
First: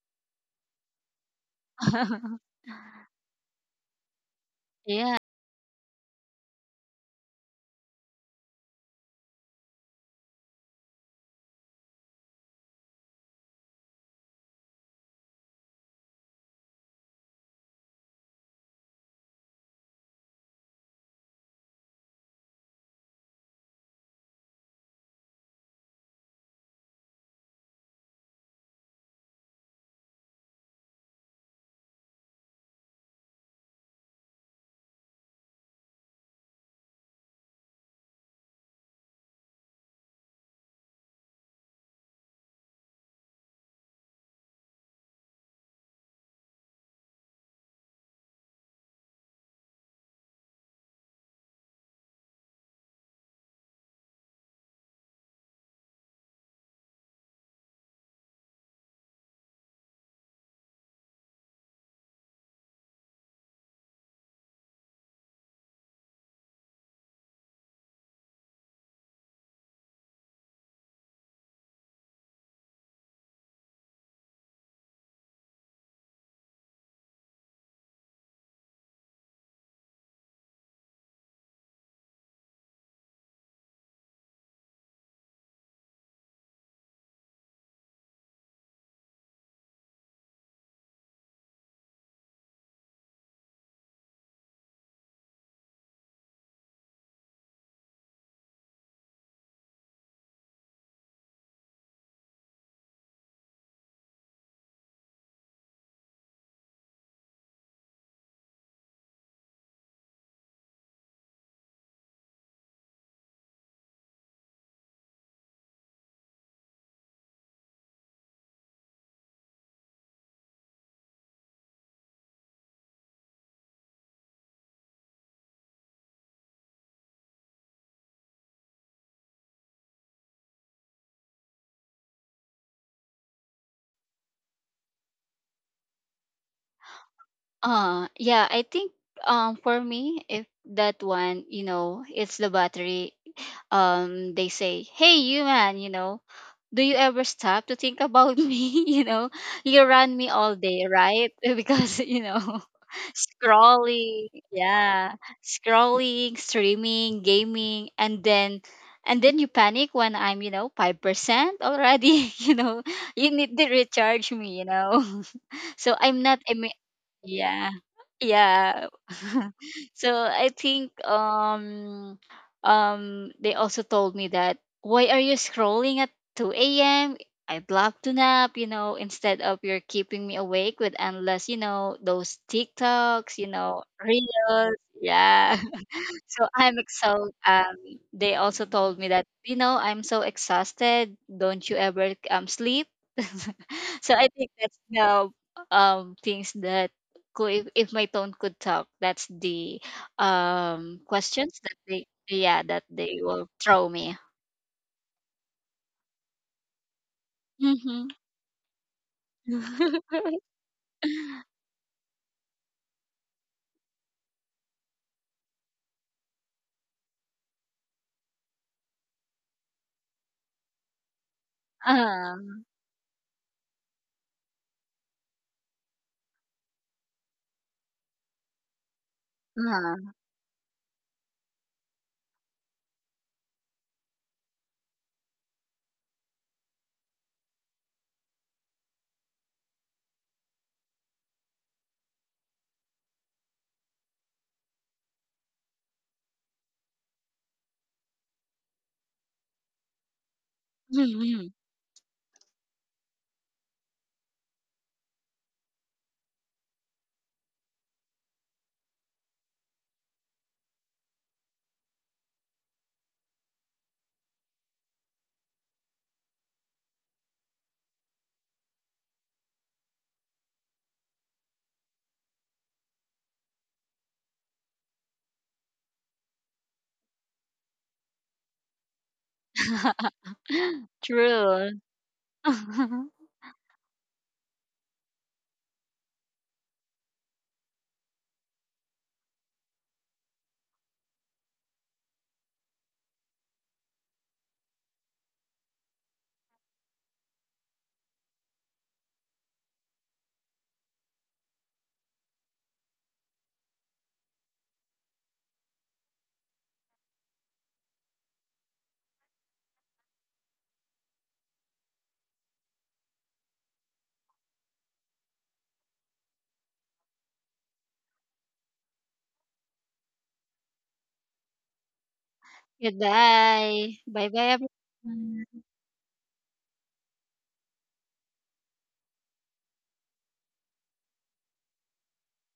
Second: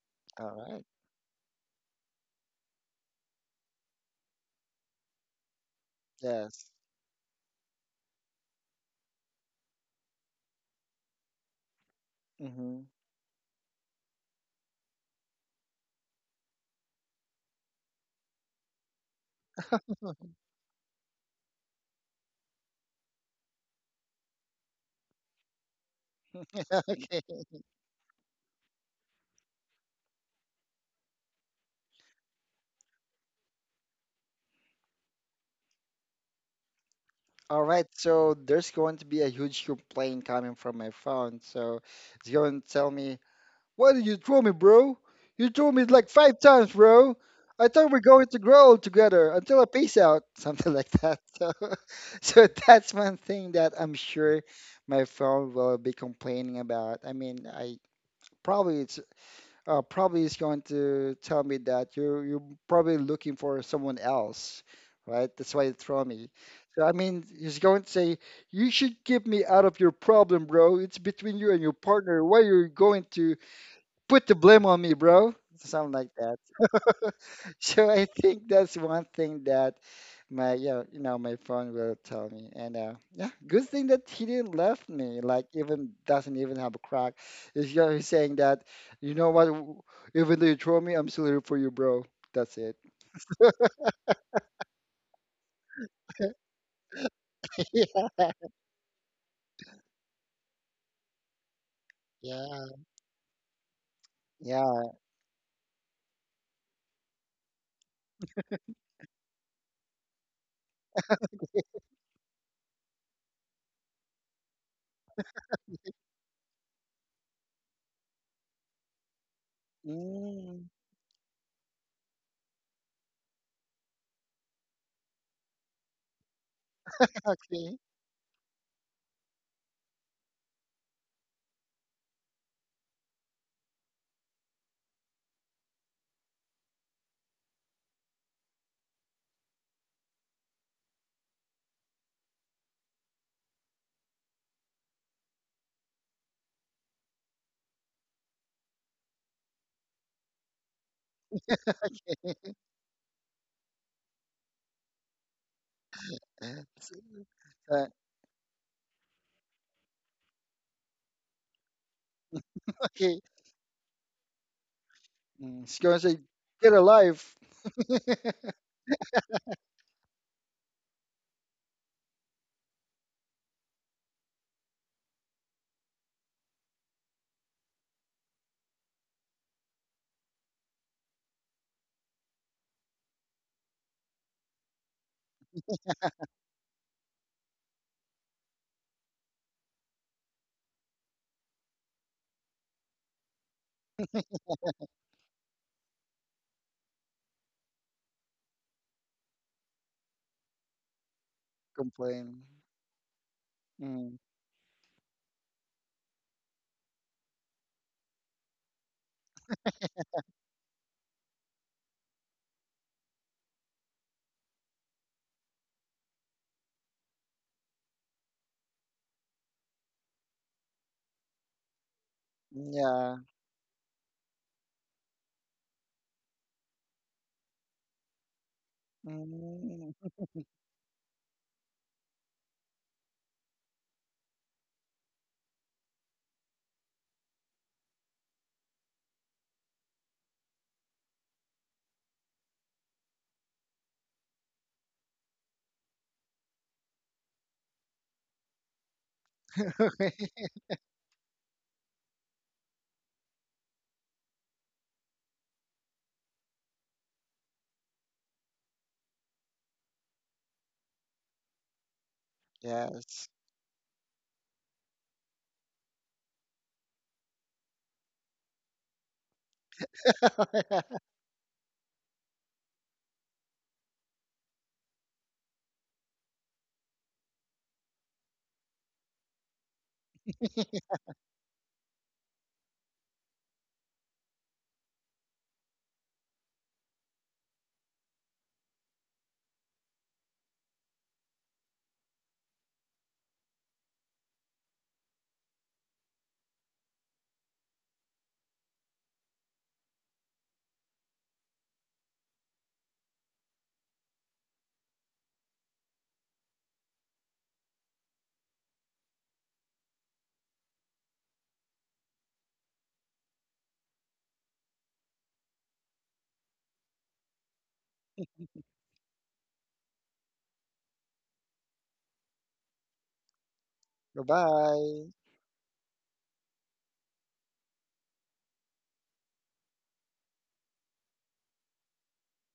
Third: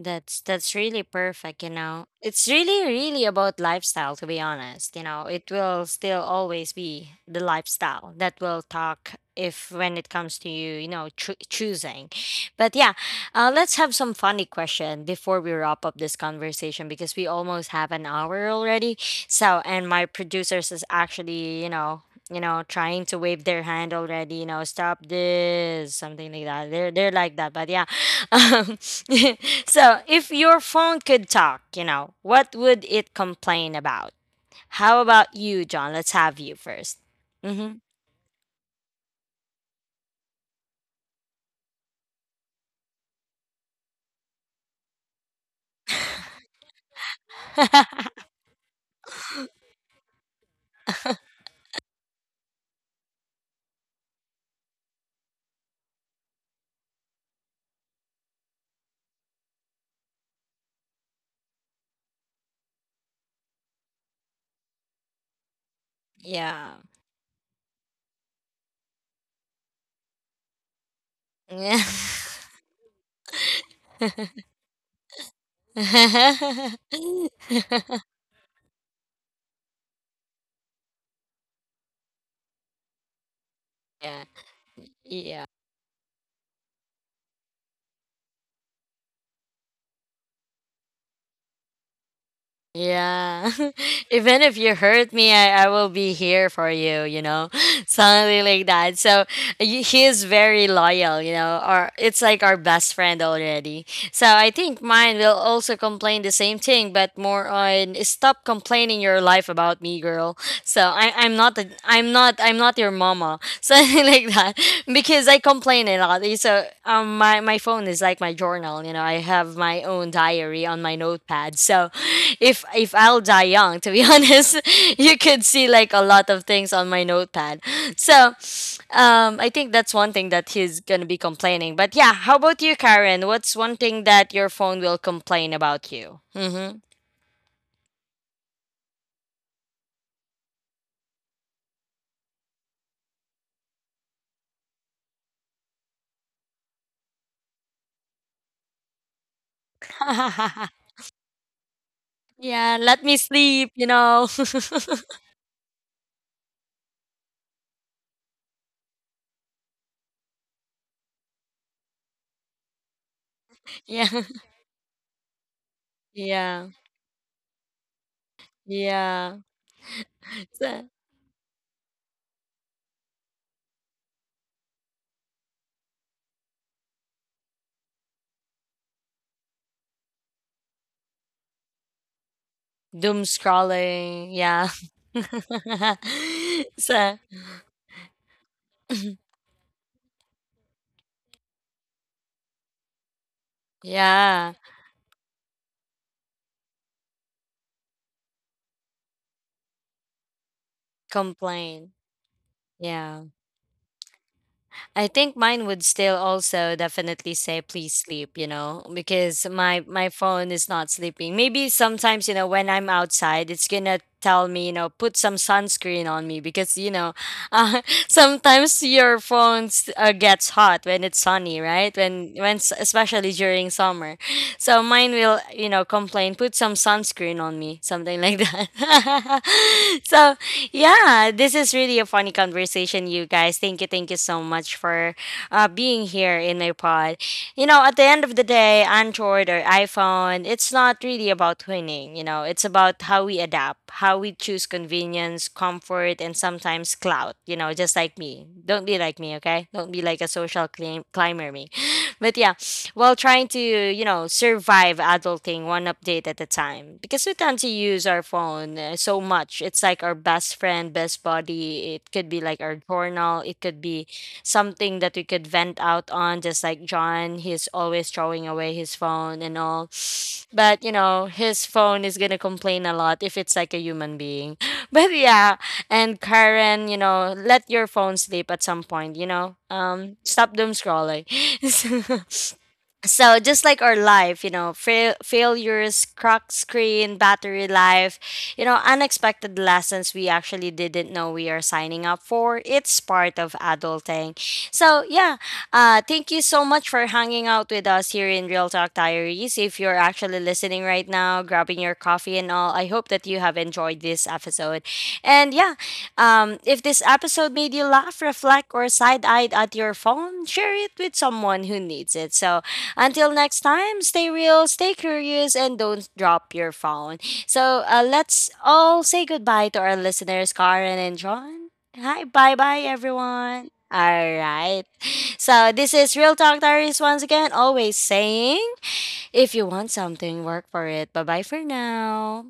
That's
All
that's
right.
really perfect, you know. It's really really about lifestyle, to be honest, you
yeah.
know. It will still
Yes.
always be the lifestyle that will talk if when it comes to you, you know, choo- choosing. But
Mm-hmm.
yeah, uh, let's have some funny question before we wrap up this conversation because we almost have an hour already. So, and my producers is actually, you know, you know, trying to wave their hand already, you know, stop this, something like that. They're they're like
Okay.
that. But yeah, um, so, if your phone could talk, you know, what would it complain about? How about you, John? Let's have you first.
All
Mm-hmm.
right. So there's going to be a huge complaint coming from my phone. So it's going to tell me, "Why did you throw me, bro? You threw me like five times, bro. I thought we're going to grow old together until I peace out," something like that. So, so that's one thing that I'm sure my phone will be complaining about. I mean, I probably it's uh, probably it's going to tell me that you're you're probably looking for someone else, right? That's why you throw me.
Yeah.
So I mean, he's going to say, "You should keep me out of your problem, bro. It's between you and your partner. Why you're going to put the blame on me, bro?" Something like that. So I think that's one thing that my you know, you know my phone will tell me. And uh, yeah, good thing that
Yeah.
he didn't left me. Like,
Yeah.
even doesn't even have a crack. If you're saying that, you know what? w- Even though you throw me, I'm still here for you, bro. That's it.
Yeah. Even if you hurt me, I, I will be here for you, you know?
Yeah,
Something like that. So y- he is very loyal, you know? Or it's like our
yeah,
best friend already. So I think
yeah.
mine will also complain the same thing, but more on stop complaining your life about me, girl. So I, I'm not the, I'm not I'm not your mama, something like that, because I complain a lot. So um my, my phone is like my journal, you know. I have my own
Mm,
diary on my notepad. So if if I'll die young, to be honest, you could see like a lot of things on my notepad.
see,
So um I think that's one thing that he's gonna be complaining. But yeah, how about you, Karen, what's one thing that your phone will complain about you? Mm-hmm.
Uh yeah, I think um for me, if that one, you know, it's the battery. Um, they say, hey, you man, you know, do you ever stop to think about me? You know, you run me all day, right? Because, you know,
Yeah, let me sleep, you know.
scrolling, yeah, scrolling,
so,
streaming,
uh,
gaming, and then and then you panic when I'm, you know, five percent already, you know.
okay.
You need to
Yeah.
recharge me, you know.
Mm, she's
So
gonna say,
I'm not a
Yeah.
get a life.
yeah. Yeah,
Yeah.
so I think
So,
um um they also told me that why are you scrolling at two a m. I'd love to nap, you know, instead of you're keeping me awake with endless, you know, those
doom
TikToks, you know,
scrolling. Yeah.
reels. Yeah. So I'm
So,
exhausted. Um, they also told me that, you know, I'm so exhausted. Don't you ever um sleep? So I think
yeah.
that's the um things that could, if, if my tone could talk, that's the um questions that
Complain.
they
Complain.
yeah that they
Yeah.
will throw me.
Mm,
I think mine would still also definitely say please
Mm-hmm.
sleep, you know, because my my phone is not sleeping. Maybe sometimes, you know, when I'm outside, it's going to tell me, you know, put some sunscreen on me, because, you know, uh, sometimes your phone uh, gets hot when it's sunny, right? When when
um,
s-
yeah.
especially during summer. So mine will, you know, complain, put some sunscreen on me, something like that.
Mm.
uh,
So yeah, this is really a funny conversation, you guys. Thank you, thank you so much for uh, being here in my pod. You know, at the end of the day, Android or iPhone, it's not really about winning. You know, it's about how we adapt, how we choose convenience, comfort, and sometimes clout. You know, just like me. Don't be like me, okay? Don't be like a social clim-
mm-hmm.
climber me. But yeah, while trying to, you know, survive adulting one update at a time. Because we tend to use our phone uh, so much. It's like our best friend, best buddy. It could be like our
Yes.
journal. It could be something that we could vent out on, just like John. He's always throwing away his phone and all. But, you know, his phone is going to complain a lot if it's like a human being. But yeah, and Karen, you know, let your phone sleep at some point, you know. Um, stop doom scrolling.
True.
So just like our life, you know, fail- failures, cracked screen, battery life, you know, unexpected lessons we actually didn't know we are signing up for. It's part of adulting. So yeah, uh thank you so much for hanging out with us here in Real Talk Diaries. If you're actually listening right now, grabbing your coffee and all, I hope that you have enjoyed this episode. And yeah, um, if this episode made you laugh, reflect, or side eyed at your phone, share it with someone who needs it. So, until next time, stay real, stay curious, and don't drop your phone. So uh, let's all say goodbye to our listeners, Karen and John. Hi, bye bye, everyone.
Goodbye. Bye
All
bye
right.
Goodbye.
everyone.
So this is Real Talk Diaries once again, always saying if you want something, work for it. Bye bye for now.